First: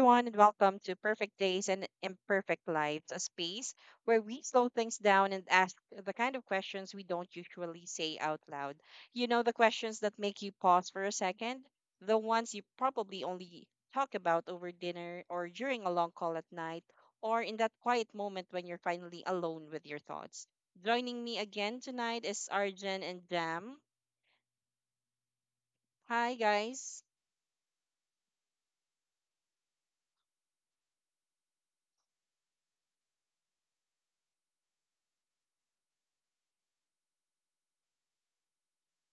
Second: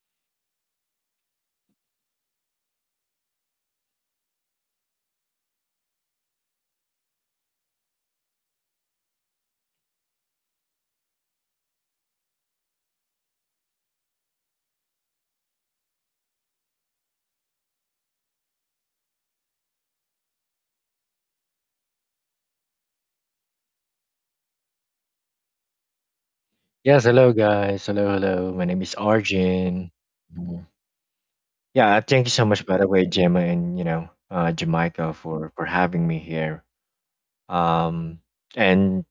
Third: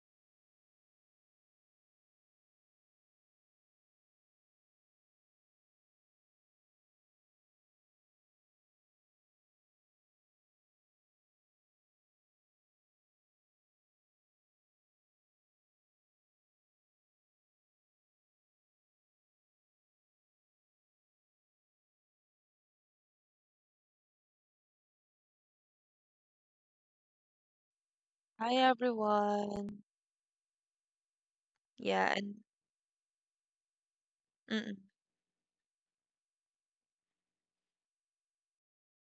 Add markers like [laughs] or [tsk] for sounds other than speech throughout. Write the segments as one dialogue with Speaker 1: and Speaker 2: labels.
Speaker 1: everyone, and welcome to Perfect Days and Imperfect Lives, a space where we slow things down and ask the kind of questions we don't usually say out loud. The questions that make you pause for a second, the ones you probably only talk about over dinner or during a long call at night, or in that quiet moment when you're finally alone with your thoughts. Joining me again tonight is Arjun and Jam. Hi, guys.
Speaker 2: Yes, hello guys. Hello, hello.
Speaker 3: Hi
Speaker 2: My name is
Speaker 3: everyone.
Speaker 2: Arjun. Mhm. Yeah,
Speaker 3: Yeah,
Speaker 2: thank you
Speaker 3: and
Speaker 2: so much by the way, Gemma and
Speaker 3: mm-mm,
Speaker 2: Jamaica for having me here. Um and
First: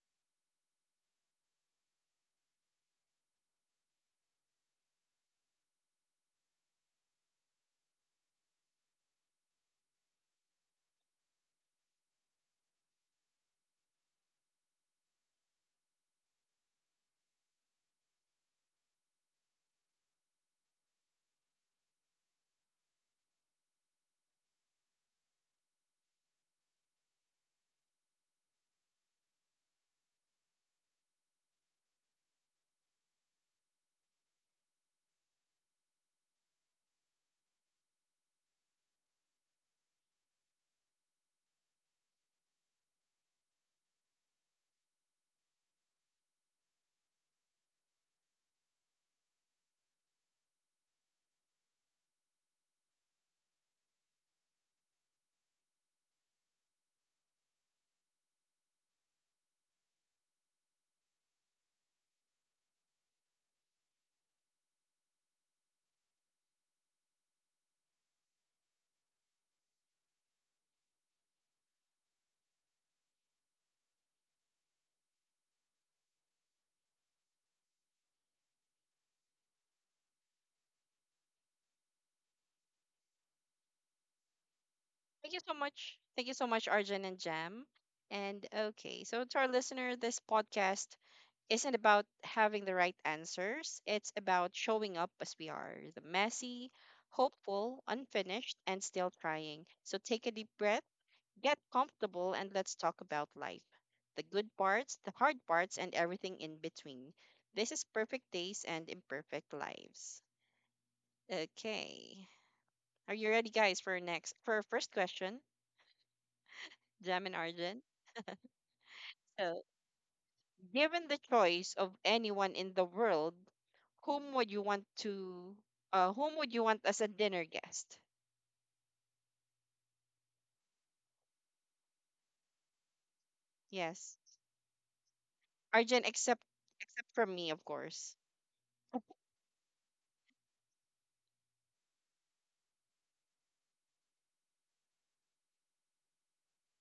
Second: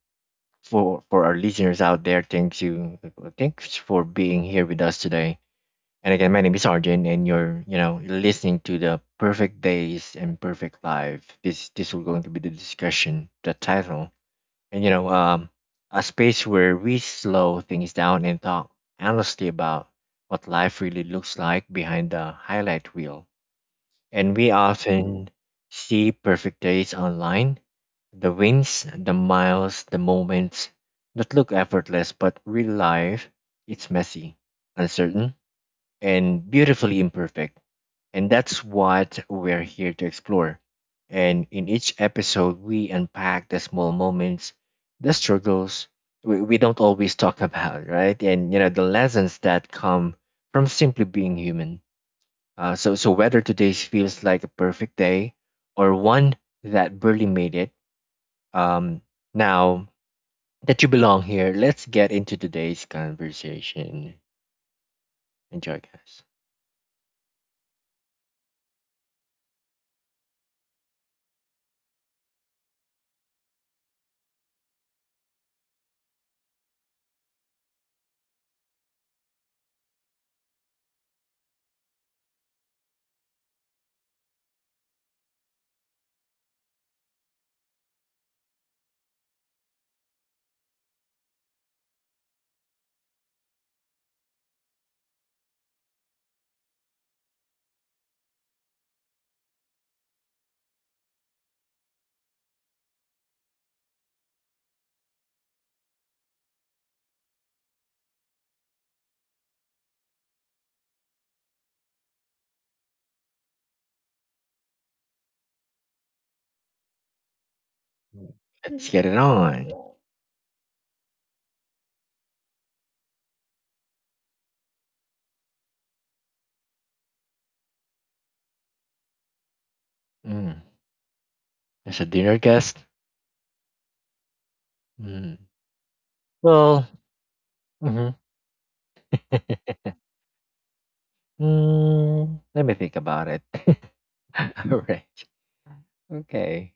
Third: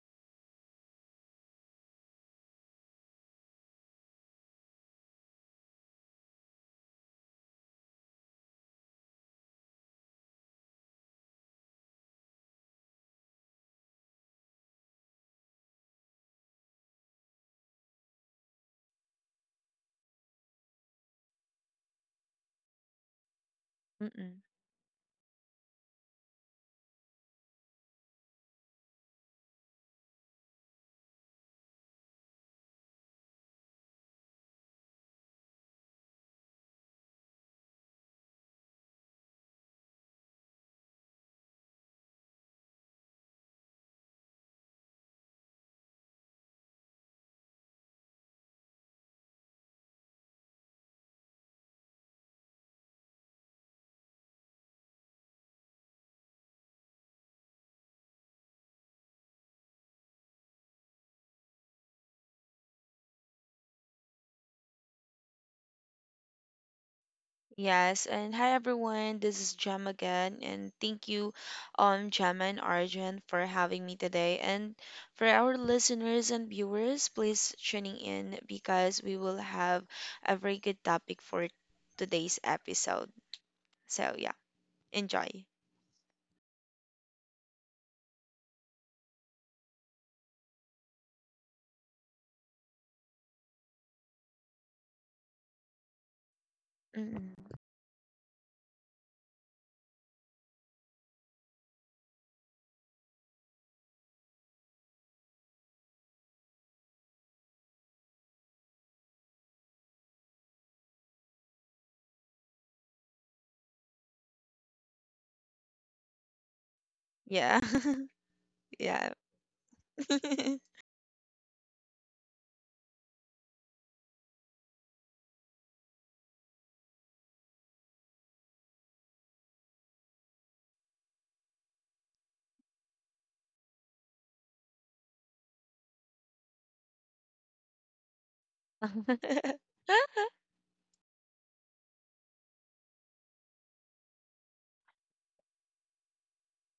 Speaker 2: for our listeners out there, thanks for being here with us today. And again, my name is Arjun and you're listening to the Perfect Days and Perfect Life. This will going to be the discussion, the title and a space where we slow things down and talk honestly about what life really looks like behind the highlight reel. And
Speaker 3: mm-mm.
Speaker 2: we often see perfect days online, the wins, the miles, the moments that look effortless, but real life, it's messy, uncertain, and beautifully imperfect. And that's what we're here to explore. And in each episode, we unpack the small moments, the struggles we don't always talk [laughs] about, right? And, you know, the lessons that come from simply being human. So whether today feels like a perfect day or one that barely made it, um, now that you belong here, let's get into today's conversation. Enjoy, guys.
Speaker 3: Yes, and hi everyone. This is Jem again, and thank you, Gemma and Arjun for having me today. And for our listeners and viewers, please tuning in because we will have a very good topic for today's episode. So yeah,
Speaker 1: Thank you
Speaker 3: enjoy.
Speaker 1: so much. Thank you so much, Arjun and Jam. And okay, so to our listener, this podcast isn't about having the right answers. It's about showing up as we are, the messy,
Speaker 3: Mm-mm.
Speaker 1: hopeful, unfinished, and still trying. So take a deep breath, get comfortable, and let's talk about life, the good parts, the hard parts, and everything in between. This is Perfect Days and Imperfect Lives. Okay. Are you ready, guys, for our first question, Jam and
Speaker 3: Yeah,
Speaker 1: Arjun?
Speaker 3: [laughs]
Speaker 2: Let's
Speaker 3: yeah.
Speaker 2: get it
Speaker 1: So,
Speaker 2: on.
Speaker 3: [laughs]
Speaker 1: given the choice of anyone in the world, whom would you want to whom would you want as a dinner guest?
Speaker 2: Mm. As a dinner guest?
Speaker 1: Yes.
Speaker 2: Mm.
Speaker 1: Arjun, except
Speaker 2: Well,
Speaker 1: except for me, of course.
Speaker 2: mhm. [laughs] Let me think about it. [laughs] All right. Okay.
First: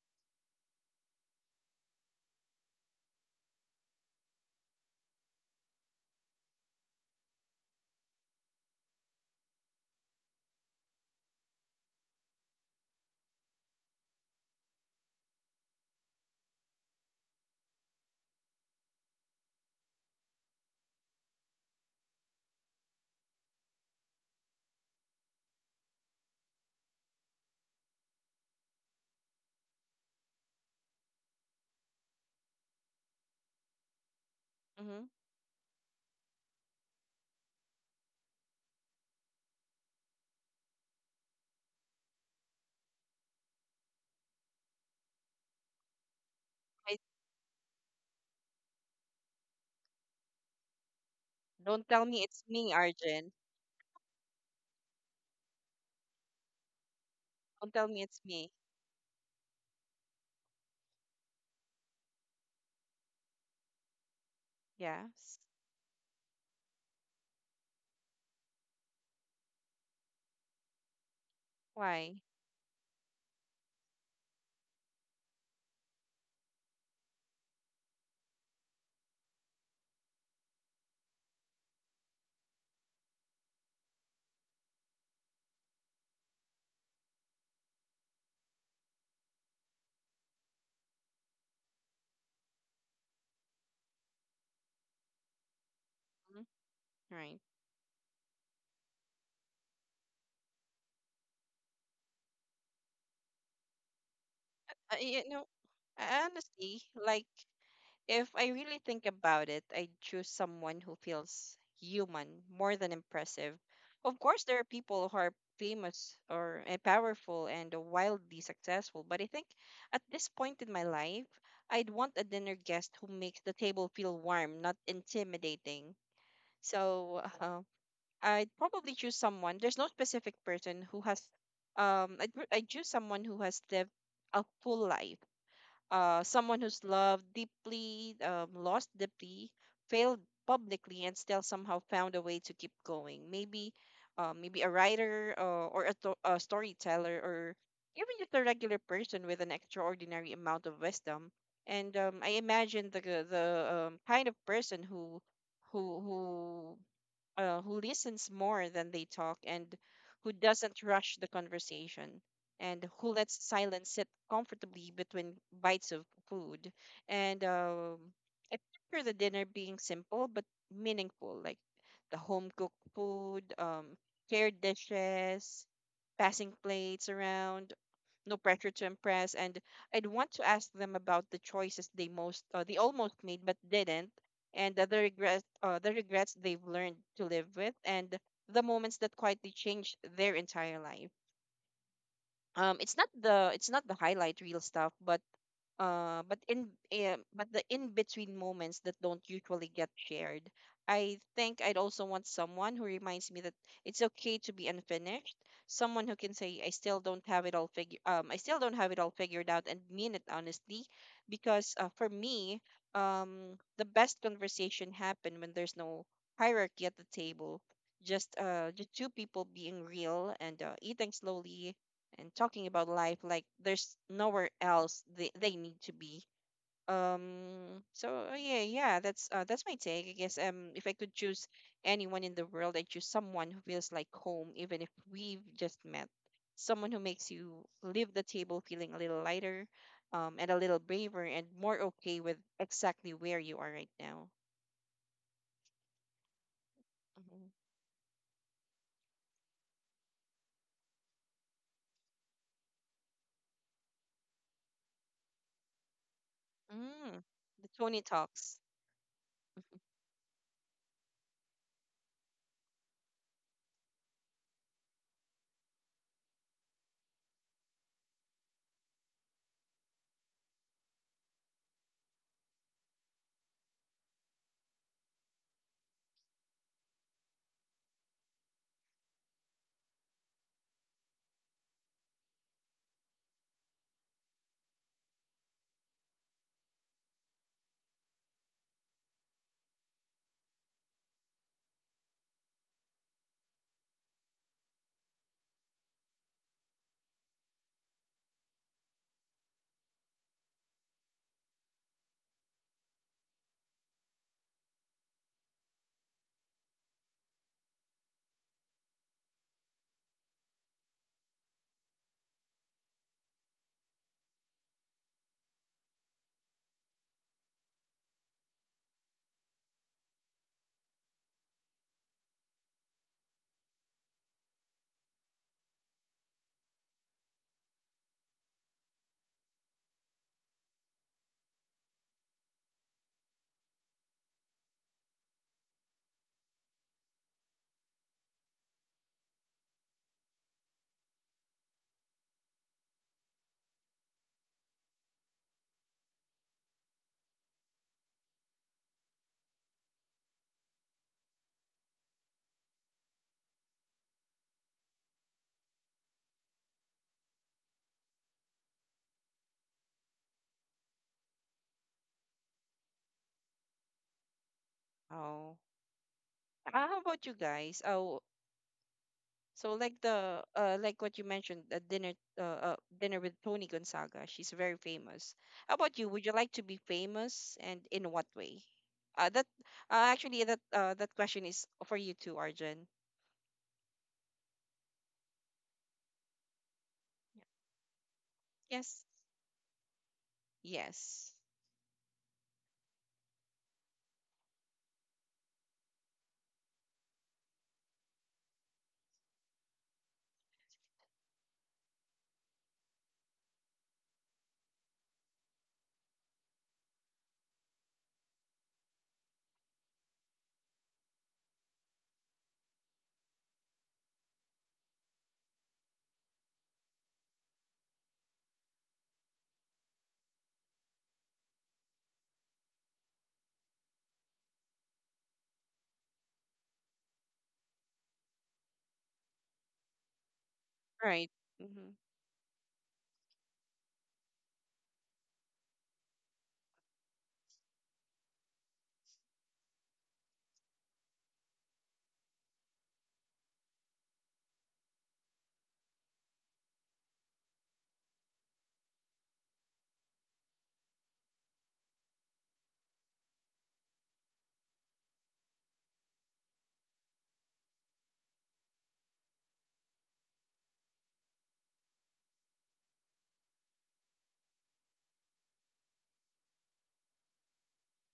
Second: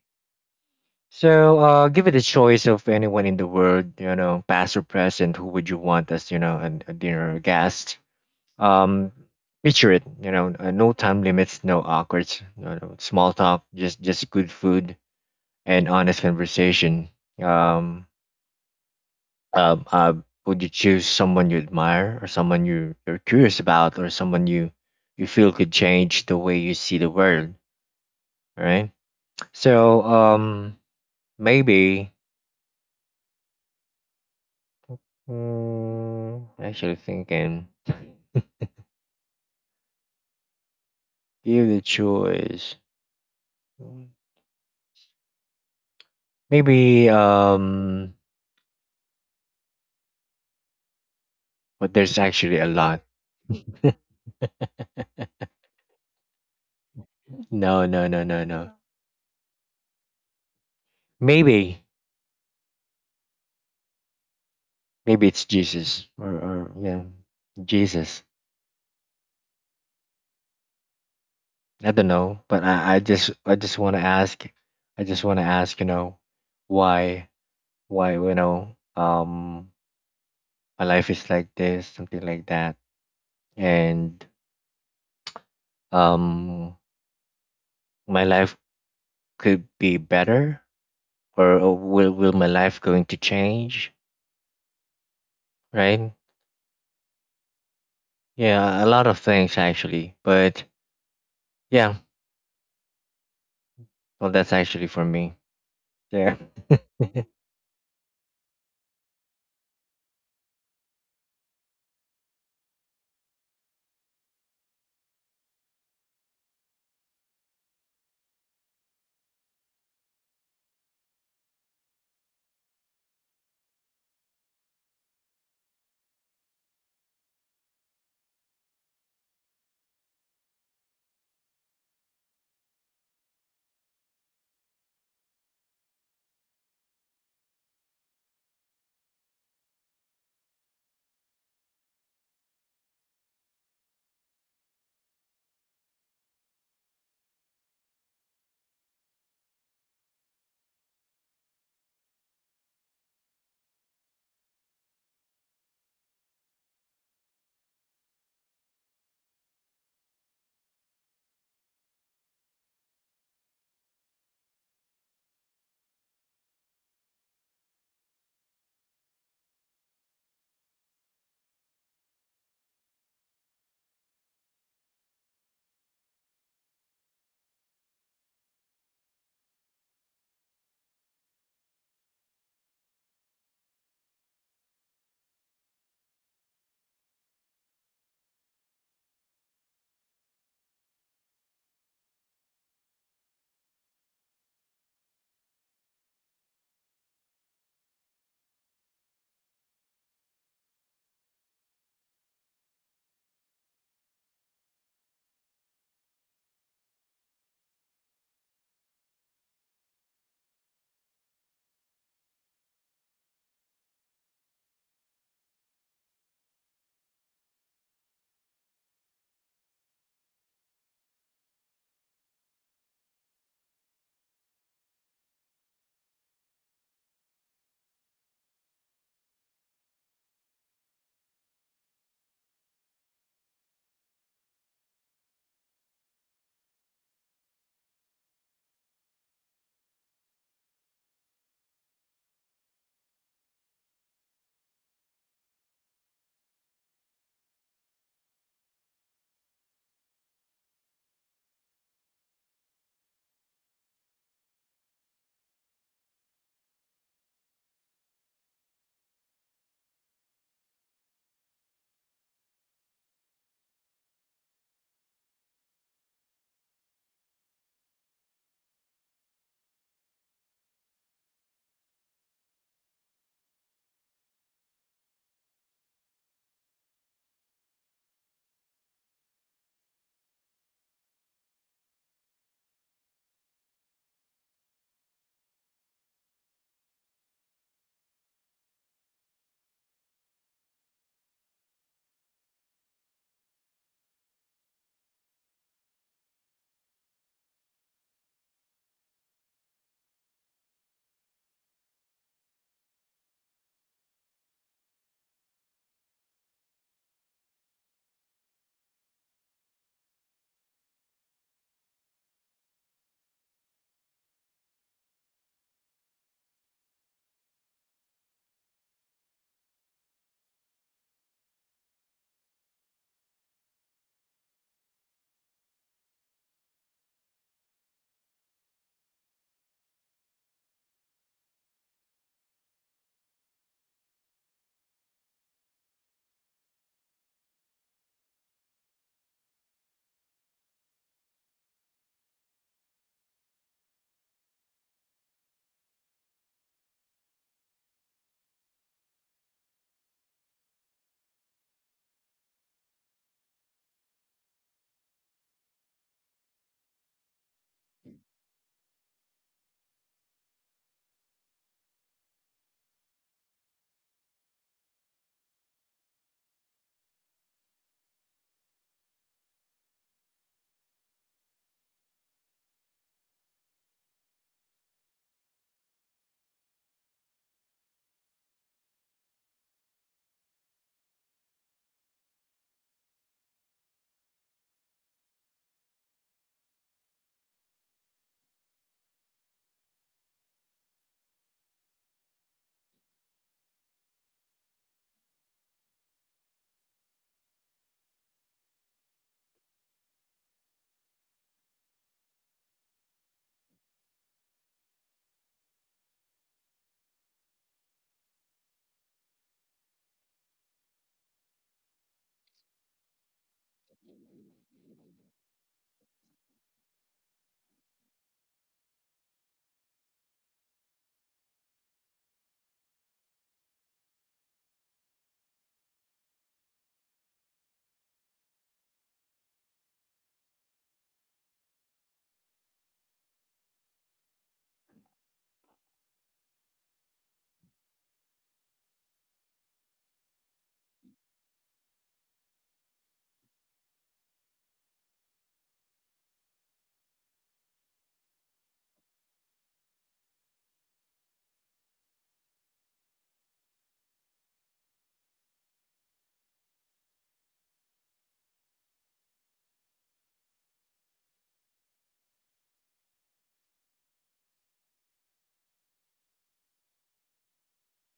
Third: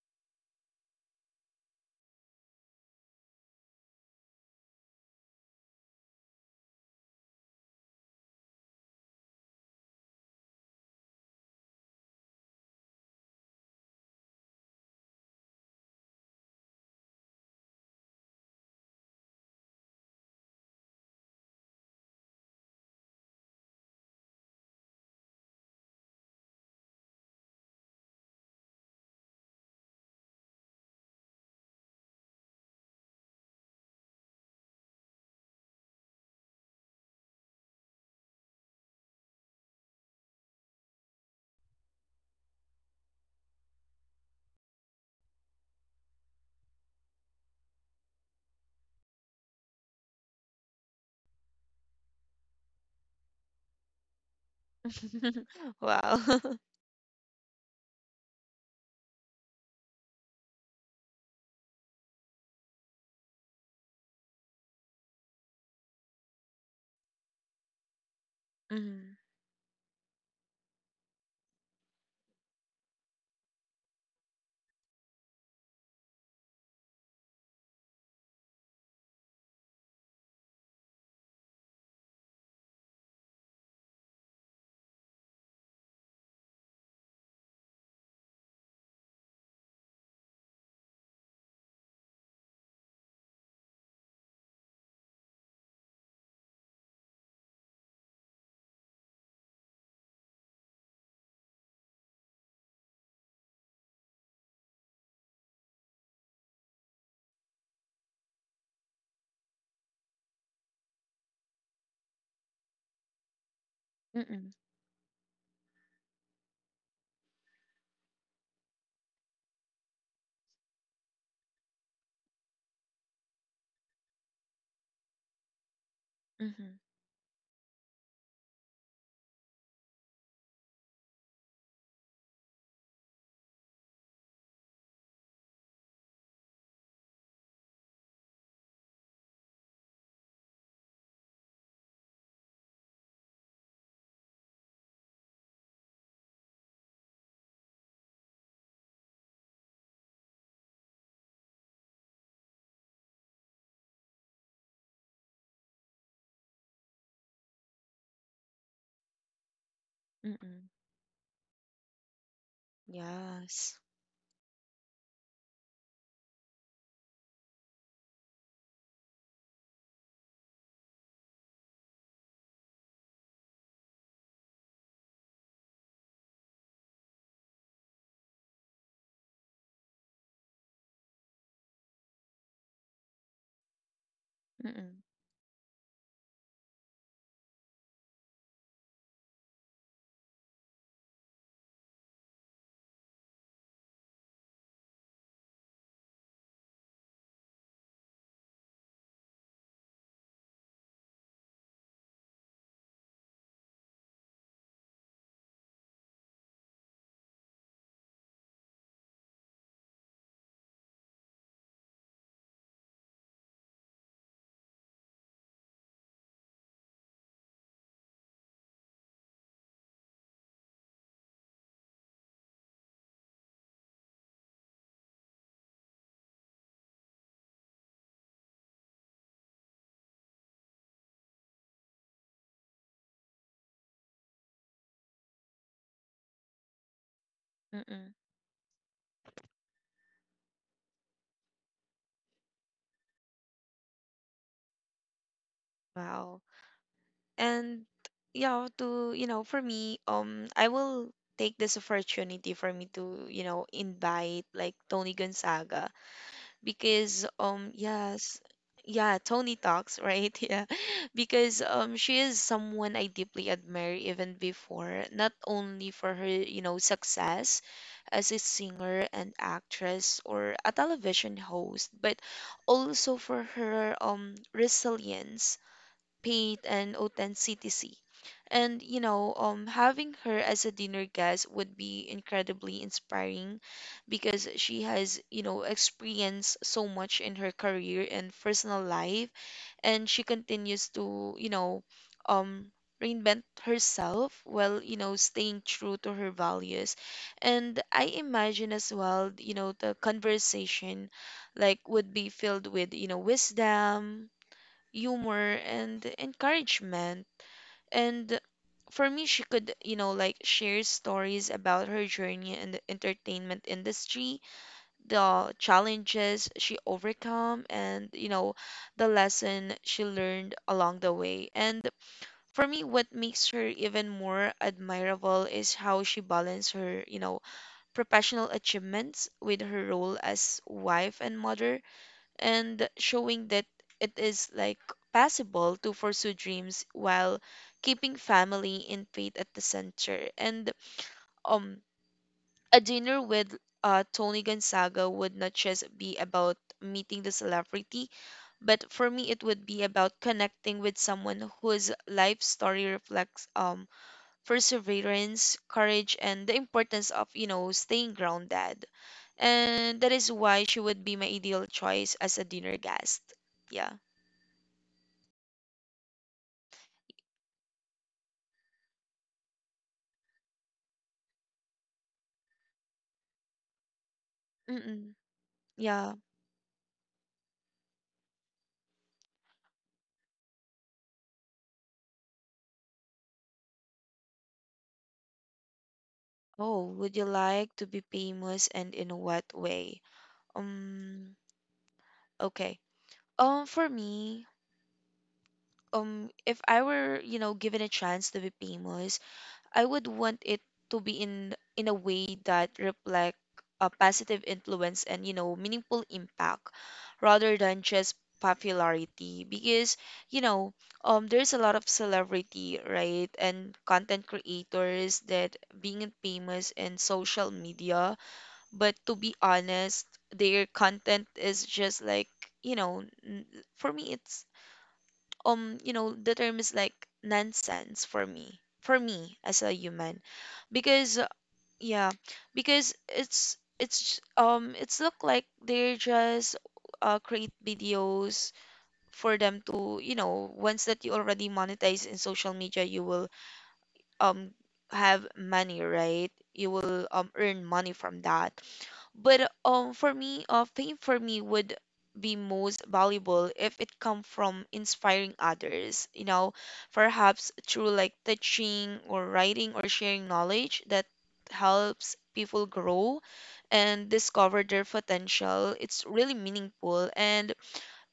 Speaker 2: So, give it a choice of anyone in the world, you know, past or present, who would you want as, you know, a dinner guest? Um, picture it, no time limits, no awkward, no small talk, just good food and honest conversation. Um, uh, uh, would you choose someone you admire or someone you're curious about or someone you feel could change the way you see the world, right? so um maybe
Speaker 1: Mm-hmm.
Speaker 2: actually thinking, give the choice. Mm.
Speaker 1: I,
Speaker 2: maybe
Speaker 1: don't
Speaker 2: But
Speaker 1: tell
Speaker 2: there's
Speaker 1: me it's
Speaker 2: actually a
Speaker 1: me,
Speaker 2: lot.
Speaker 1: Arjun.
Speaker 3: [laughs] wow. [laughs]
Speaker 2: [laughs]
Speaker 1: Don't
Speaker 2: No,
Speaker 1: tell me
Speaker 2: no, no,
Speaker 1: it's
Speaker 2: no,
Speaker 1: me.
Speaker 2: no. Maybe maybe
Speaker 1: Yes.
Speaker 2: it's Jesus, or yeah, Jesus.
Speaker 3: Mm-mm.
Speaker 2: I don't
Speaker 1: Why?
Speaker 2: know, but I just want to ask, I just want to ask, you know, why why, you know, my life is like this, something like that, and um my life could be better, or will my life going to change, right?
Speaker 1: Mhm. Right.
Speaker 2: Yeah, a lot of things actually, but yeah, well that's actually
Speaker 1: Uh,
Speaker 2: for
Speaker 1: you
Speaker 2: me.
Speaker 1: know,
Speaker 2: Yeah,
Speaker 1: Honestly,
Speaker 2: [laughs]
Speaker 1: like, if I really think about it, I'd choose someone who feels human more than impressive. Of course, there are people who are famous or powerful and wildly successful, but I think at this point in my life, I'd want a dinner guest who makes the table feel warm, not intimidating.
Speaker 3: Mm-mm.
Speaker 1: So I'd probably choose someone. There's no specific person who has. I'd choose someone who has lived a full life, someone who's loved deeply, lost deeply, failed publicly, and still somehow found a way to keep going. Maybe a writer, or a storyteller or even just a regular person with an extraordinary amount of wisdom. And I imagine the kind of person who who who listens more than they talk and who
Speaker 3: Mm.
Speaker 1: doesn't rush the conversation and who lets
Speaker 3: Yes.
Speaker 1: silence sit comfortably between bites of food. And I picture the dinner being simple but meaningful, like the home cooked food, shared dishes, passing plates around, no pressure to impress, and I'd want to ask them about the choices they almost made but didn't, and
Speaker 3: Mm.
Speaker 1: the regrets they've learned to live with, and the moments that quietly changed their entire life. It's not the highlight real stuff, but the in between moments that don't usually get shared. I think I'd also want someone who reminds me that it's okay to be unfinished. Someone who can say, I still don't have it all figured out," and mean it honestly, because, for me, the best conversation happen when there's no hierarchy at the table, just two people being real and, eating slowly and talking about life like there's nowhere else they need to be. Yeah, yeah, that's my take, I guess. If I could choose anyone in the world, I choose someone who feels like home even if we've just met, someone who makes you
Speaker 3: Mm.
Speaker 1: leave the table feeling a little lighter and a little braver and more okay with exactly where you are right now.
Speaker 3: Wow.
Speaker 1: Mhm.
Speaker 3: And for me, I will take this opportunity for me to invite like Tony Gonzaga
Speaker 1: mm
Speaker 3: because
Speaker 1: the Tony
Speaker 3: yes,
Speaker 1: talks.
Speaker 3: yeah Tony Talks,
Speaker 1: [laughs]
Speaker 3: right? [laughs] Yeah, because she is someone I deeply admire even before, not only for her success as a singer and actress or a television host, but also for her resilience, paint, and authenticity. And having her as a dinner guest would be incredibly inspiring because she has, experienced so much in her career and personal life, and she continues to, um, reinvent herself while, staying true to her values. And I imagine as well, the conversation like would be filled with, wisdom, humor, and encouragement. And for me, she could, like share stories about her journey in the entertainment industry, the challenges she overcome, and, the lesson she learned along the way. And for me, what makes her even more admirable is how she balanced her, professional achievements with her role as wife and mother, and showing that it is like possible to pursue dreams while keeping family and faith at the center. And um, a dinner with Tony Gonzaga would not just be about meeting the celebrity, but for me, it would be about connecting with someone whose life story reflects perseverance, courage, and the importance of, staying grounded. And that is why she would be my ideal choice as a dinner guest. Yeah.
Speaker 1: oh how about you, guys? Oh So, like the like what you mentioned, a dinner with Tony Gonzaga. She's very
Speaker 3: Mm-mm.
Speaker 1: famous. How about you?
Speaker 3: Yeah.
Speaker 1: Would you like to be famous and in what way? That actually that that question is for you too, Arjun.
Speaker 3: Oh, would you like to be famous and
Speaker 1: Yes.
Speaker 3: in what way?
Speaker 1: Yes.
Speaker 3: Um, okay. For me, if I were, given a chance to be famous, I would want it to be in a way that reflect a positive influence and meaningful impact rather than just popularity, because you know there's a lot of celebrity, right, and content creators that being famous in social media, but to be honest, their content is just like, you know n- for me it's, the term is like nonsense for me, for me as a human, because
Speaker 1: Right. Mm-hmm.
Speaker 3: yeah because it's, it's look like they're just create videos for them to, once that you already monetize in social media, you will um have money, right? You will earn money from that. But for me, fame for me would be most valuable if it come from inspiring others, perhaps through like teaching or writing or sharing knowledge that helps people grow and discover their potential. It's really meaningful, and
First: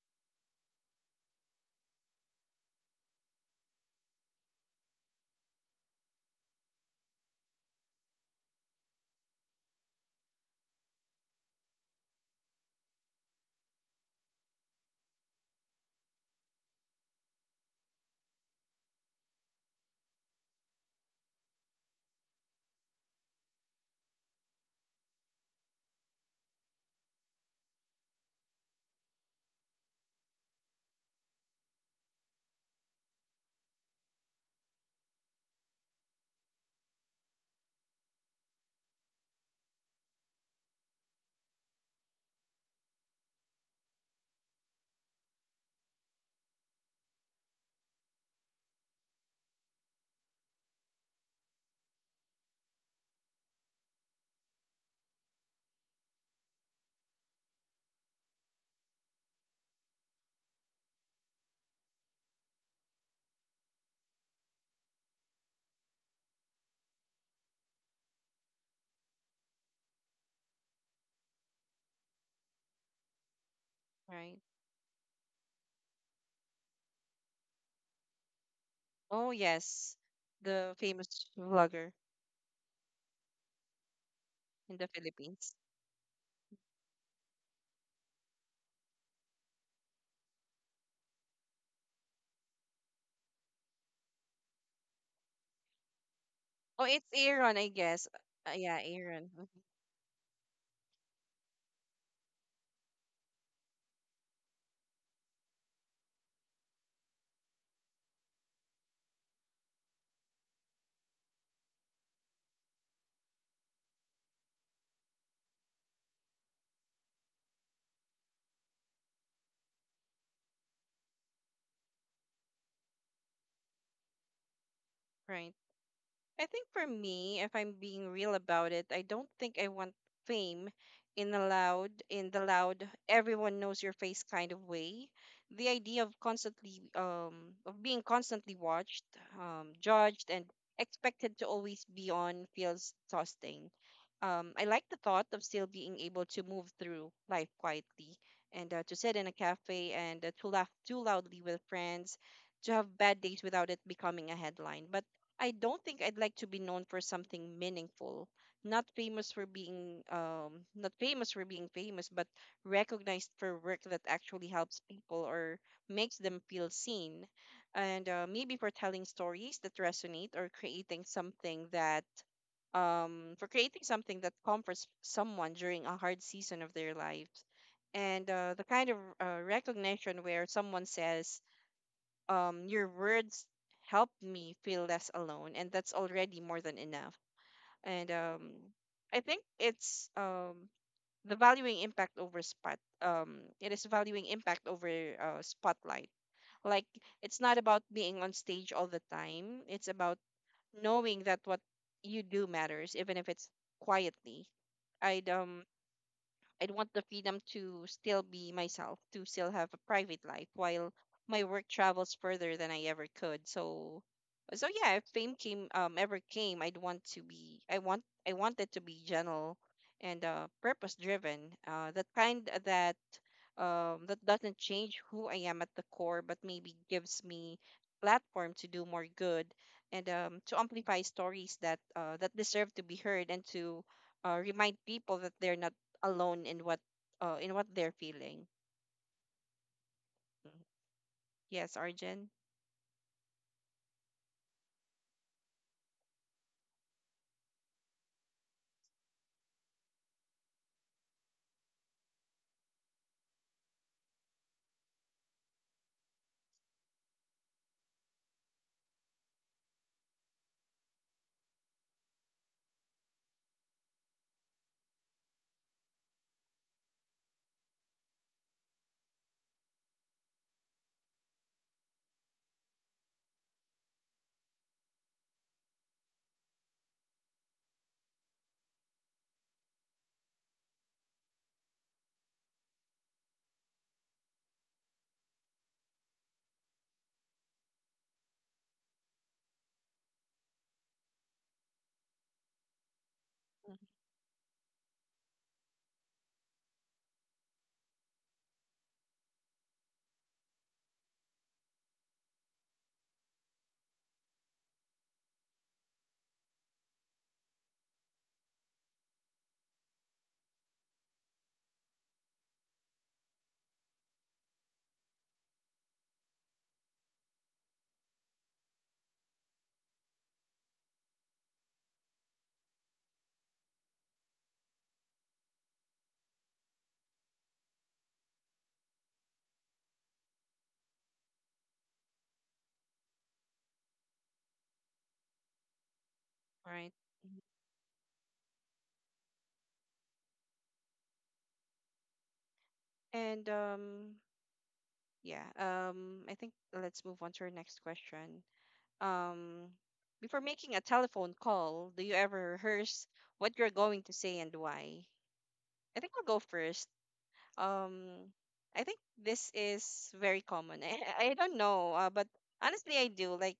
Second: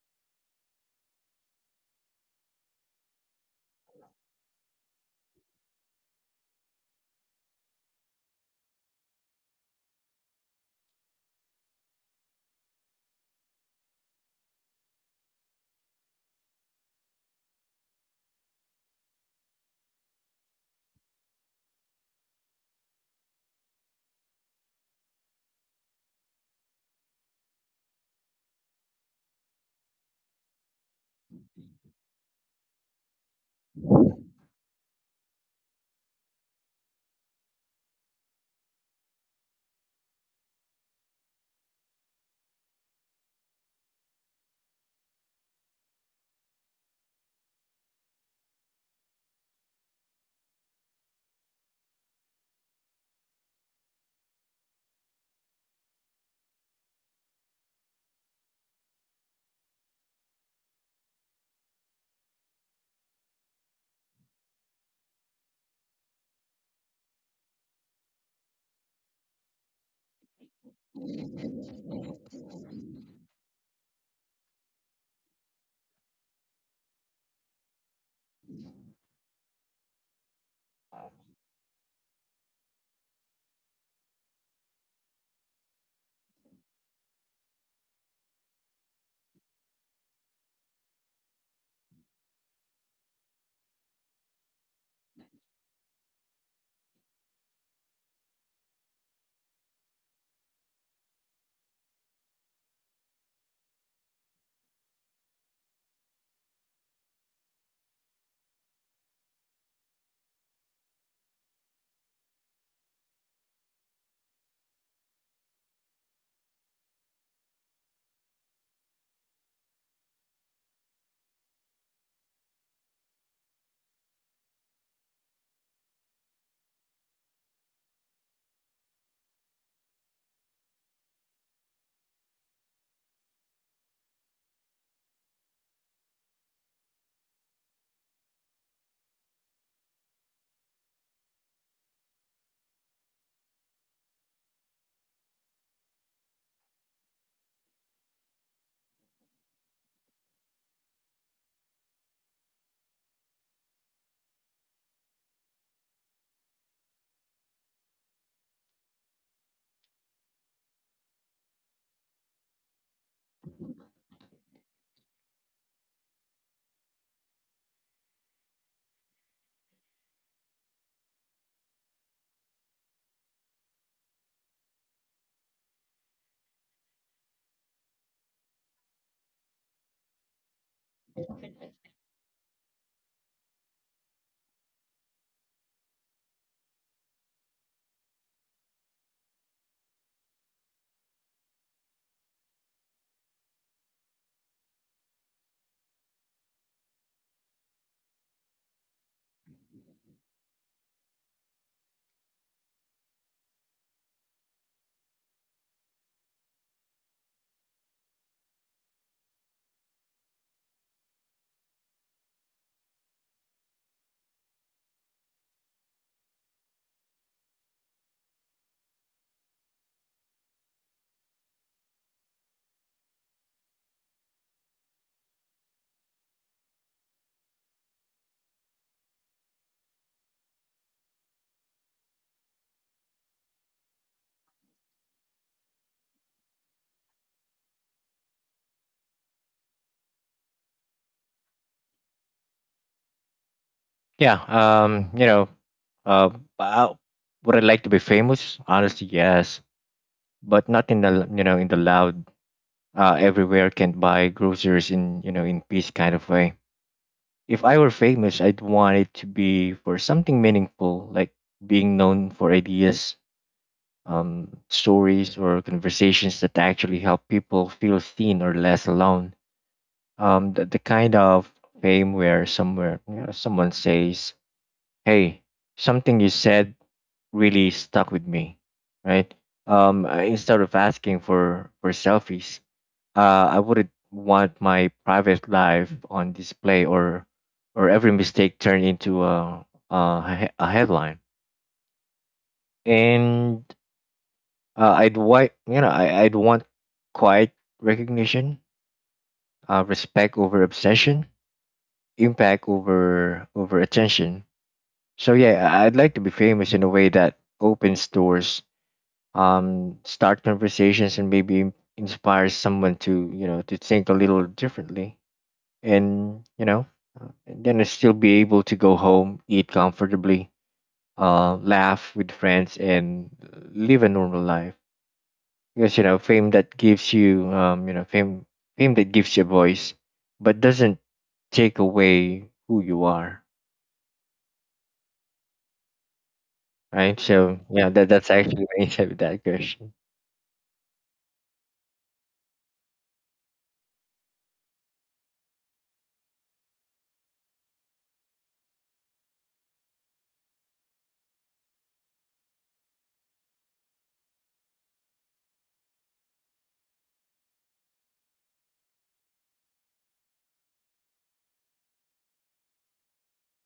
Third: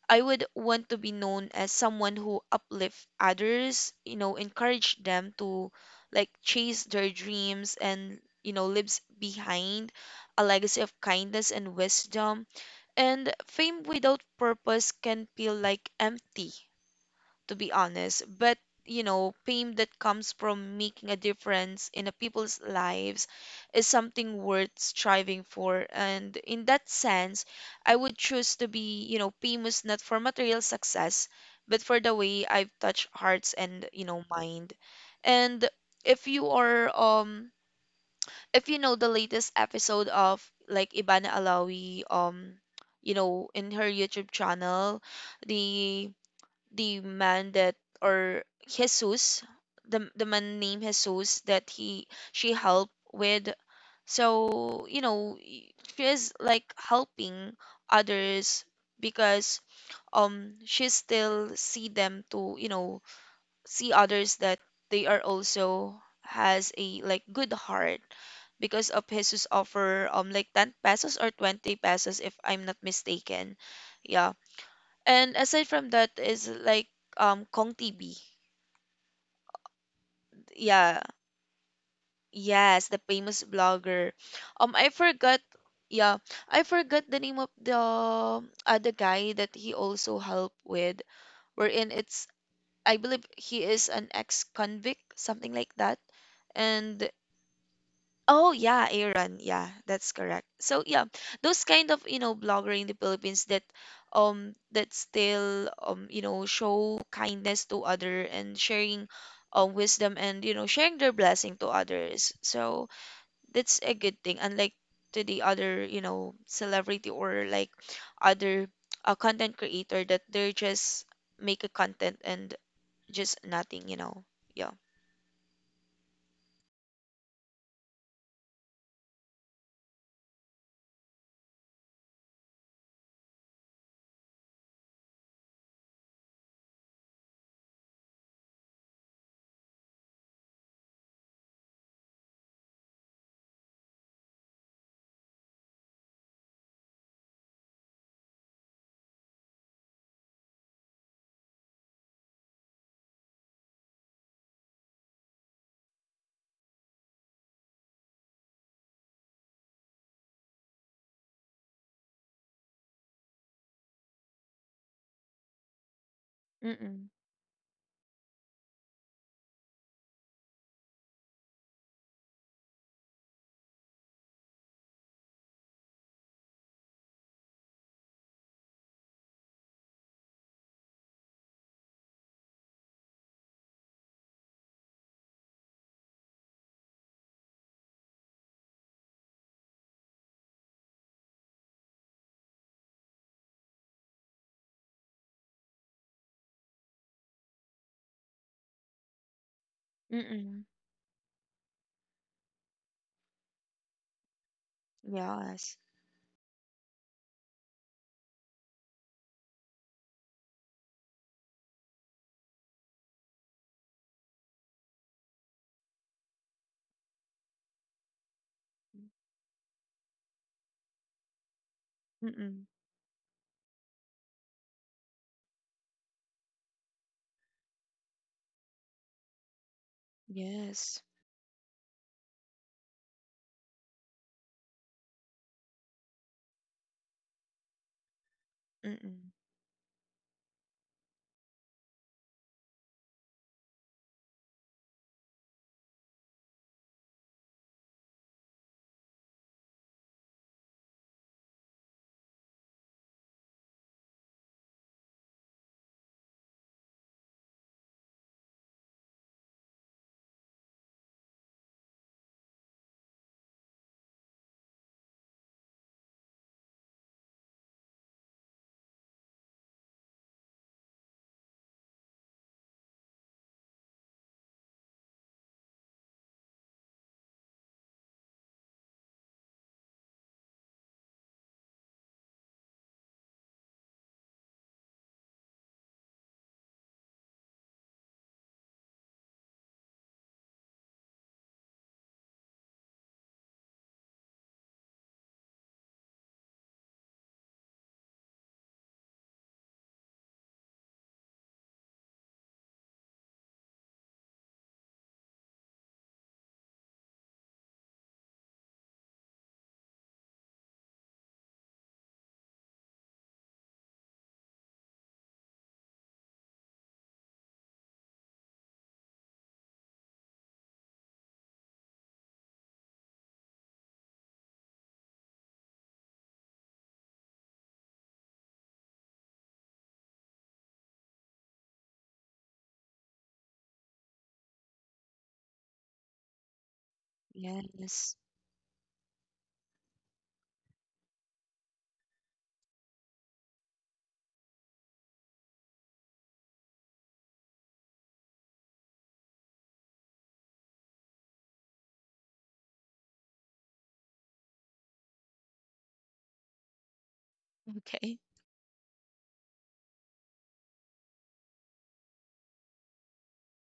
Speaker 3: I would want to be known as someone who uplift others, encourage them to like chase their dreams and leaves behind a legacy of kindness and wisdom. And fame without purpose can feel like empty, to be honest. But, fame that comes from making a difference in a people's lives is something worth striving for. And in that sense, I would choose to be, famous not for material success, but for the way I've touched hearts and, mind. And if you are if you know the latest episode of like Ibana Alawi you know in her YouTube channel, the the man that, or Jesus, the man named Jesus that he she helped with. So she is like helping others because she still see them to, see others that they are also has a like good heart, because of Jesus offer like 10 pesos or 20 pesos, if I'm not mistaken.
Speaker 1: Right.
Speaker 3: Yeah. And aside from that is like Kong TB.
Speaker 1: Oh yes. The
Speaker 3: Yeah,
Speaker 1: famous vlogger
Speaker 3: yes, the famous blogger.
Speaker 1: in the
Speaker 3: I forgot.
Speaker 1: Philippines.
Speaker 3: Yeah, I forgot the name of the guy that he also helped with. Wherein it's, I believe he is an ex-convict, something like that.
Speaker 1: Oh, it's
Speaker 3: And
Speaker 1: Aaron, I guess.
Speaker 3: oh
Speaker 1: Yeah,
Speaker 3: yeah,
Speaker 1: Aaron.
Speaker 3: Aaron.
Speaker 1: Mhm.
Speaker 3: Yeah, that's correct. So yeah, those kind of blogger in the Philippines that that still you know show kindness to other, and sharing wisdom and sharing their blessing to others. So that's a good thing, unlike to the other, celebrity or like other content creator, that they're just make a content and just nothing, you know. Yeah
Speaker 1: Right. I think for me, if I'm being real about it, I don't think I want fame in the loud, everyone knows your face kind of way. The idea of being constantly watched, judged, and expected to always be on feels exhausting. I like the thought of still being able to move through life quietly and, to sit in a cafe and, to laugh too loudly with friends, to have bad days without it becoming a headline. But I don't think I'd like to be known for something meaningful. Not famous for being famous, but recognized for work that actually helps people or makes them feel
Speaker 3: mm-mm
Speaker 1: seen. And, maybe for telling stories that resonate or creating something that comforts someone during a hard season of their lives. And, the kind of recognition where someone says, "Your words help me feel less alone," and that's already more than enough. And I think it's the valuing impact over spotlight. Like, it's not about being on stage all the time. It's about
Speaker 3: mm-mm
Speaker 1: knowing that what you do matters, even if it's quietly. I'd um
Speaker 3: yes
Speaker 1: I'd want the freedom to still be myself, to still have a private life while my work travels further than I ever could. So, yeah, if fame ever came, I want it to be gentle and, purpose driven. Uh, that kind
Speaker 3: mm-mm
Speaker 1: uh, that, that doesn't change who I am at the core, but maybe gives me platform to do more good, and to amplify
Speaker 3: yes
Speaker 1: stories that deserve to be heard, and to, remind people that they're not alone in what they're feeling.
Speaker 3: mm-mm
Speaker 1: Mhm. Yes, Arjun.
Speaker 2: yeah, you know, uh, I- would I like to be famous? Honestly, yes, but not in the, you know, in the loud, everywhere can buy groceries in, you know, in peace kind of way. If I were famous, I'd want it to be for something meaningful, like being known for ideas, stories, or conversations that actually help people feel seen or less alone. The kind of fame where somewhere, you know, someone says, "Hey, something you said really stuck with me," right? Instead of asking for selfies. I wouldn't want my private life on display or every mistake turned into a a headline. And I'd want, you know, I'd want quiet recognition, respect over obsession, impact over attention. So yeah, I'd like to be famous in a way that opens doors, start conversations, and maybe inspires someone to, you know, to think a little differently, and you know, and then I still be able to go home, eat comfortably, laugh with friends and live a normal life. Because, you know, fame that gives you a voice but doesn't take away who you are,
Speaker 1: All right.
Speaker 2: right?
Speaker 1: Mhm.
Speaker 2: So yeah, that
Speaker 3: yes
Speaker 2: that's actually [laughs] my answer with that question.
Speaker 1: And yeah, I think let's move on to our next question. Um Before making a telephone call, do you ever rehearse what you're going to say and why? I think I'll go first.
Speaker 3: [laughs] okay
Speaker 1: Um I think this is very common. [laughs] I don't know, but honestly I do. Like,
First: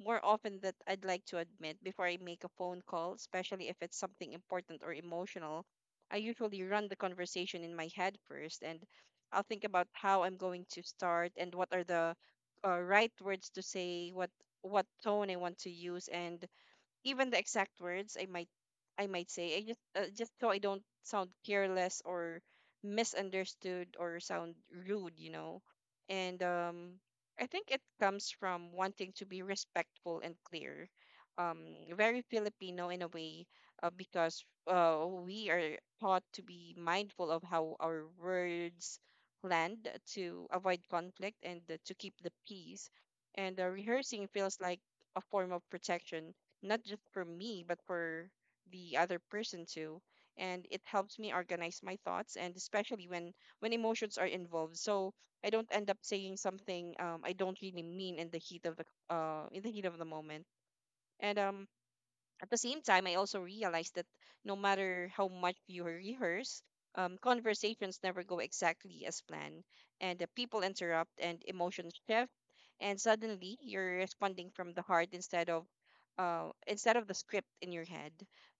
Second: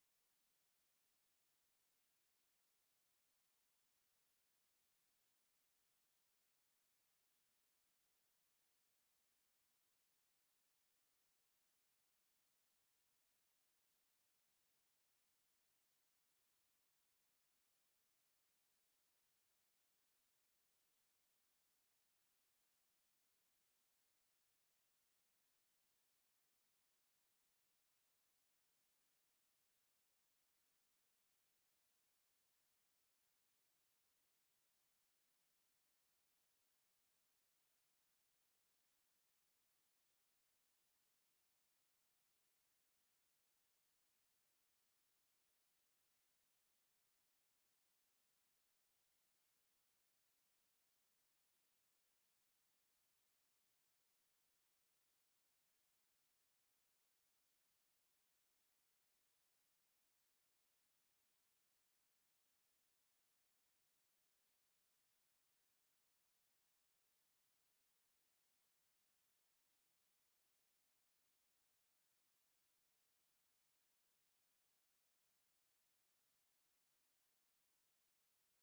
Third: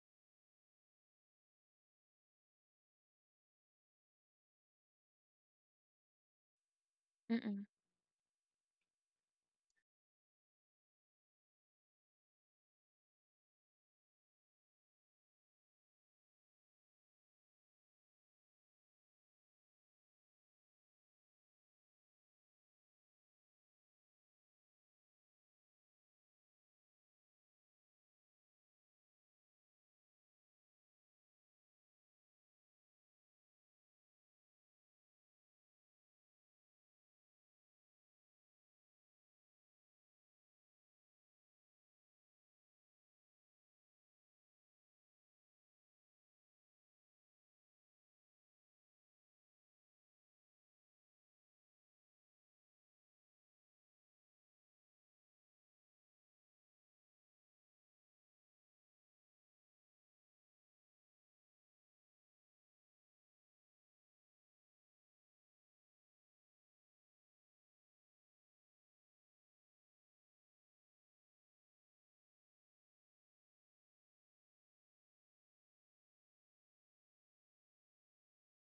Speaker 1: more often than I'd like to admit, before I make a phone call, especially if it's something important or emotional, I usually run the conversation
Speaker 3: mm-mm
Speaker 1: in my head first, and I'll think about how I'm going to start and what are the, right words to say, what tone I want to use, and even the exact words I might say. I just so I don't sound careless or misunderstood or sound rude. And I think it comes from wanting to be respectful and clear. Very Filipino in a way, because we are taught to be mindful of how our words land, to avoid conflict and, to keep the peace. And rehearsing feels like a form of protection, not just for me, but for the other person too. And it helps me organize my thoughts, and especially when emotions are involved, so I don't end up saying something, I don't really mean in the heat of the in the heat of the moment. And, at the same time, I also realized that no matter how much you rehearse, conversations never go exactly as planned, and the people interrupt and emotions shift, and suddenly you're responding from the heart instead of the script in your head.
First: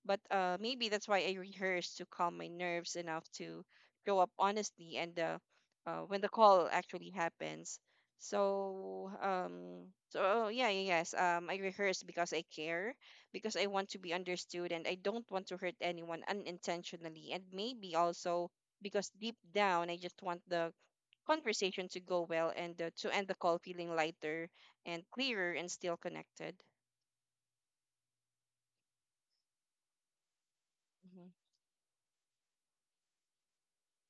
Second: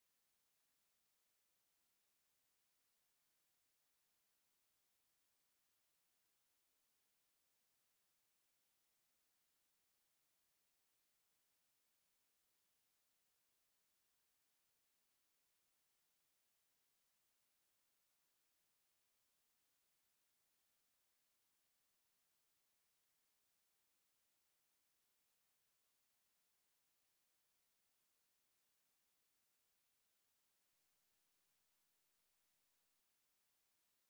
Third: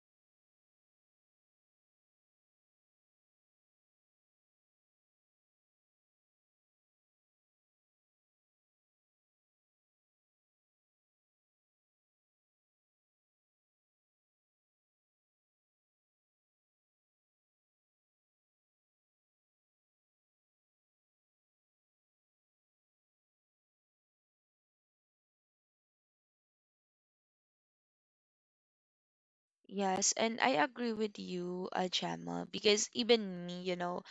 Speaker 1: But maybe that's why I rehearsed, to calm my nerves enough to show up honestly and when the call actually happens. So, yeah, yeah, yes, I rehearsed because I care, because I want to be understood and I don't want to hurt anyone unintentionally. And maybe also because deep down, I just want the conversation to go well and, to end the call feeling lighter and clearer and still connected.
Speaker 3: Yes, and I agree with
Speaker 1: Hmm.
Speaker 3: you, Gemma, because even me, you know,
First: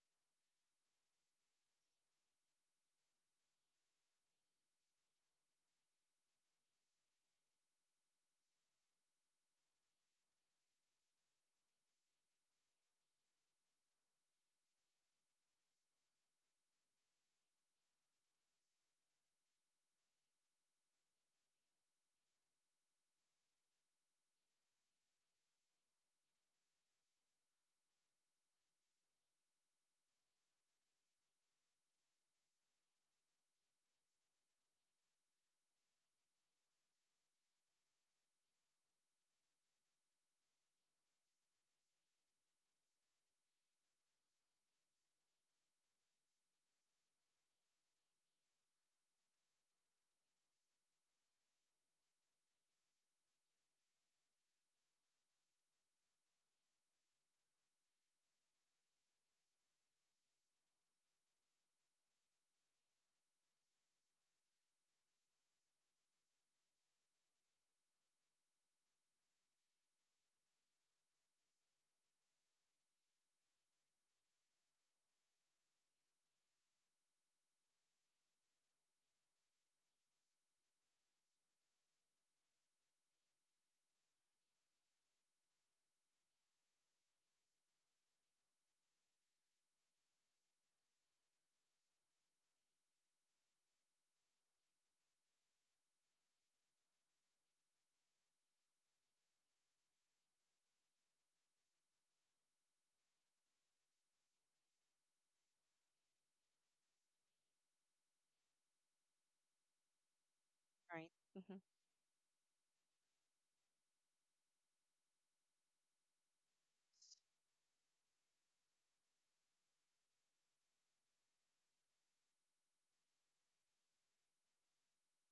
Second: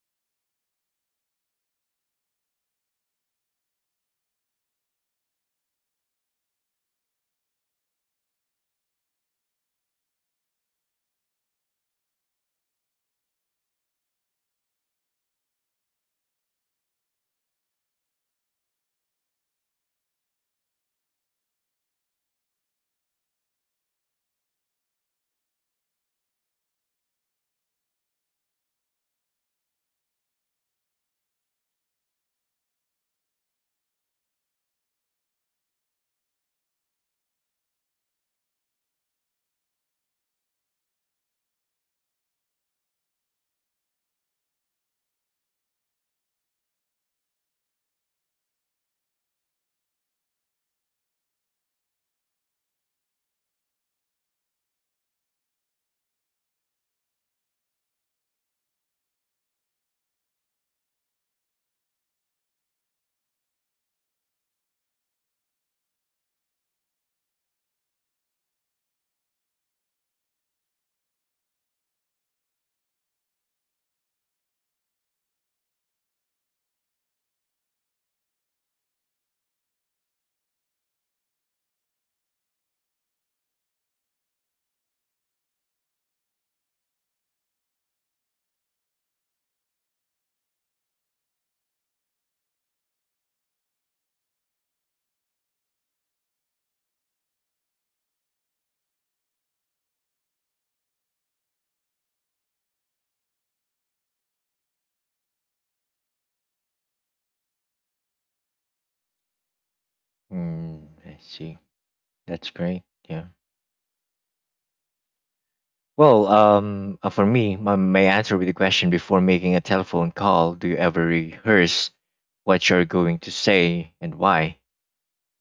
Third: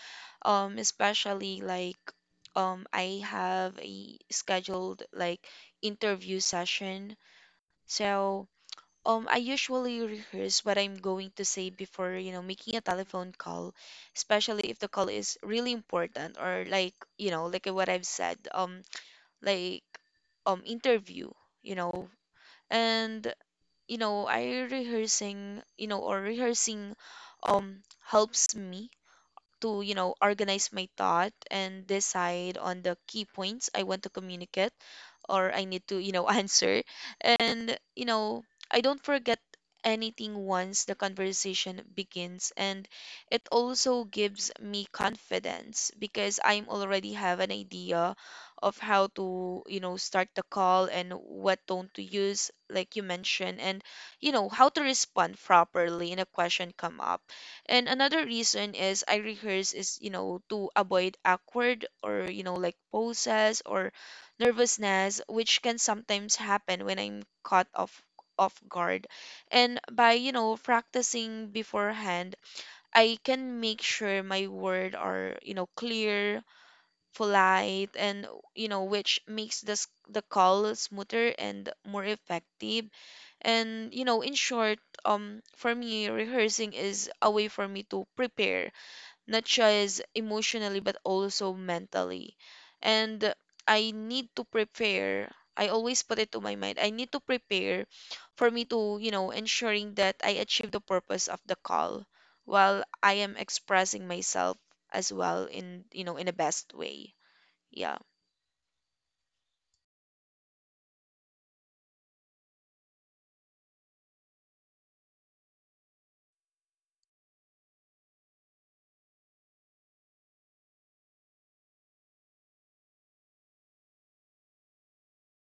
Speaker 3: um, especially like I have a scheduled like interview session, so I usually rehearse what I'm going to say before, making a telephone call, especially if the call is really important, or like, like what I've said, like interview, you know, and you know, I rehearsing, you know, or rehearsing helps me to organize my thought and decide on the key points I want to communicate or I need to [laughs] answer, and I don't forget anything once the conversation begins. And it also gives me confidence because I'm already have an idea of how to start the call and what tone to use like you mentioned, and how to respond properly in a question come up. And another reason is I rehearse is, to avoid awkward, or like poses or nervousness, which can sometimes happen when I'm caught off guard. And by, practicing beforehand, I can make sure my word are, clear, polite, and which makes this the call smoother and more effective. And you know in short for me, rehearsing is a way for me to prepare, not just emotionally but also mentally. And I need to prepare. I always put it to my mind, I need to prepare, for me to ensuring that I achieve the purpose of the call while I am expressing myself as well in, in the best way. Yeah.
Speaker 2: I
Speaker 1: Right.
Speaker 2: see.
Speaker 1: Hmm.
Speaker 2: That's great. Yeah. Well, for me, my answer with the question: before making a telephone call, do you ever rehearse what you're going to say and why?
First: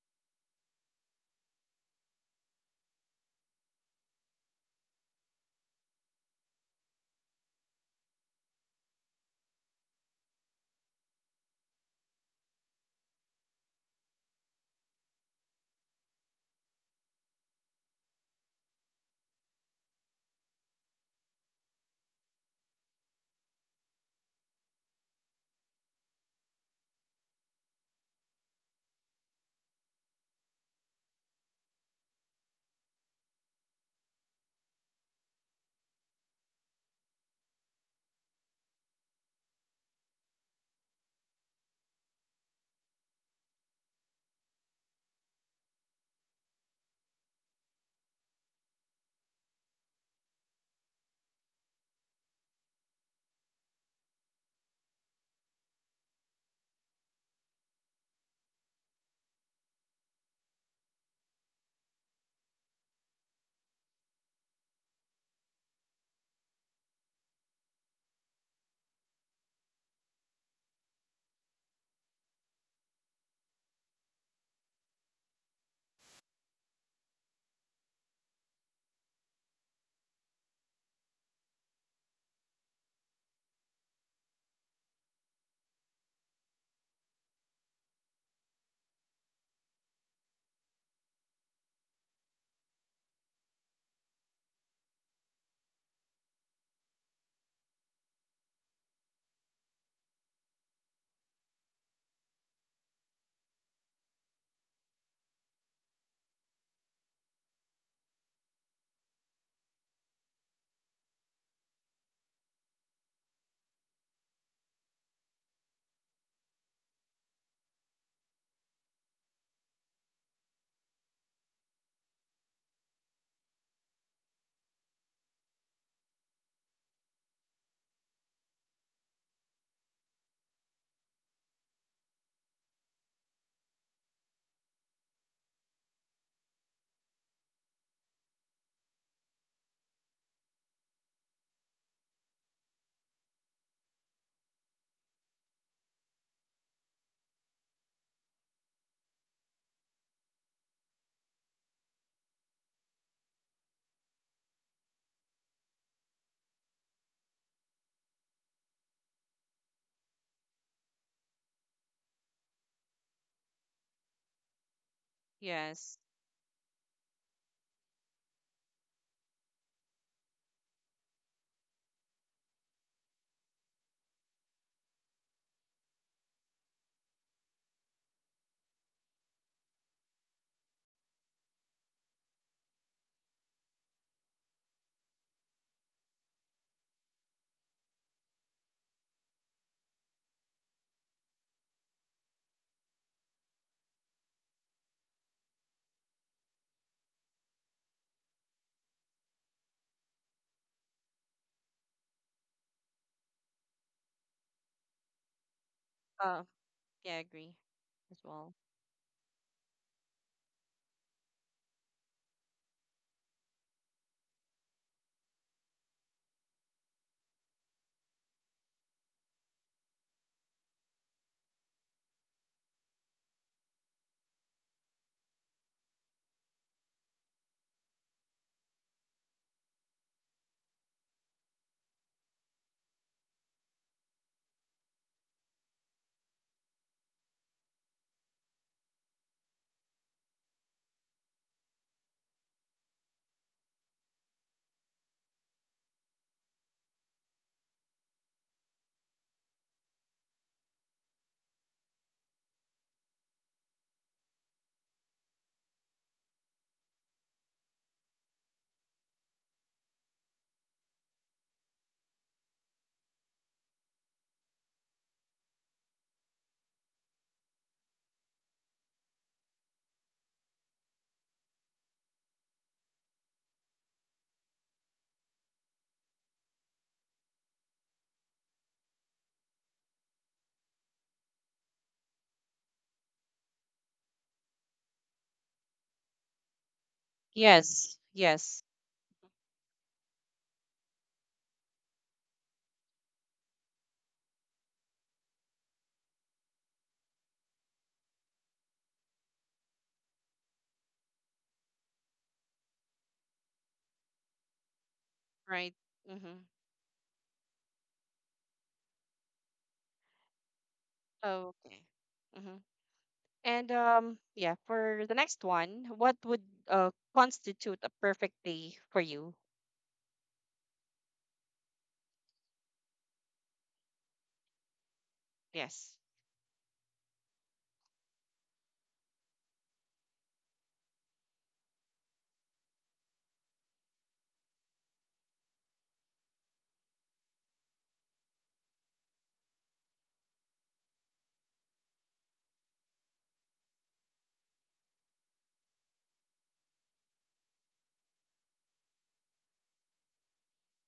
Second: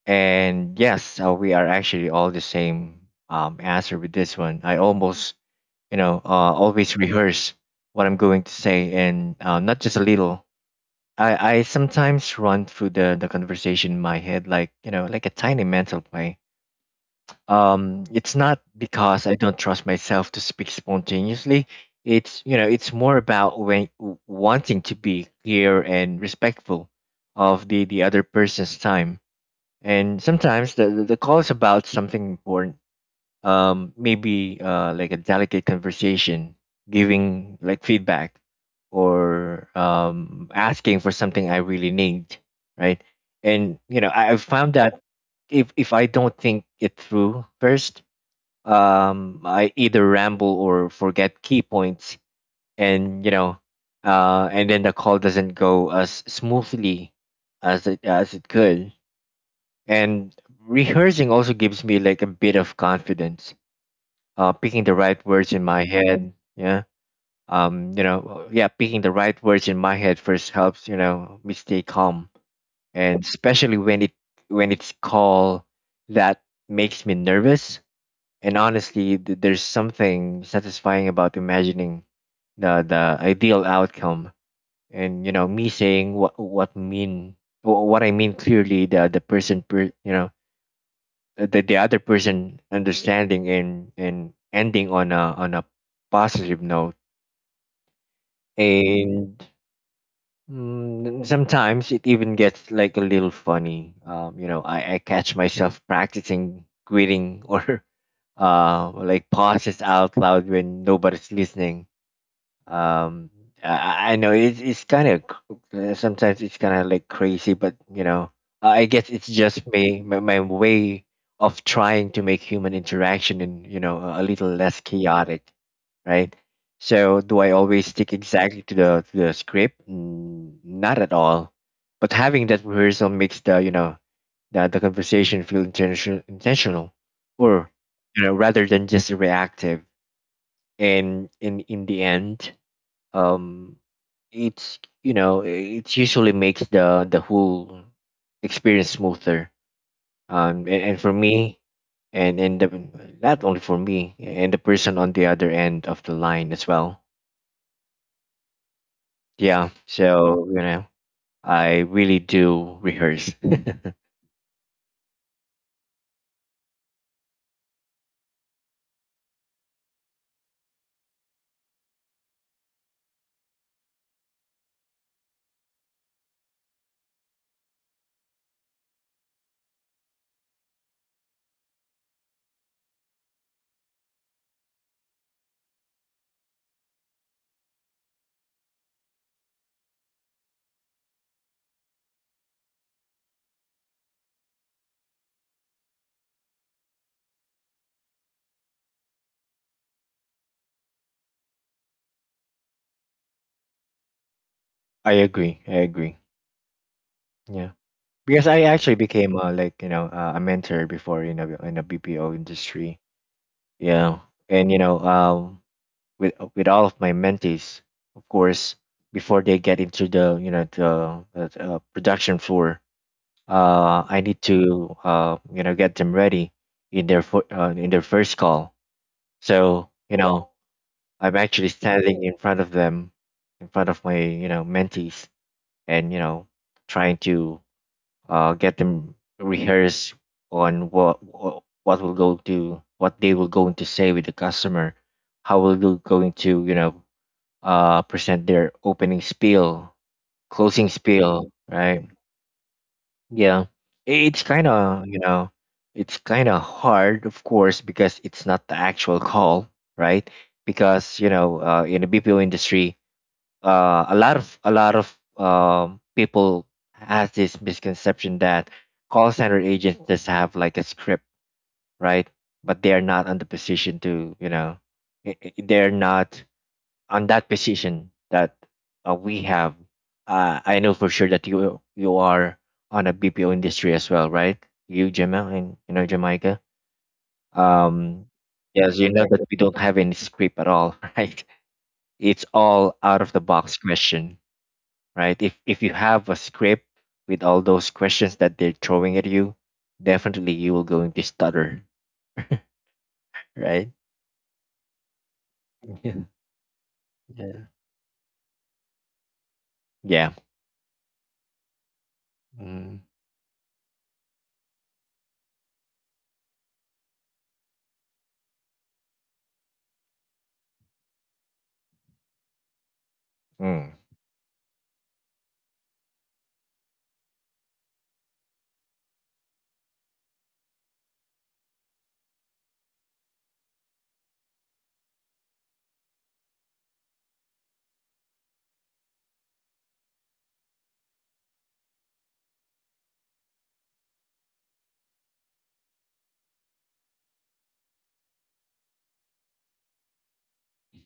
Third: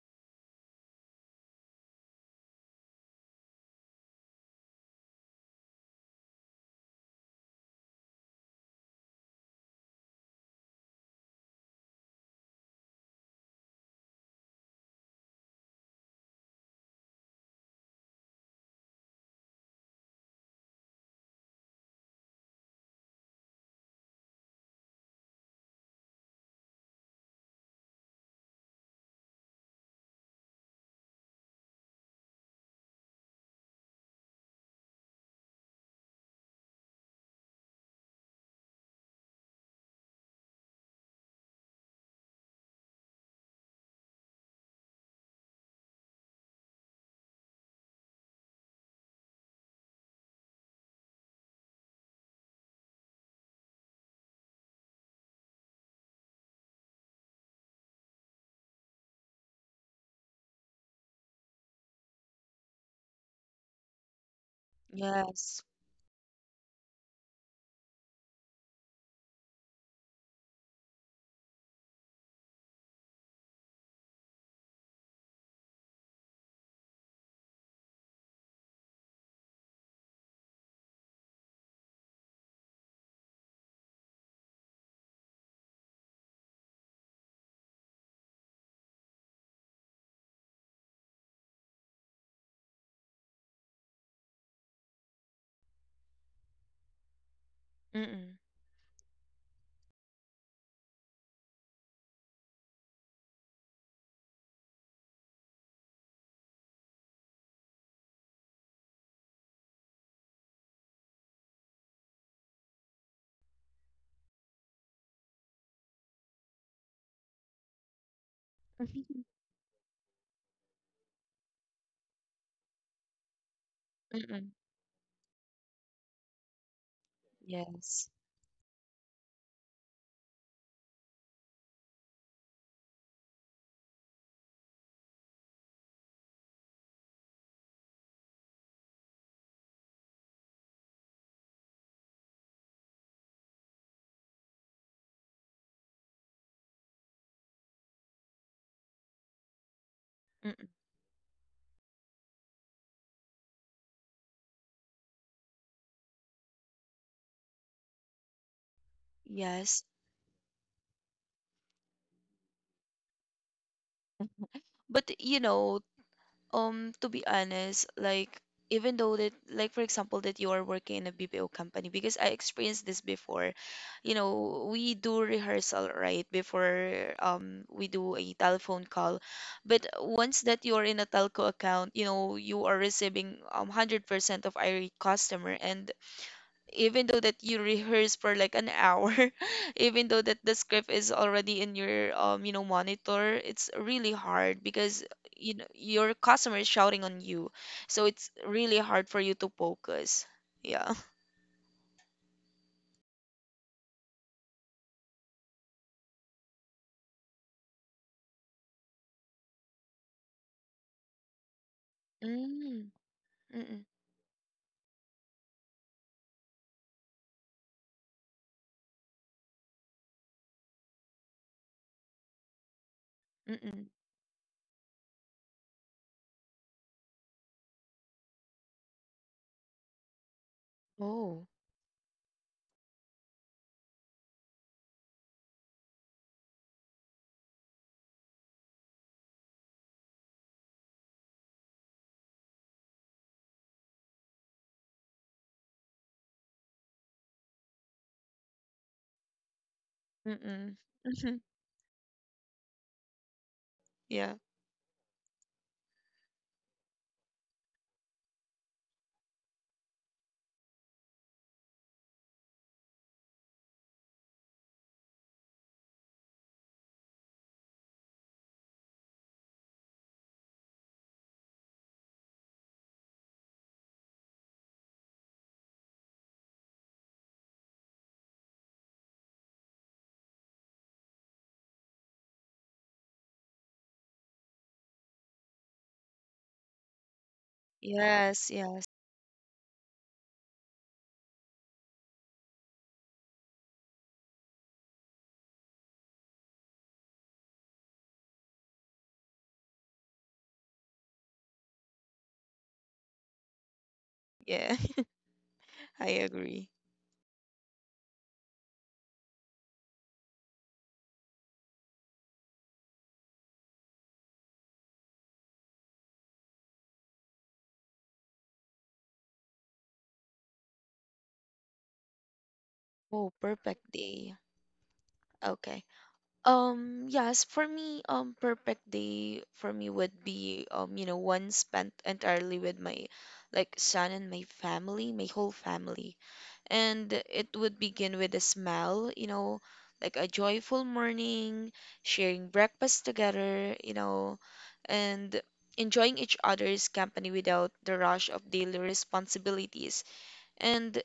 Speaker 2: And yes, we are actually all the same, answer with this one. I almost, you know, always rehearse what I'm going to say, and not just a little. I sometimes run through the conversation in my head, like, you know, like a tiny mental play. It's not because I don't trust myself to speak spontaneously. It's, you know, it's more about when wanting to be clear and respectful of the other person's time. And sometimes the call is about something important. Maybe like a delicate conversation, giving like feedback, or asking for something I really need, right? And you know, I've found that if I don't think it through first, I either ramble or forget key points. And you know, and then the call doesn't go as smoothly as it could. And rehearsing also gives me like a bit of confidence, picking the right words
Speaker 3: Yes.
Speaker 2: in my head, yeah. You know, yeah, picking the right words in my head first helps, you know, me stay calm, and especially when it when it's call that makes me nervous. And honestly, there's something satisfying about imagining the ideal outcome, and you know, me saying what I mean clearly, the person, per, you know, the other person understanding and ending on a positive note,
Speaker 3: Mm-mm.
Speaker 2: and Mm, and sometimes it even gets like a little funny. You know, I catch myself practicing greeting or [laughs] like pauses out loud when nobody's listening. um I know it's kind of sometimes it's kind of like crazy, but you know, I guess it's
Speaker 3: [laughs]
Speaker 2: just me, my way of trying to make human interaction and, you know, a little
Speaker 3: Mm-mm.
Speaker 2: less chaotic, right? So do I always
Speaker 3: Yes.
Speaker 2: stick exactly to the script? Mm, not at all. But having that rehearsal makes the, you know, the conversation feel intentional, or you know, rather than just reactive. And in the end, um it's, you know, it usually makes the whole experience smoother,
Speaker 3: Mm-mm.
Speaker 2: and for me, and the, not only for me and the person on the other end of the line as well, yeah.
Speaker 3: Yes.
Speaker 2: So you know, I really do rehearse.
Speaker 3: But
Speaker 1: Yes.
Speaker 3: to be honest, like even though that, like for example, that you are working in a BPO company, because I experienced this before, we do rehearsal right before we do a telephone call. But once that you are in a telco account, you are receiving 100% of every customer, and even though that you rehearse for like an hour, [laughs] even though that the script is already in your monitor, it's really hard because your customer is shouting on you, so it's really hard for you to focus. Yeah
Speaker 2: I agree, I agree.
Speaker 1: Uh, yeah, I
Speaker 2: Yeah,
Speaker 1: agree as
Speaker 2: because I
Speaker 1: well.
Speaker 2: actually became, like, you know, a mentor before in a BPO
Speaker 3: mm,
Speaker 2: industry.
Speaker 3: mm-mm,
Speaker 2: Yeah. And you know, with all of my mentees, of course, before they get into the, you know, the production floor.
Speaker 3: mm-mm.
Speaker 2: I need to, you know, get them ready in their in their first call. So you know, I'm
Speaker 3: oh
Speaker 2: actually standing in front of them, in front of my, you know, mentees, and you know, trying to get them rehearse on what will go to what they will going to say with the customer, how will they going to, you know, present their opening spiel,
Speaker 3: mm-mm.
Speaker 2: closing spiel,
Speaker 3: [laughs]
Speaker 2: right? Yeah.
Speaker 3: yeah
Speaker 2: It's kind of, you know, it's kind of hard, of course, because it's not the actual call, right? Because, you know, in the BPO industry, a lot of people has this misconception that call center agents just have like a script, right? But they are not on the position to, you know, they're not on that position that uh, we have, I know for sure that you are on a BPO industry as well, right? You, Gemma, in, you know, Jamaica.
Speaker 1: Yes.
Speaker 2: Um,
Speaker 3: yes
Speaker 1: Yes.
Speaker 3: yes
Speaker 2: yes, you know that we don't have any script at all, [laughs] right? It's all out of the box question, right? If you have a script with all those questions that they're throwing at you, definitely you will going to stutter, right?
Speaker 3: yeah [laughs]
Speaker 1: Right.
Speaker 3: I
Speaker 2: [laughs]
Speaker 1: Mm-hmm.
Speaker 3: agree
Speaker 2: Yeah. Yeah.
Speaker 1: Okay. Mm-hmm.
Speaker 2: Mm.
Speaker 1: And Yeah, for the next one, what would constitute a perfect day for you?
Speaker 3: Oh, perfect
Speaker 2: Mm.
Speaker 3: day. Okay.
Speaker 1: Yes.
Speaker 3: Yes, for me, perfect day for me would be, one spent entirely with my, like, son and my family, my whole family. And it would begin with a smell, like a joyful morning, sharing breakfast together, and enjoying each other's company without the rush of daily responsibilities. And,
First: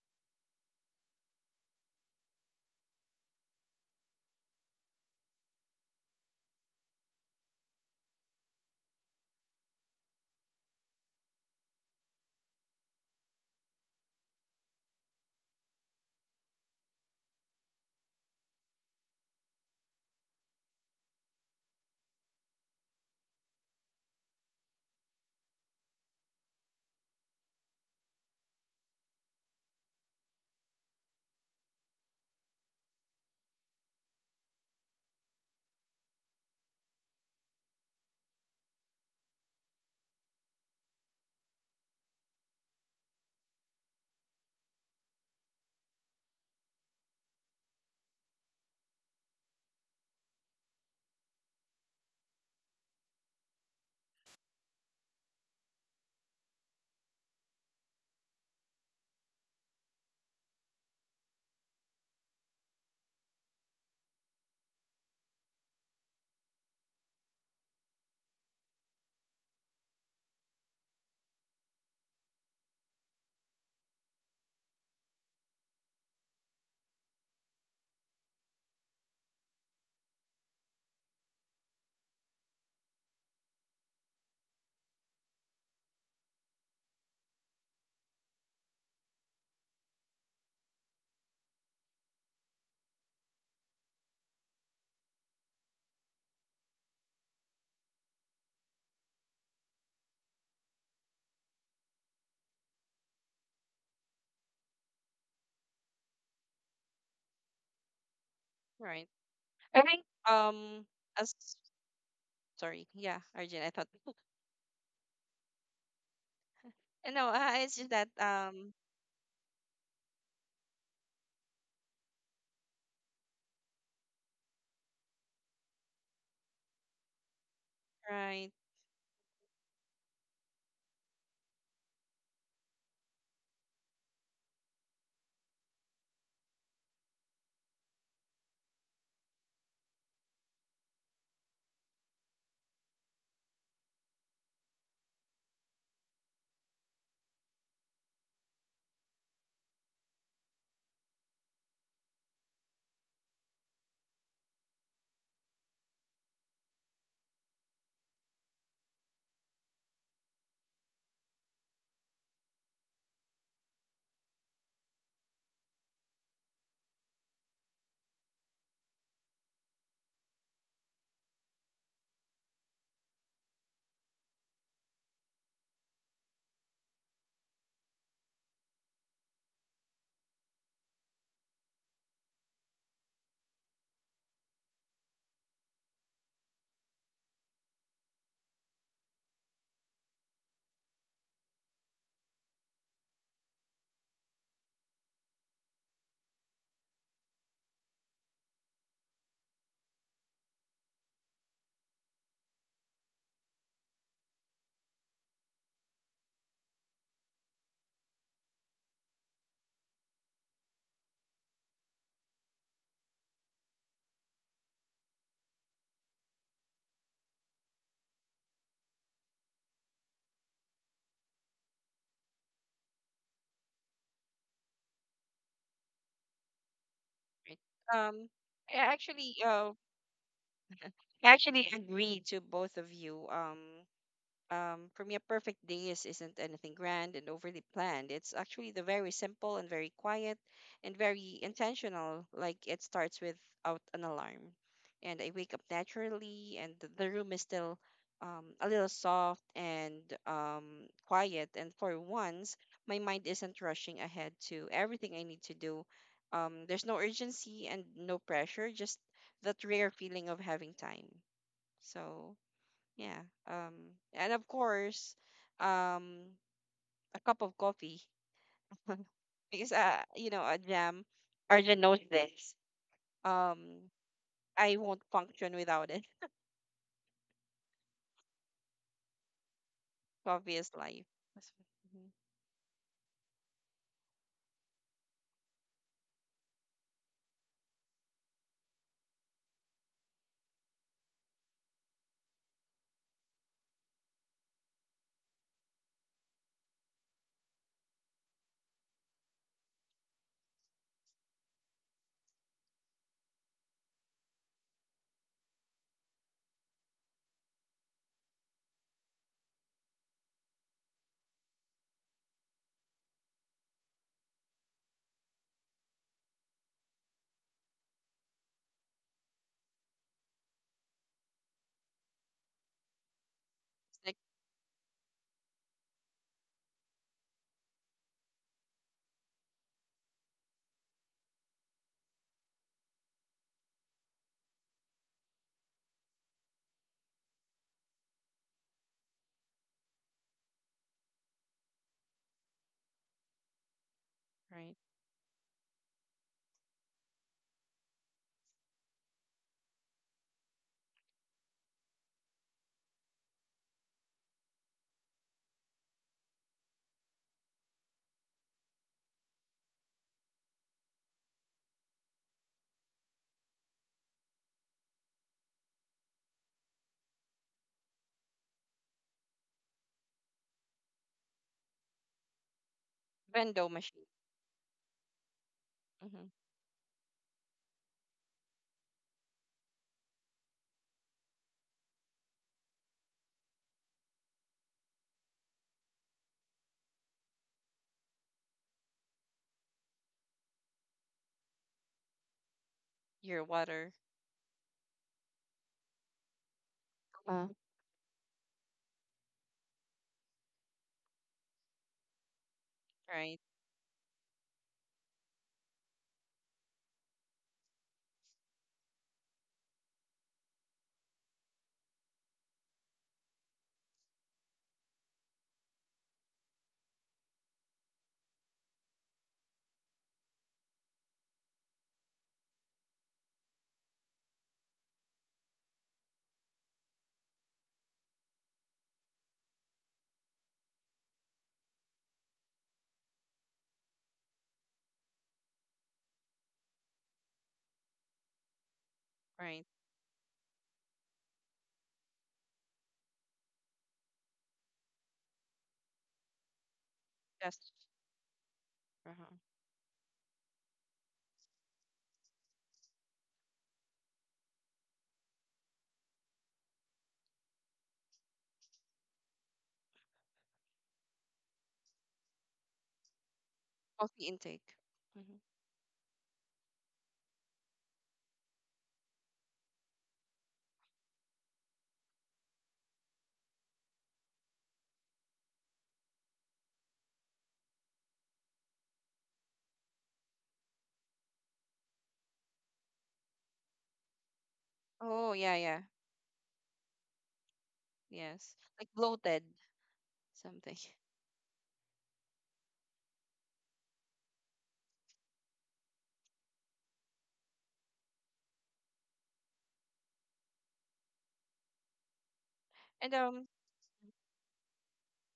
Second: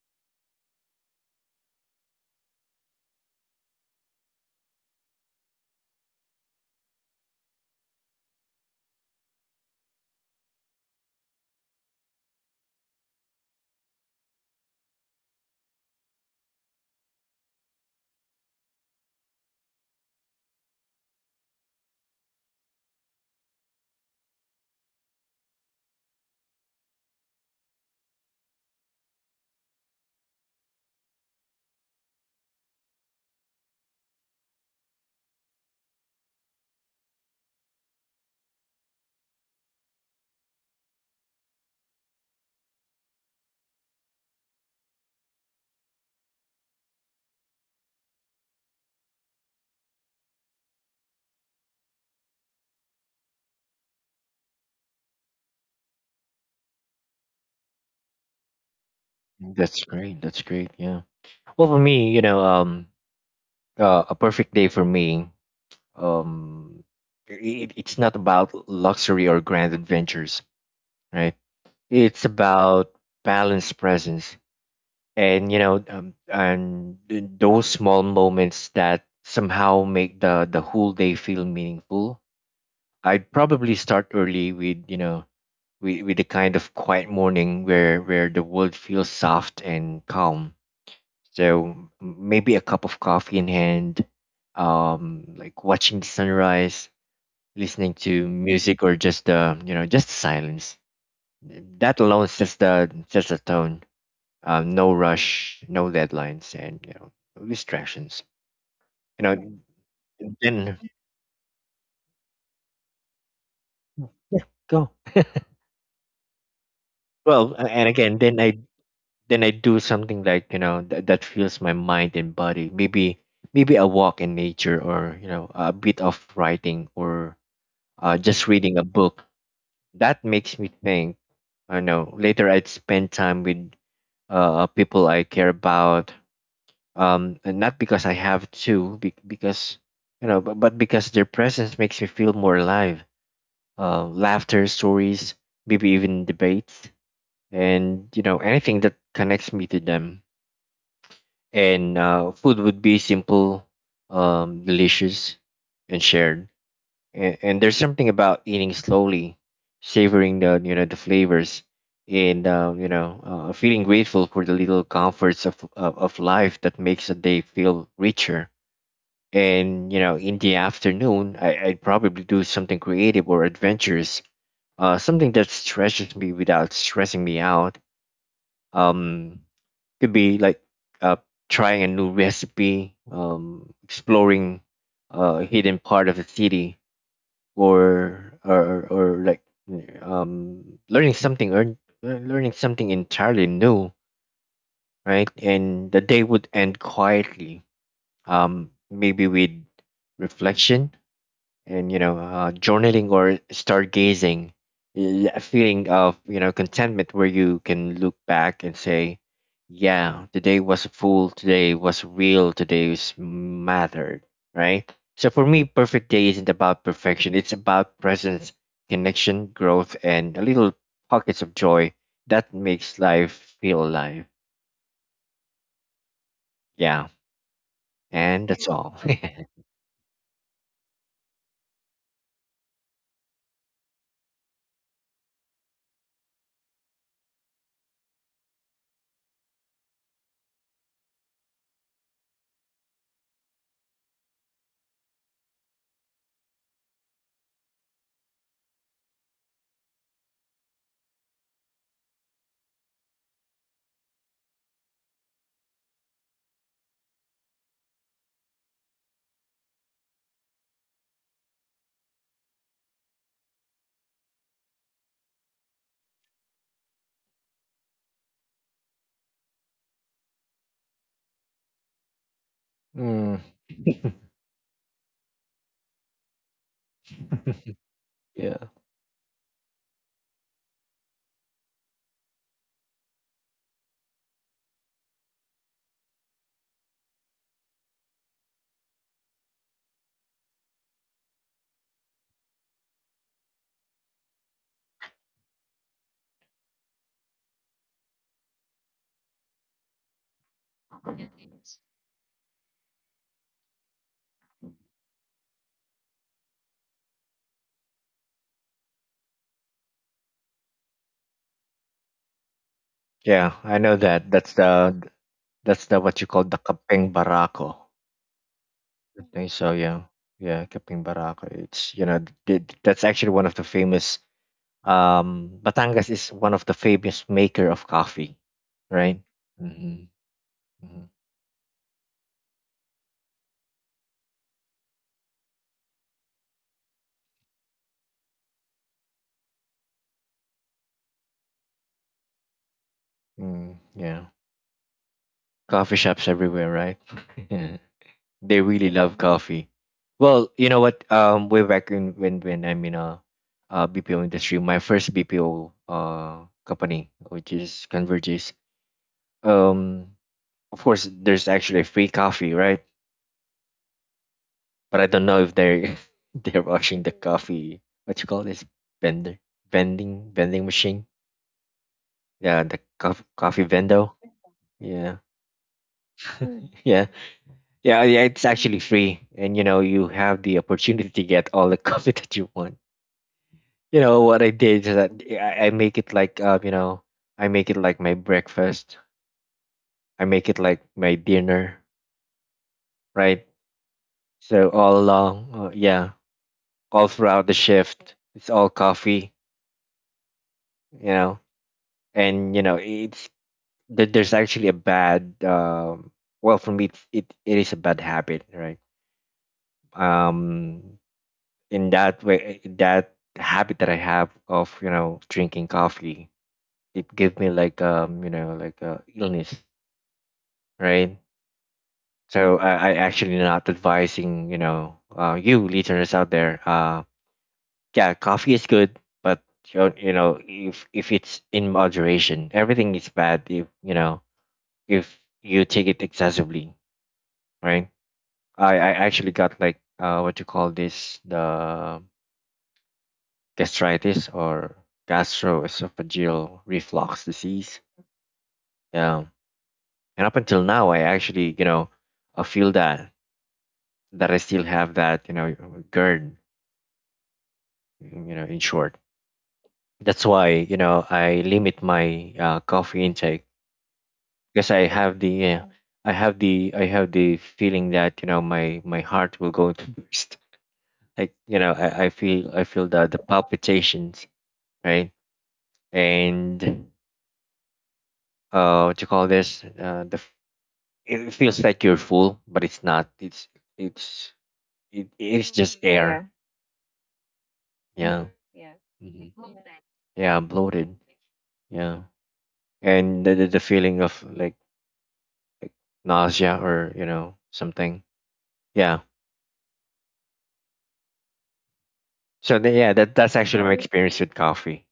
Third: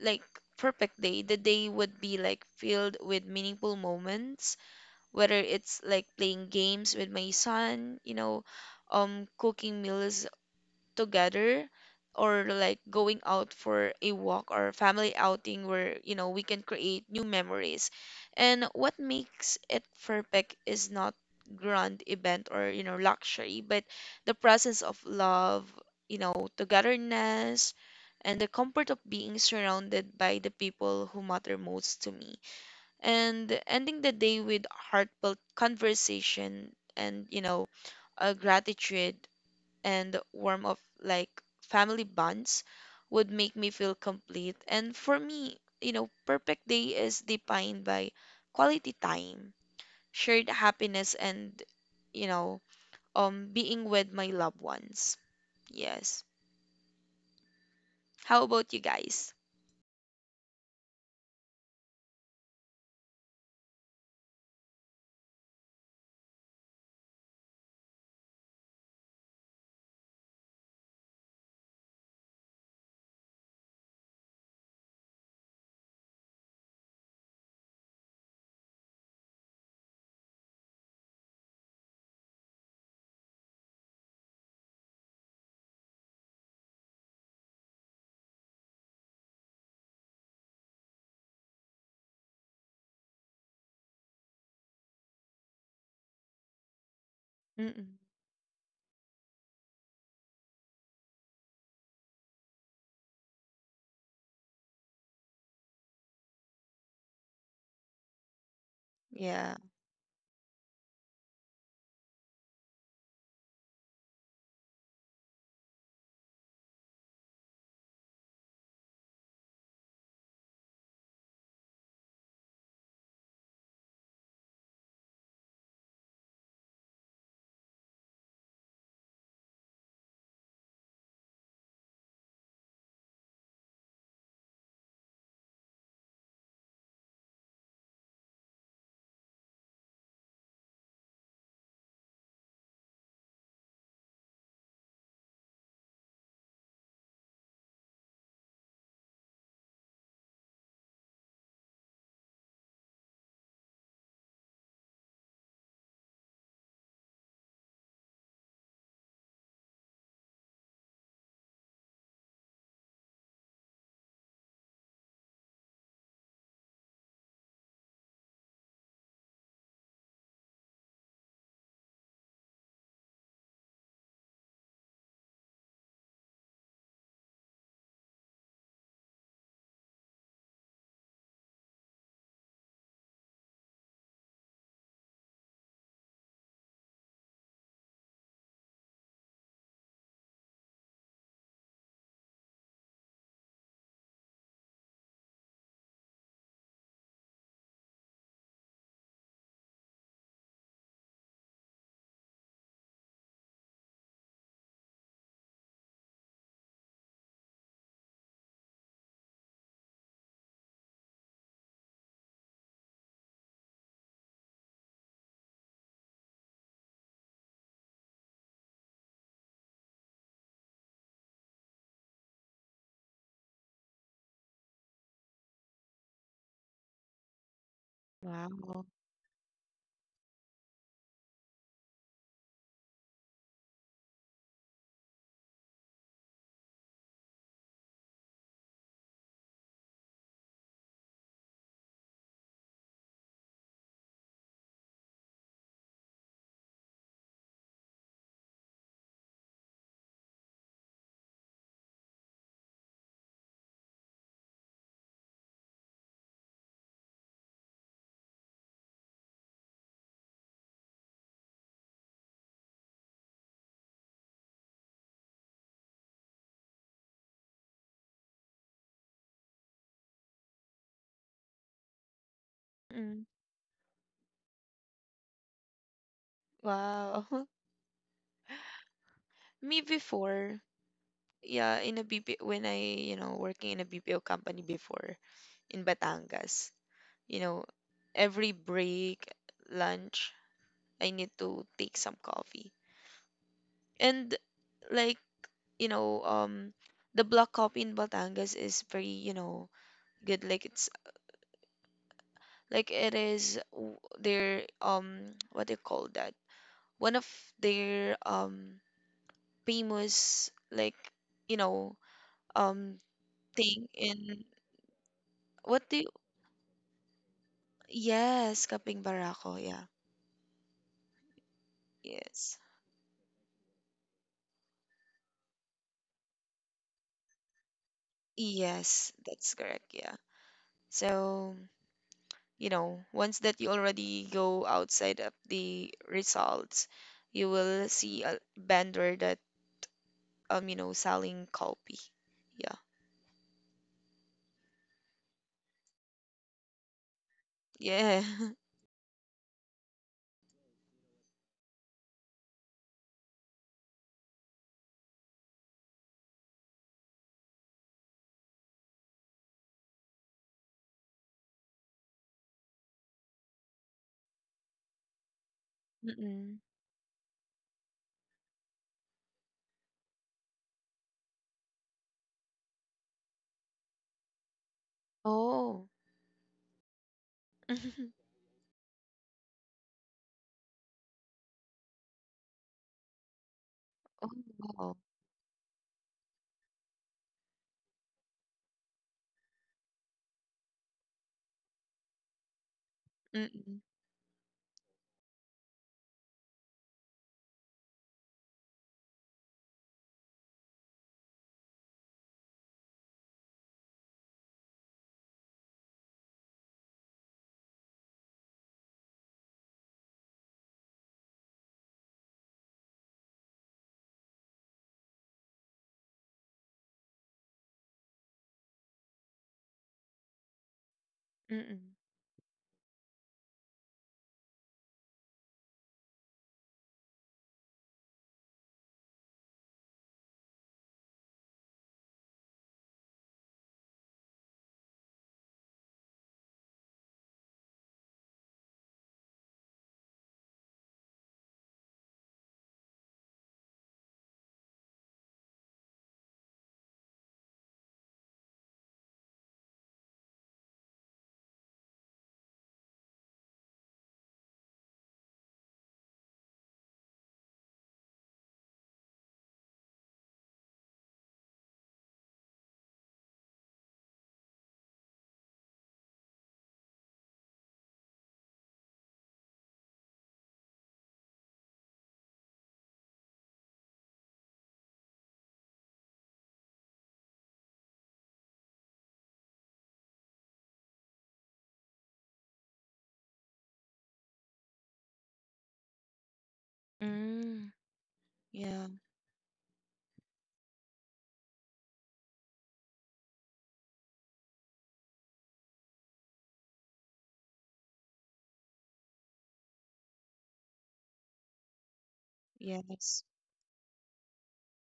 Speaker 3: like, perfect day, the day would be, like, filled with meaningful moments, whether it's like playing games with my son, cooking meals together, or like going out for a walk or a family outing where, we can create new memories. And what makes it perfect is not grand event or, luxury, but the presence of love, togetherness, and the comfort of being surrounded by the people who matter most to me. And ending the day with heartfelt conversation and a gratitude and warmth of like family bonds would make me feel complete. And for me, perfect day is defined by quality time, shared happiness, and you know being with my loved ones. Yes. How about you guys?
Speaker 2: That's great. That's great. Yeah. Well, for me, you know, a perfect day for me, um, it, it's not about luxury or grand adventures, right? It's about balanced presence, and you know, and those small moments that somehow make the whole day feel meaningful. I'd probably start early with, you know, with the kind of quiet morning where the world feels soft and calm. So maybe a cup of coffee in hand, like watching the sunrise, listening
Speaker 3: Mm-mm.
Speaker 2: to music, or just, you know, just silence. That alone sets the tone. No rush, no deadlines, and you know, no distractions.
Speaker 1: Right.
Speaker 2: You
Speaker 3: yeah
Speaker 1: I
Speaker 2: know,
Speaker 1: think
Speaker 2: then
Speaker 1: as Sorry, yeah, Arjun, I thought.
Speaker 2: yeah, go
Speaker 1: [laughs] No, it's
Speaker 2: well.
Speaker 1: just that,
Speaker 2: And again, then I do something like, you know, that fuels my mind and body. Maybe a walk in nature, or a bit of writing, or
Speaker 1: right,
Speaker 2: just reading a book that makes me think. I know later I'd spend time with people I care about, and not because I have to be- because, but because their presence makes me feel more alive. Uh, laughter, stories, maybe even debates, and anything that connects me to them. And food would be simple, delicious, and shared. And there's something about eating slowly, savoring the flavors, and feeling grateful for the little comforts of life that makes a day feel richer. And in the afternoon, I'd probably do something creative or adventurous. Something that stretches me without stressing me out. um could be like, uh, trying a new recipe, exploring a hidden part of the city, or like, um learning something learn, learning something entirely new. Right, and the day would end quietly, maybe with reflection, and journaling or stargazing. A feeling of contentment where you can look back and say, yeah, today was full, today was real, today was mattered. Right, so for me, perfect day isn't about perfection, it's about presence, connection, growth, and little pockets of joy that makes life feel alive. Yeah,
Speaker 1: right. Um
Speaker 2: and
Speaker 1: I
Speaker 2: that's
Speaker 3: Wow.
Speaker 2: all.
Speaker 1: actually
Speaker 2: [laughs]
Speaker 1: [laughs] I actually agree to both of you. For me, a perfect day isn't anything grand and overly planned. It's actually the very simple and very quiet and very intentional. Like, it starts without an alarm, and I wake up naturally, and the room is still, a little soft and, quiet. And for once, my mind isn't rushing ahead to everything I need to do. There's no urgency and no pressure, just that rare feeling of having time. So yeah. And of course, um, a cup of coffee because you know, a jam. Arjun knows this.
Speaker 3: Mm,
Speaker 2: Mm.
Speaker 1: Um,
Speaker 2: [laughs]
Speaker 1: I won't function without it. [laughs]
Speaker 3: wow.
Speaker 2: Yeah.
Speaker 3: [laughs] Me
Speaker 1: Coffee is
Speaker 3: before.
Speaker 1: life.
Speaker 3: Yeah, in a BP when I, working in a BPO company before in Batangas, you know, every break, lunch, I need to take some coffee. And like, you know, um the black coffee in Batangas is very, good. Like it is their [tsk] what they call that? One of their famous like, you know, um
Speaker 2: yeah i
Speaker 3: thing
Speaker 2: know that
Speaker 3: in
Speaker 2: that's the
Speaker 3: what
Speaker 2: That's the
Speaker 3: do.
Speaker 2: what you call the Kapeng Barako.
Speaker 3: Yes,
Speaker 2: I
Speaker 3: Kapingbarako,
Speaker 2: think
Speaker 3: Barako,
Speaker 2: so,
Speaker 3: yeah.
Speaker 2: yeah. Yeah, Kapeng Barako. It's, you know,
Speaker 3: Yes.
Speaker 2: that's actually one of the
Speaker 1: Like,
Speaker 2: famous, Batangas is one of the famous maker of coffee,
Speaker 3: Yes,
Speaker 2: right?
Speaker 3: that's correct,
Speaker 2: Mm-hmm.
Speaker 3: yeah.
Speaker 2: Mm-hmm.
Speaker 3: So, once that you already go outside of the results, you will see a vendor that selling copy. Yeah.
Speaker 2: Mm, yeah.
Speaker 1: right.
Speaker 2: Coffee shops everywhere, right? [laughs] Yeah.
Speaker 3: Yeah.
Speaker 2: They really love coffee. Well, you know what? Way back in, when I'm in a BPO industry, my first BPO company, which is Converges. Um Of course, there's actually free coffee, right? But I don't know if they're
Speaker 3: [laughs]
Speaker 2: [laughs]
Speaker 3: Mm-mm.
Speaker 2: they're washing the coffee. What you call this vendor, vending machine? Yeah, the coffee
Speaker 1: Vendo machine.
Speaker 2: coffee vendor. Yeah,
Speaker 1: Mm-hmm.
Speaker 3: Oh.
Speaker 2: [laughs] yeah, yeah, yeah.
Speaker 3: [laughs]
Speaker 2: It's actually free, and you know you have the opportunity to get all the coffee [laughs] that you want. You know
Speaker 3: Oh,
Speaker 2: what I did is
Speaker 3: wow.
Speaker 2: that, yeah, I make it like, I make it like my breakfast. I make it like my dinner,
Speaker 1: Your
Speaker 2: right?
Speaker 1: water.
Speaker 3: Mm-mm.
Speaker 2: So all along, yeah,
Speaker 1: Uh,
Speaker 2: all throughout the shift. It's all coffee, you know, and you know
Speaker 1: Right.
Speaker 2: it's there, there's actually a bad. Well, for me, it's, it is a bad habit, right? Um, in that way, that habit that I have of, you know, drinking coffee, it gave me like, a illness, right?
Speaker 3: Mm-mm.
Speaker 2: So I actually not advising, you know, you listeners out there. Yeah, coffee is good, but, you know, if it's in moderation, everything is bad. If, you know, if you take it excessively, right? I
Speaker 1: Right.
Speaker 2: actually got like, what you call this, the gastritis, or gastroesophageal reflux
Speaker 1: Just
Speaker 2: disease.
Speaker 1: uh-huh.
Speaker 2: Yeah, and up until now, I actually, you know, I feel that, I still have that, you know, GERD. You know, in short, that's why, you know, I limit my coffee intake,
Speaker 1: Coffee intake.
Speaker 2: because I
Speaker 1: Mm-hmm.
Speaker 2: have the, yeah, I have the feeling that, you know, my heart will go [laughs] to burst. Like, you know, I feel the palpitations, right? And what you call this? The it feels like you're full, but it's not. It's
Speaker 1: Oh
Speaker 2: it,
Speaker 1: yeah, yeah.
Speaker 2: it's just air.
Speaker 3: Mm.
Speaker 1: Yes.
Speaker 2: Yeah.
Speaker 1: Like
Speaker 3: Yeah,
Speaker 1: bloated
Speaker 2: Mhm.
Speaker 1: something.
Speaker 2: Yeah, I'm bloated. Yeah, and the, the feeling of like nausea, or, you know, something. Yeah.
Speaker 1: [laughs]
Speaker 2: So
Speaker 1: And
Speaker 2: the, yeah, that
Speaker 3: yes.
Speaker 2: that's actually my experience with coffee.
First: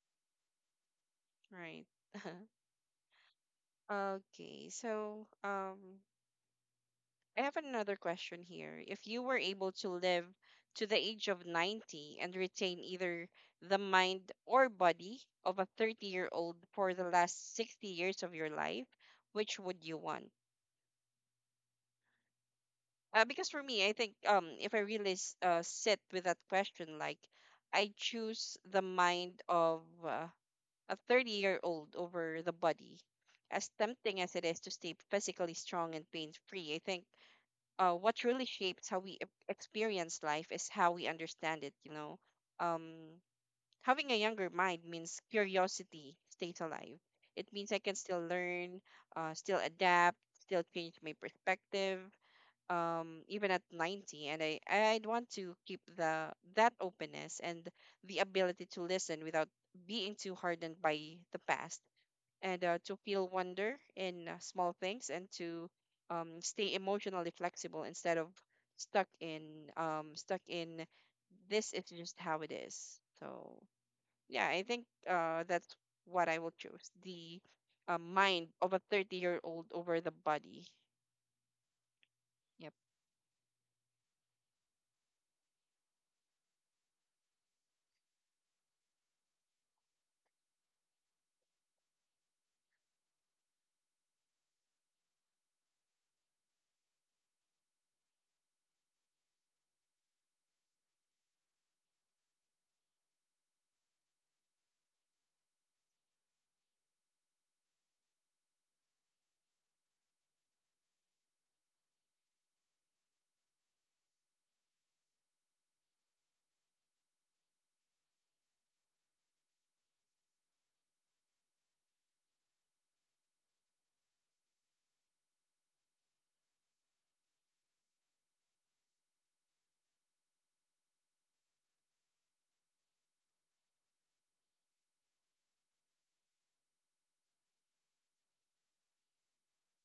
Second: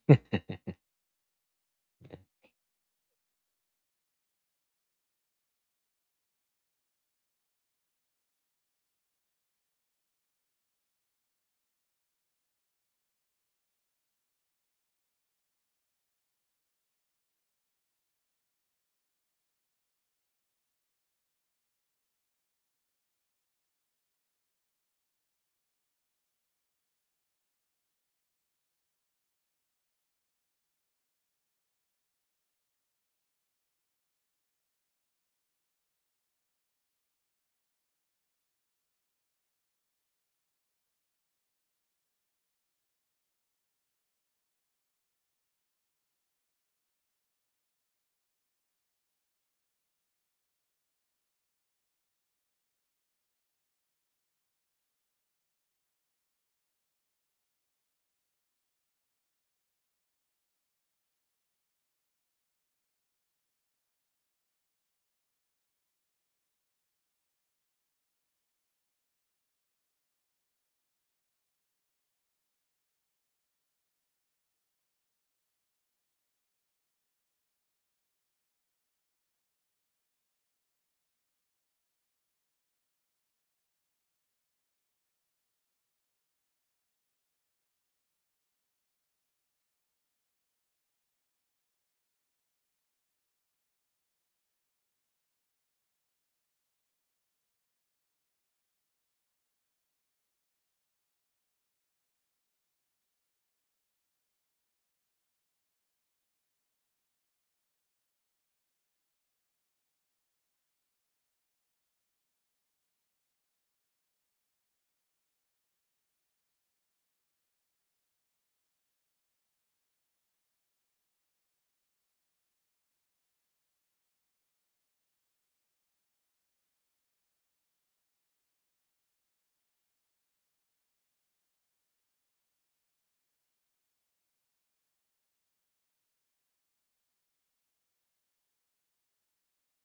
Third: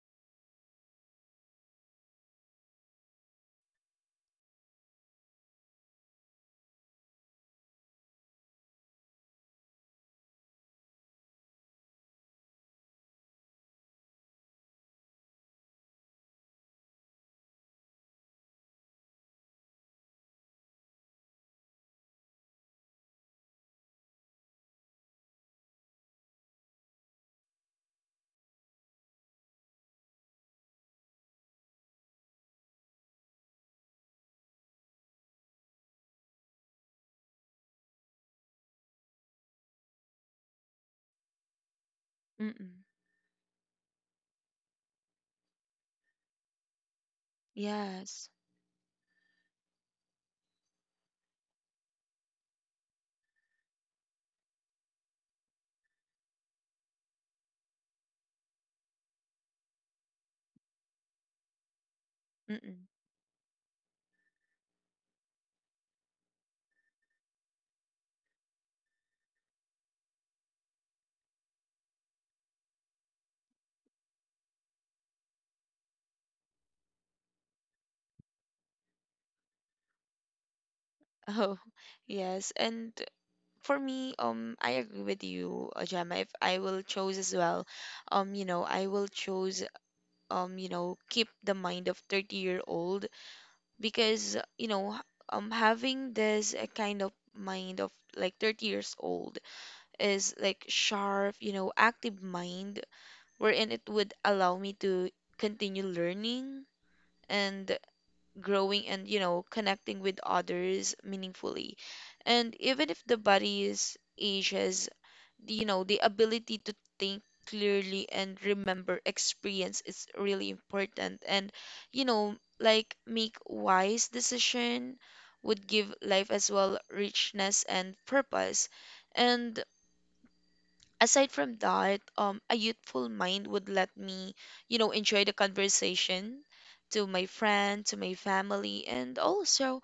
Speaker 1: right. [laughs] Okay. I have another question here. If you were able to live to the age of 90 and retain either the mind or body of a 30-year-old for the last 60 years of your life, which would you want? Because for me, I think if I really sit with that question, I choose the mind of uh, a 30-year-old over the body. As tempting as it is to stay physically strong and pain free, I think what really shapes how we experience life is how we understand it.
Speaker 3: Mm-mm.
Speaker 1: Um, having a younger mind means curiosity stays alive. It means I can still
Speaker 3: Yes.
Speaker 1: learn, still adapt, still change my perspective, even at 90. And I'd want to keep the that openness and the ability to listen without being too hardened by the past, and
Speaker 3: Mm-mm.
Speaker 1: to feel wonder in small things, and to stay emotionally flexible instead of stuck in stuck in this is just how it is. So yeah, I think that's what I will choose: the mind of a 30-year-old over the body.
Speaker 3: Oh, [laughs] yes.
Speaker 1: Yep.
Speaker 3: And for me, I agree with you, Gemma. If I will choose as well, I will choose, keep the mind of 30-year-old because, having this kind of mind of like 30 years old is like sharp, you know, active mind wherein it would allow me to continue learning and growing and, you know, connecting with others meaningfully. And even if the body's ages, you know, the ability to think clearly and remember experience is really important. And, you know, like make wise decision would give life as well richness and purpose. And aside from that, a youthful mind would let me, you know, enjoy the conversation to my friend, to my family, and also,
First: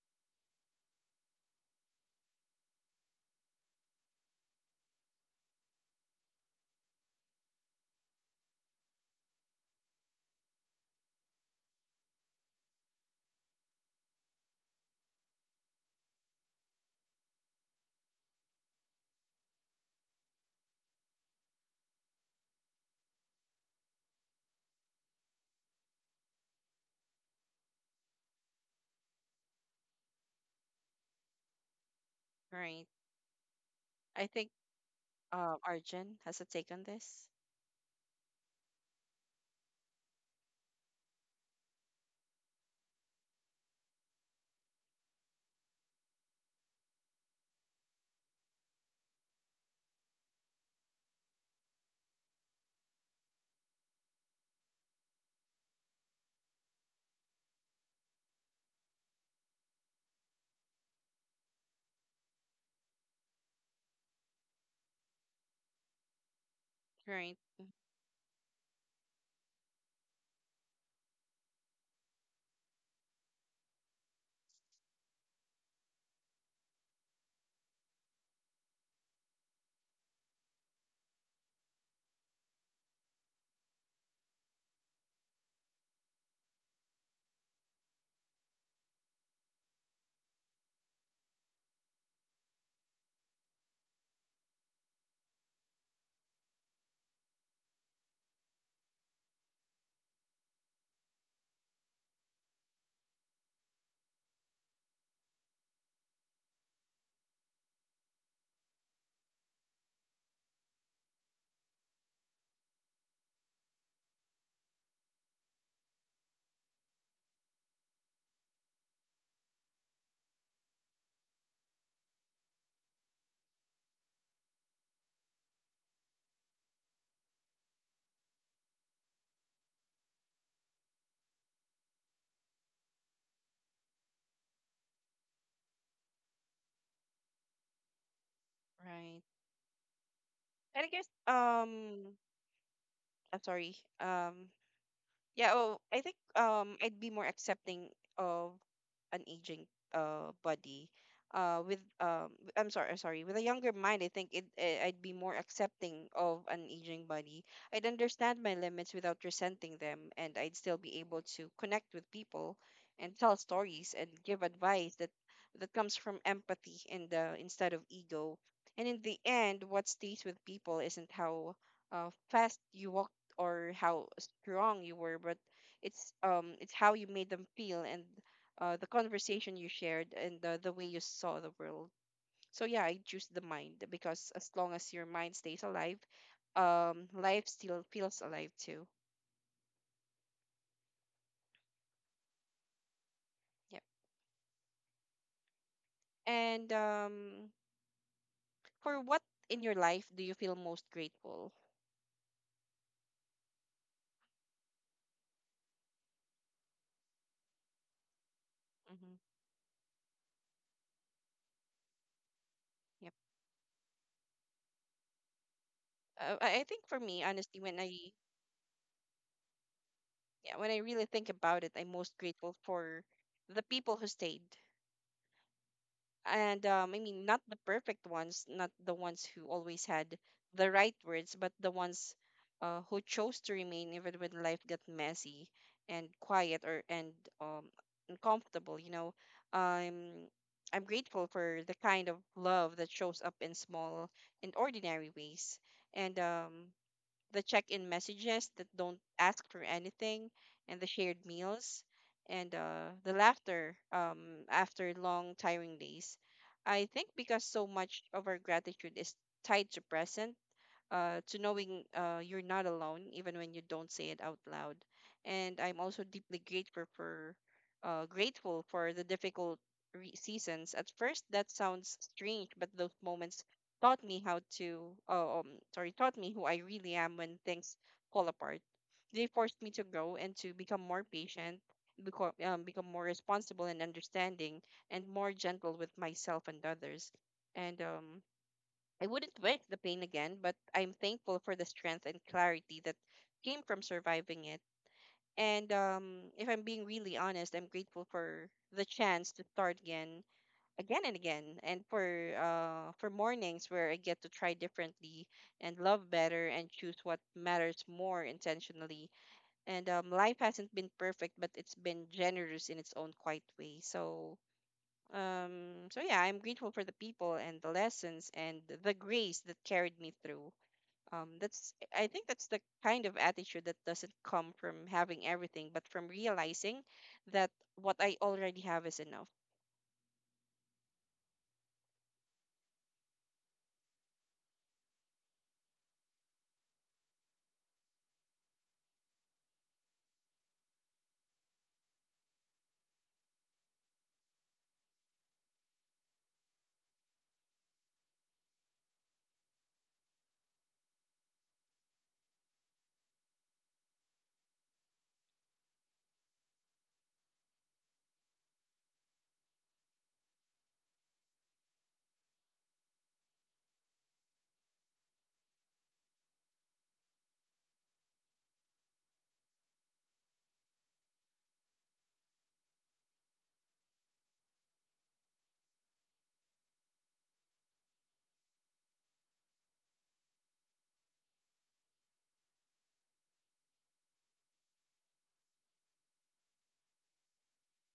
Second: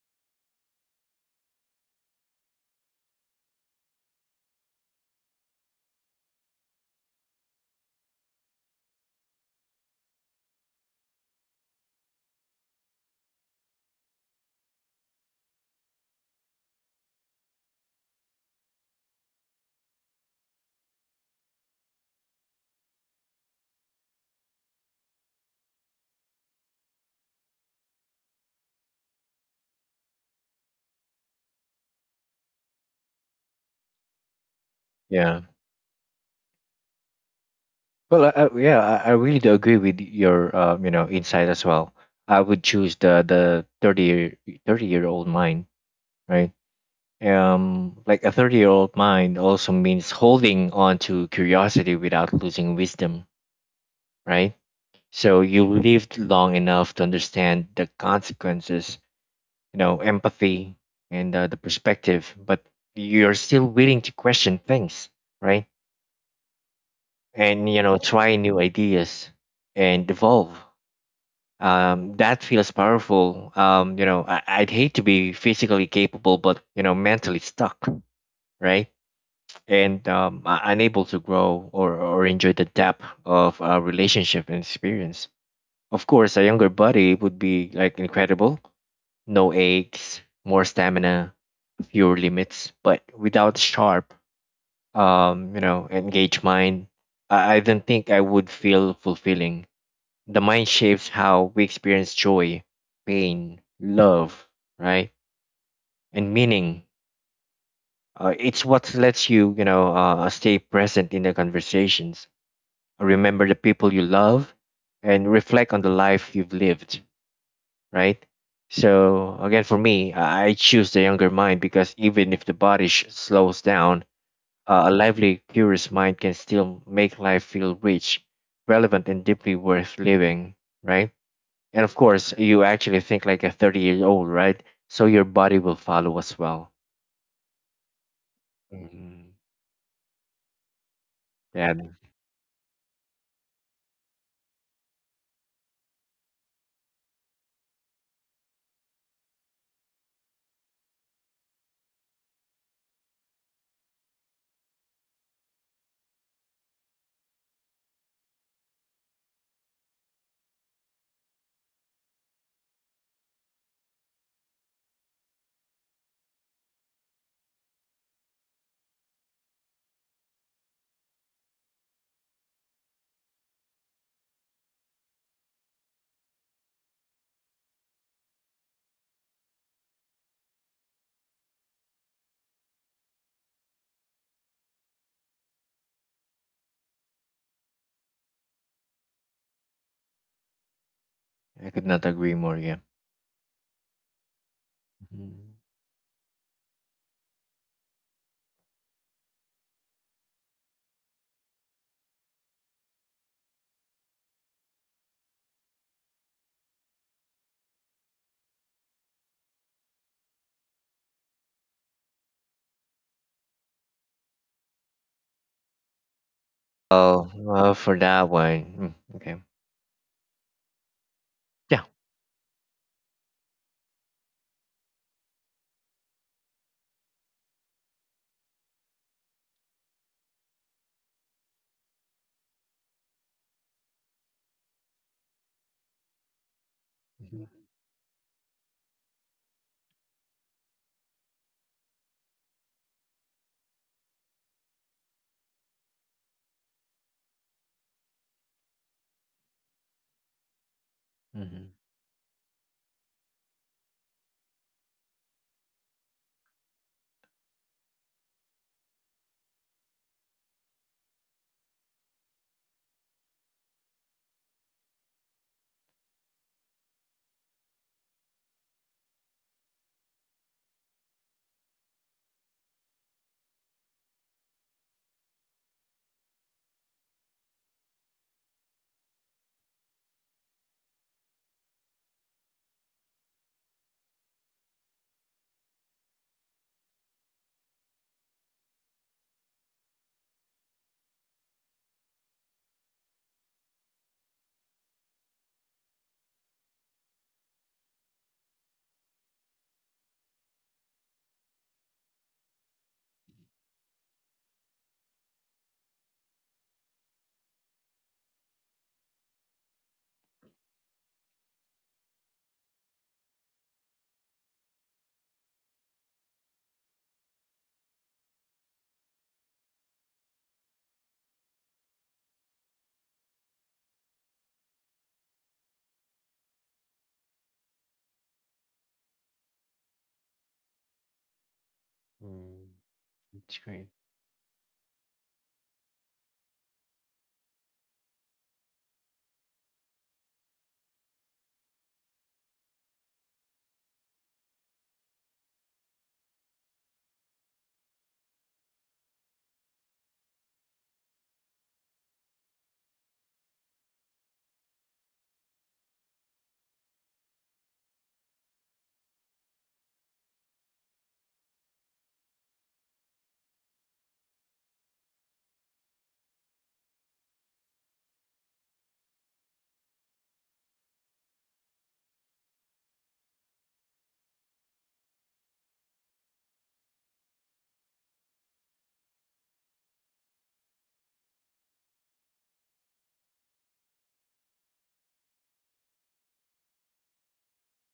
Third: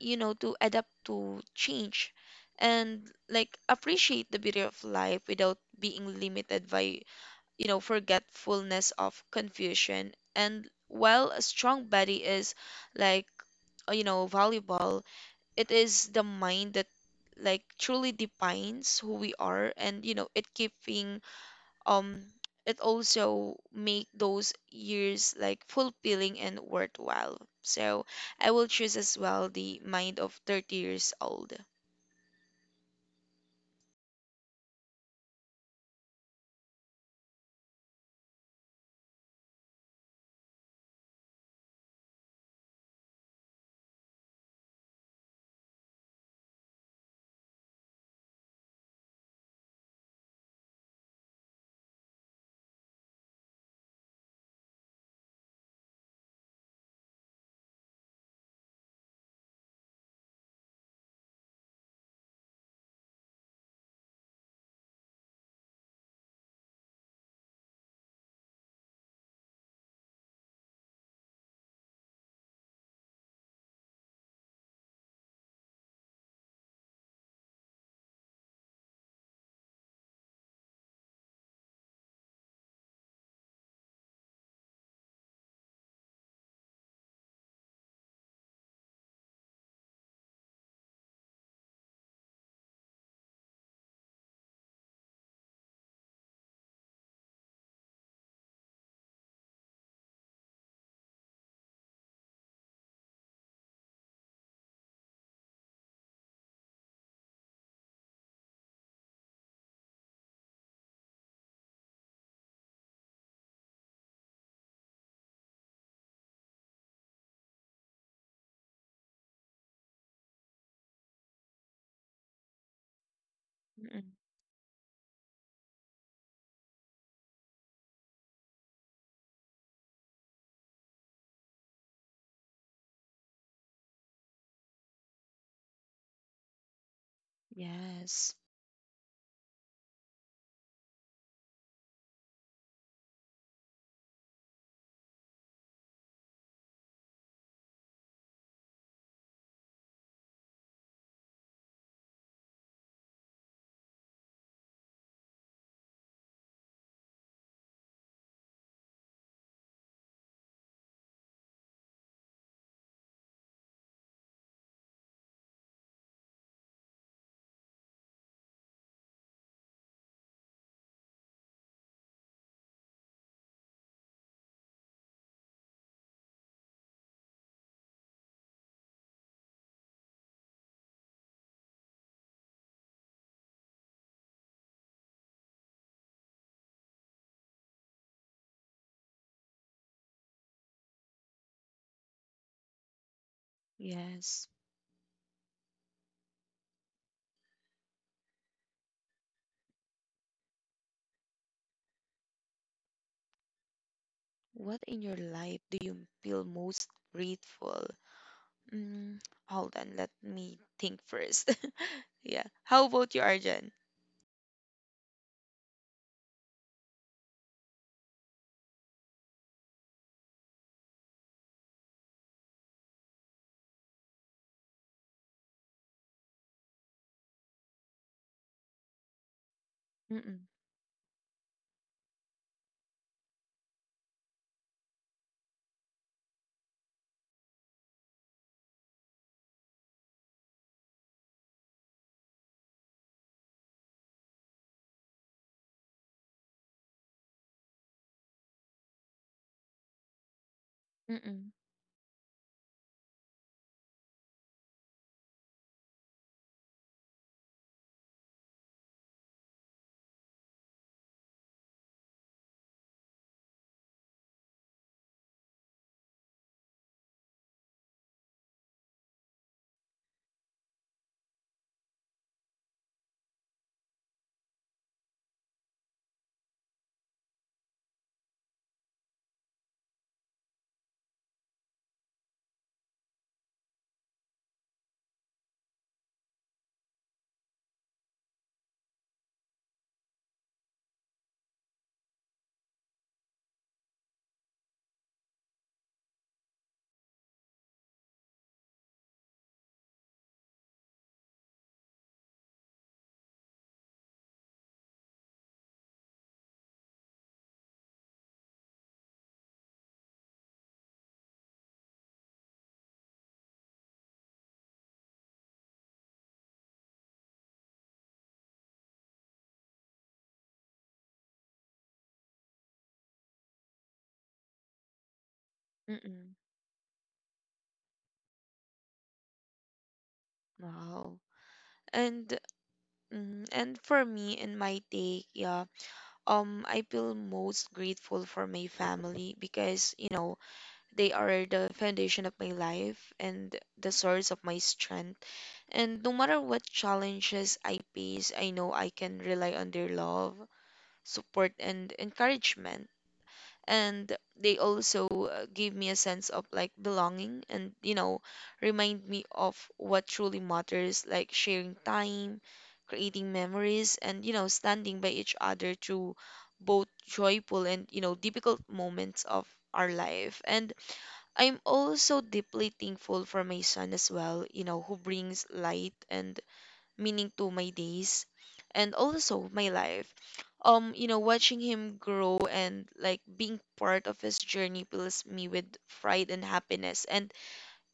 Speaker 3: you know, to adapt to change and like appreciate the beauty of life without being limited by, you know, forgetfulness of confusion. And while a strong body is like, you know, valuable, it is the mind that like truly defines who we are, and you know it keeping um it also make those years like fulfilling and worthwhile. So I will choose as well the mind of 30 years old.
Speaker 1: Right. I think
Speaker 2: Yeah.
Speaker 1: Arjun has a take on this.
Speaker 2: Well, yeah, I really do agree with your, insight as well. I would choose the 30 year, 30-year-old mind, right? Like a 30-year-old mind also means holding on to curiosity without losing wisdom, right? So you lived long enough to understand the consequences, you know, empathy, and the perspective, but you're still willing to question things, right?
Speaker 1: Right.
Speaker 2: And you know try new ideas and evolve. That feels powerful. I'd hate to be physically capable, but, you know, mentally stuck, right? And unable to grow or enjoy the depth of our relationship and experience. Of course, a younger body would be like incredible, no aches, more stamina, fewer limits, but without sharp, engaged mind, I don't think I would feel fulfilling. The mind shapes how we experience joy, pain, love, right, and meaning. It's what lets you, you know, stay present in the conversations, remember the people you love, and reflect on the life you've lived, right? So again, for me, I choose the younger mind, because even if the body slows
Speaker 3: Mm,
Speaker 2: down, a lively, curious mind can still make life feel rich, relevant, and deeply worth living, right? And of course, you actually think like a 30-year-old, right? So your body will follow as well.
Speaker 3: yes.
Speaker 1: Right.
Speaker 2: Mm.
Speaker 1: And I guess
Speaker 2: Yeah,
Speaker 1: I'm sorry. Yeah, oh, I think I'd be more accepting of an aging body with w- I'm sorry sorry with a younger mind. I think it I'd be more accepting of an aging body. I'd understand my limits without resenting them, and I'd still be able to connect with people and tell stories and give advice that comes from empathy and instead of ego. And in the end, what stays with people isn't how fast you walked or how strong you were, but it's how you made them feel, and the conversation you shared, and the way you saw the world. So yeah, I choose the mind, because as long as your mind stays alive, life still feels alive too.
Speaker 2: I could not agree more. Yeah.
Speaker 1: Yep.
Speaker 3: Yes.
Speaker 2: Mhm.
Speaker 1: And For what in your life do you feel most grateful?
Speaker 3: What in your life do you feel most grateful? Mm,
Speaker 1: Mm-hmm.
Speaker 3: hold on, let me think first. [laughs] Yeah, how about
Speaker 1: Yep.
Speaker 3: you, Arjan?
Speaker 1: I think for me,
Speaker 2: Oh,
Speaker 1: honestly,
Speaker 2: well,
Speaker 1: when I
Speaker 2: for that one. Mm, okay.
Speaker 1: yeah, when I really think about it,
Speaker 2: Yeah.
Speaker 1: I'm most grateful for the people who stayed. And I mean, not the perfect ones, not the ones who always had
Speaker 3: Mm-mm.
Speaker 1: the right words, but the ones who chose to remain even when life got messy and quiet or and
Speaker 2: Mhm.
Speaker 1: um, uncomfortable. You know, I'm I'm grateful for the kind of love that shows up in small and ordinary ways, and the check-in messages that don't ask for anything, and the shared
Speaker 3: Mm-mm.
Speaker 2: Hmm.
Speaker 1: meals, and the laughter after long, tiring days. I think because so much of our gratitude is tied to present, to knowing you're not alone, even when you don't say it out loud. And I'm also deeply grateful for grateful for the difficult seasons. At first, that sounds strange, but those moments taught me how to oh, sorry taught me who I really am when things fall apart. They forced me to grow and to become more patient, become more responsible and understanding, and more gentle with myself and others. And I wouldn't wish the pain again, but I'm thankful for the strength and clarity that came from surviving it. And if I'm being really honest, I'm grateful for the chance to start again, again and again, and for mornings where I get to try differently and love better and choose what matters more intentionally. And life hasn't been perfect, but it's been generous in its own quiet way. So yeah, I'm grateful for the people and the lessons and the grace that carried me through. That's I think that's the kind of attitude that doesn't come from having everything, but from
Speaker 3: Mm-mm.
Speaker 1: realizing that what I already have is enough.
Speaker 3: Wow. And
Speaker 2: Mm.
Speaker 3: mm,
Speaker 2: That's
Speaker 3: and
Speaker 2: great.
Speaker 3: for me in my take, yeah, I feel most grateful for my family, because you know they are the foundation of my life and the source of my strength. And no matter what challenges I face, I know I can rely on their love, support, and encouragement. And they also gave me a sense of like belonging, and you know remind me of what truly matters, like sharing time, creating memories, and you know standing by each other through both joyful and you know difficult moments of our life. And I'm also deeply thankful for my son as well, you know, who brings light and meaning to my days and also my life. You know, watching him grow and like being part of his journey fills me with pride and happiness. And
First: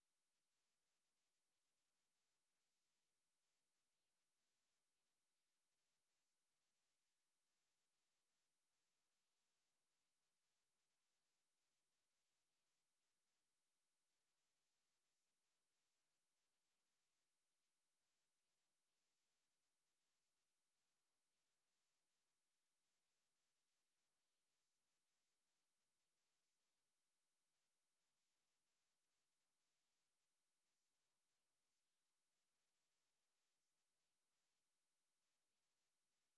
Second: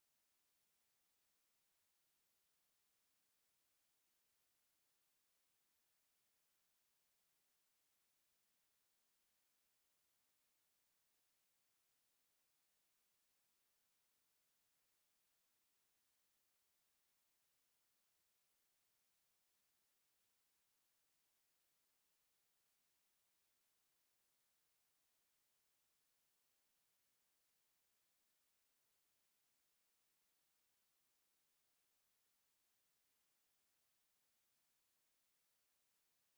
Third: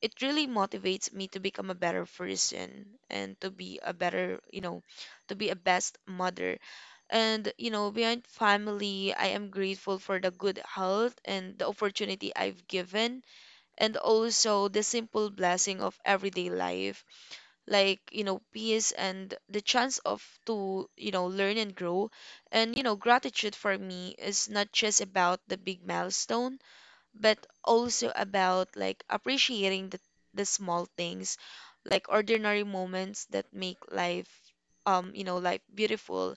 Speaker 3: it really motivates me to become a better person and to be a better, you know, to be a best mother. And, you know, beyond family, I am grateful for the good health and the opportunity I've given, and also the simple blessing of everyday life, like you know peace and the chance of to you know learn and grow. And you know gratitude for me is not just about the big milestone, but also about like appreciating the small things, like ordinary moments that make life you know life beautiful.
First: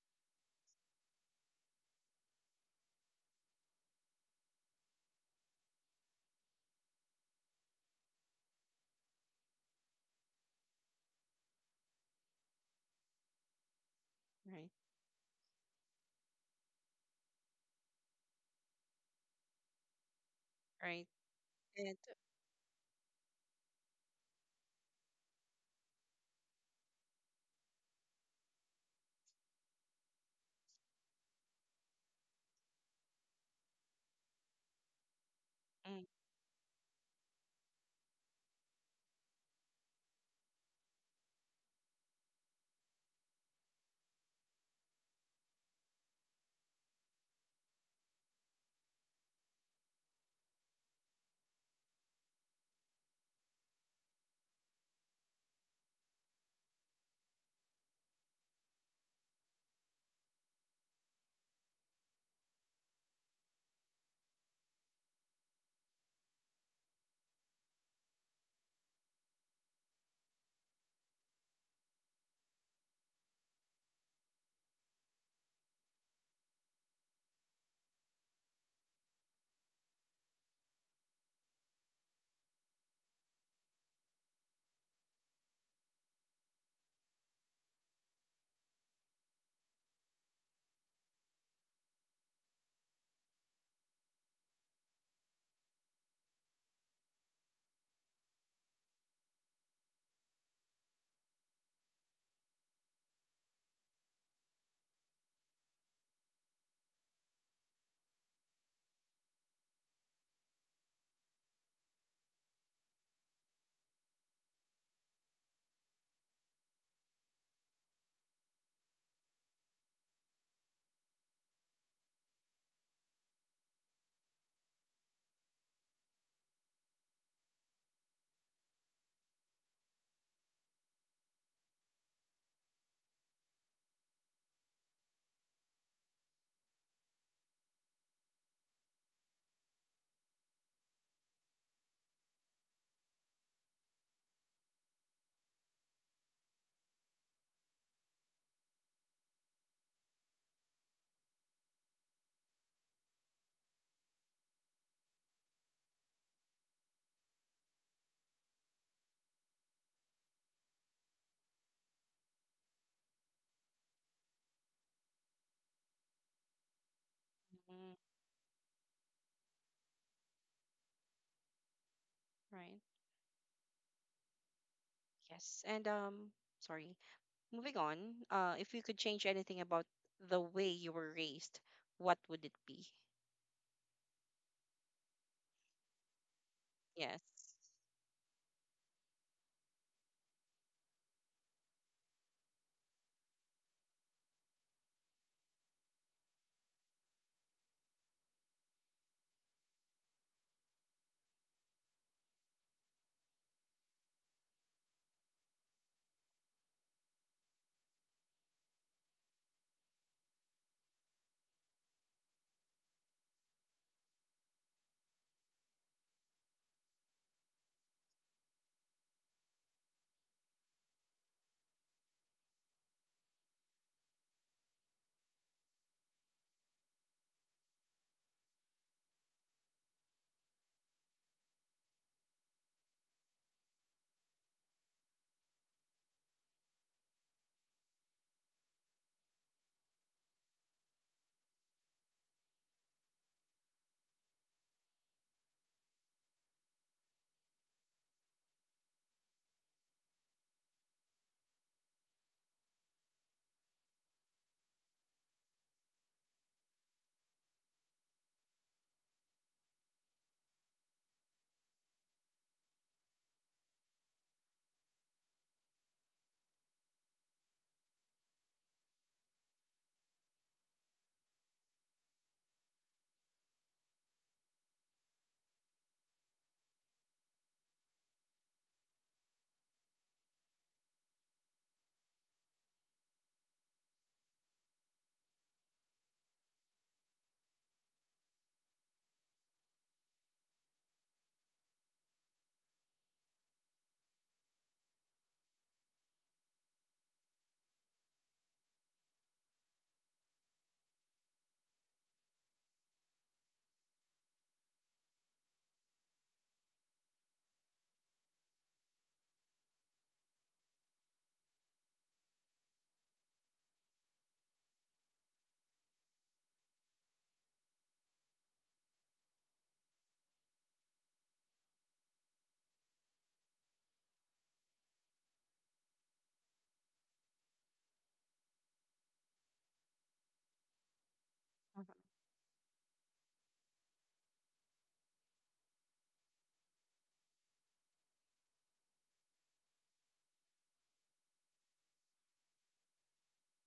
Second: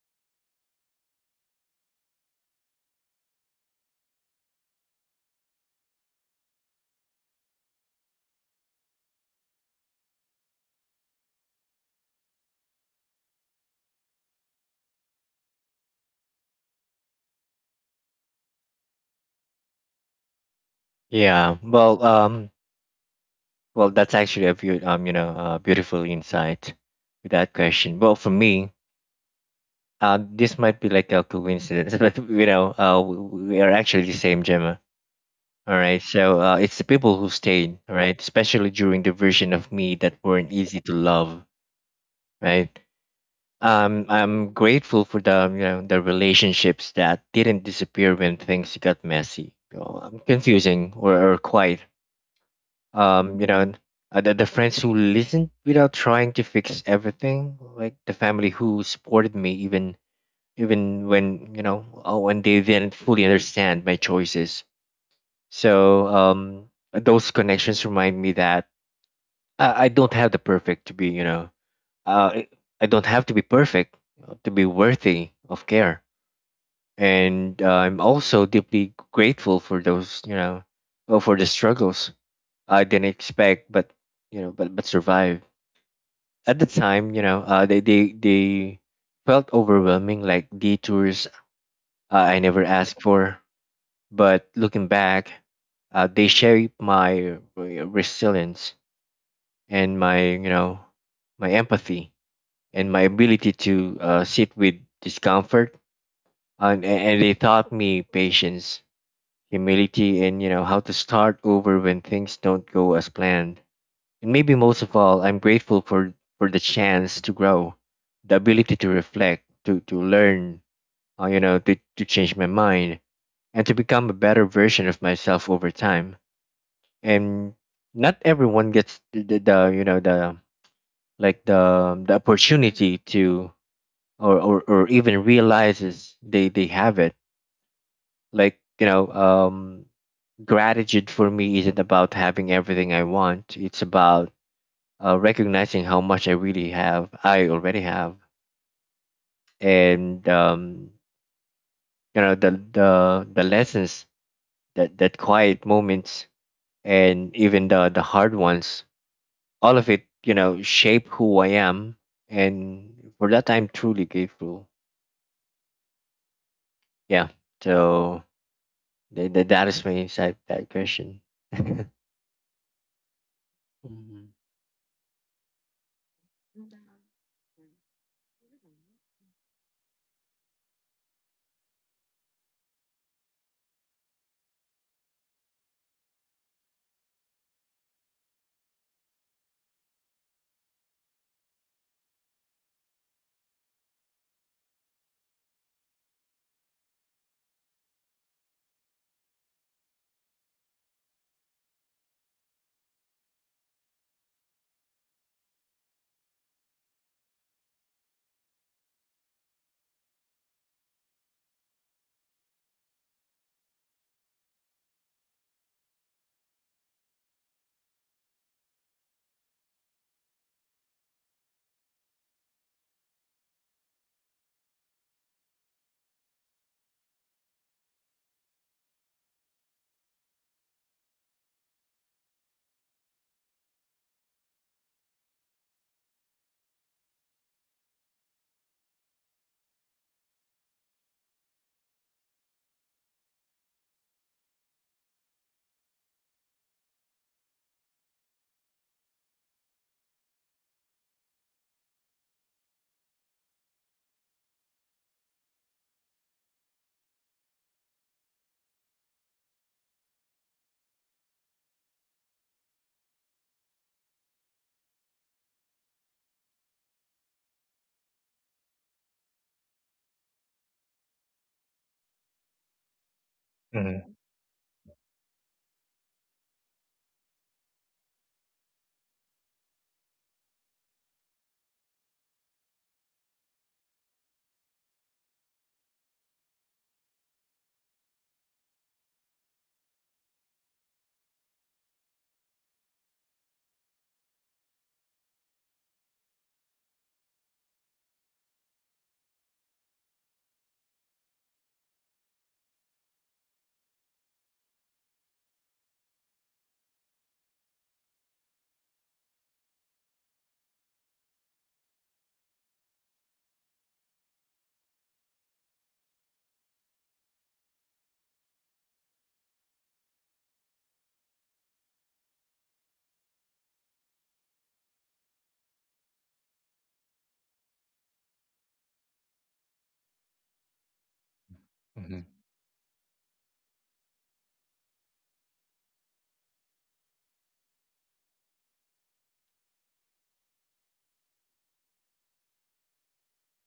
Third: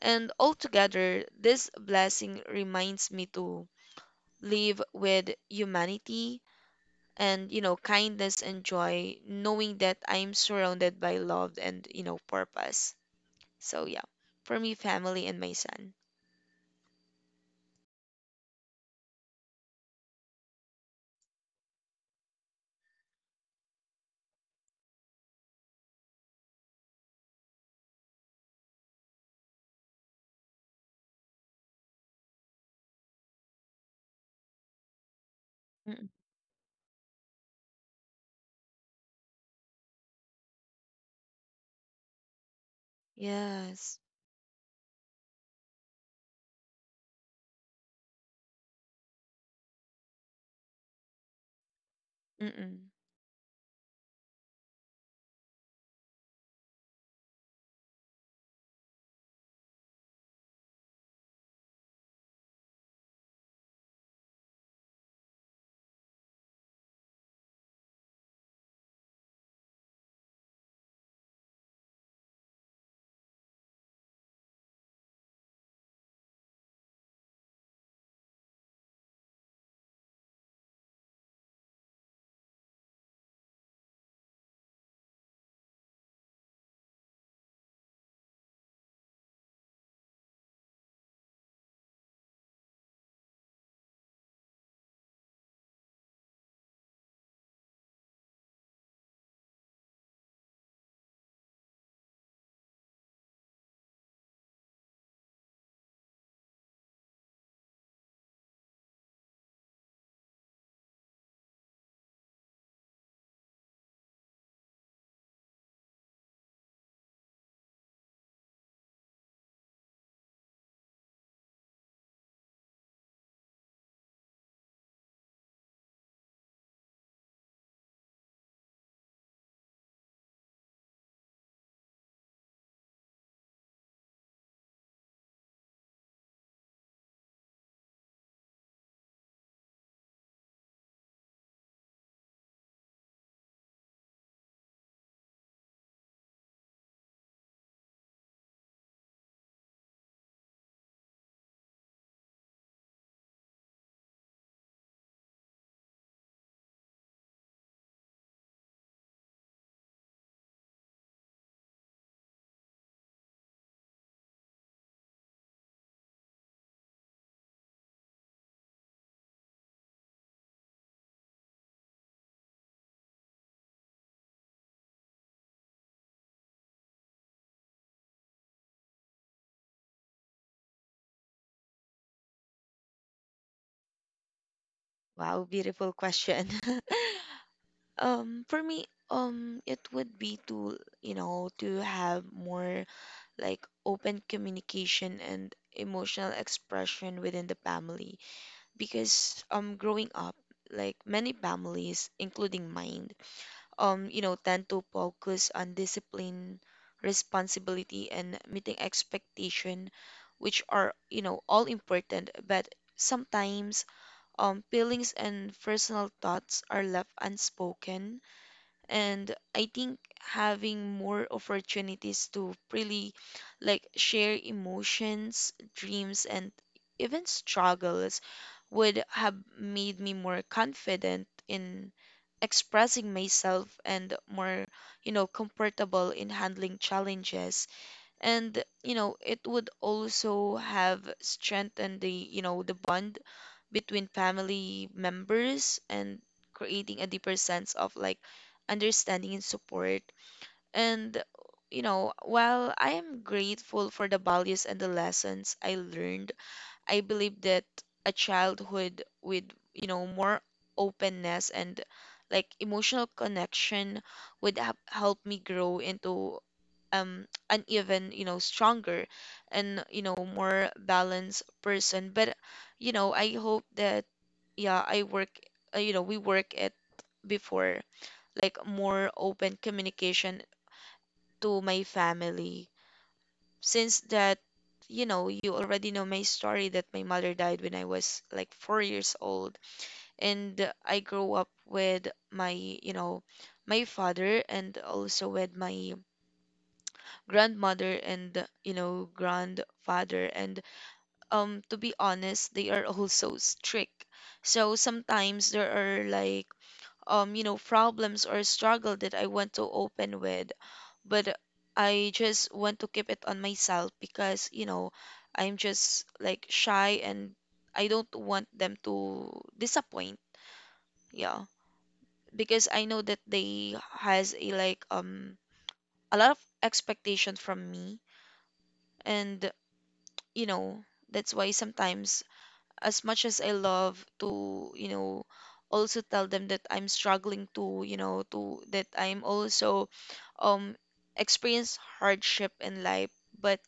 Speaker 3: And altogether this blessing reminds me to live with humanity and you know kindness and joy, knowing that I'm surrounded by love and you know purpose. So yeah, for
Speaker 1: Right.
Speaker 3: me, family and my son.
Speaker 1: Right.
Speaker 2: Yeah.
Speaker 1: And
Speaker 2: Well, well, that's actually a view, you know, beautiful insight with that question. Well, for me, this might be like a coincidence, [laughs] but you know, we are actually the same, Gemma. All right.
Speaker 1: mm,
Speaker 3: Mm,
Speaker 2: So it's the people who stayed, right? Especially during the version of me that weren't easy to love, right?
Speaker 3: yes.
Speaker 2: I'm grateful for the you know the relationships that didn't disappear when things got messy, you know, confusing, or quiet.
Speaker 3: Mm-mm.
Speaker 2: You know, the friends who listened without trying to fix everything, like the family who supported me even, when you know, when they didn't fully understand my choices. So those connections remind me that, I don't have the perfect to be, you know, I don't have to be perfect to be worthy of care. And I'm also deeply grateful for those, you know, for the struggles I didn't expect, but, you know, but survive. At the time, you know, they felt overwhelming, like detours I never asked for. But looking back, they shape my resilience and my, you know, my empathy, and my ability to sit with discomfort, and they taught me patience, humility, and you know how to start over when things don't go as planned. And maybe most of all, I'm grateful for the chance to grow, the ability to reflect, to learn, you know, to change my mind, and to become a better version of myself over time. And not everyone gets the, the you know, the like the opportunity to, or even realizes they have it, like you know. Um, gratitude for me isn't about having everything I want, it's about, recognizing how much I already have. And um, you know the lessons, that quiet moments, and even the hard ones, all of it, you know, shape who I am, and for that, I'm truly grateful. Yeah.
Speaker 1: mm,
Speaker 2: So that is my insight to that question. [laughs] Hmm.
Speaker 1: right.
Speaker 2: Hmm.
Speaker 1: Yes. And Sorry. Moving on. If you could change anything about the way you were raised, what would it be?
Speaker 3: Wow, beautiful question.
Speaker 1: Yes.
Speaker 3: [laughs] For me, it would be to you know to have more like open communication and emotional expression within the family, because growing up, like many families including mine, you know, tend to focus on discipline, responsibility, and meeting expectation, which are, you know, all important, but sometimes feelings and personal thoughts are left unspoken. And I think having more opportunities to really like share emotions, dreams, and even struggles would have made me more confident in expressing myself and more, you know, comfortable in handling challenges. And you know it would also have strengthened the, you know, the bond between family members and creating a deeper sense of like understanding and support. And you know while I am grateful for the values and the lessons I learned, I believe that a childhood with you know more openness and like emotional connection would have helped me grow into an even, you know, stronger and, you know, more balanced person. But, you know, I hope that, yeah, I work, you know, we work it before, like more open communication to my family. Since that, you know, you already know my story that my mother died when I was like 4 years old. And I grew up with my, you know, my father and also with my grandmother and you know grandfather. And to be honest, they are also strict, so sometimes there are like you know problems or struggle that I want to open with, but I just want to keep it on myself, because you know I'm just like shy and I don't want them to disappoint. Yeah, because I know that they has a like a lot of expectation from me. And, you know, that's why sometimes, as much as I love to you know also tell them that I'm struggling to you know to that I'm also um experience hardship in life, but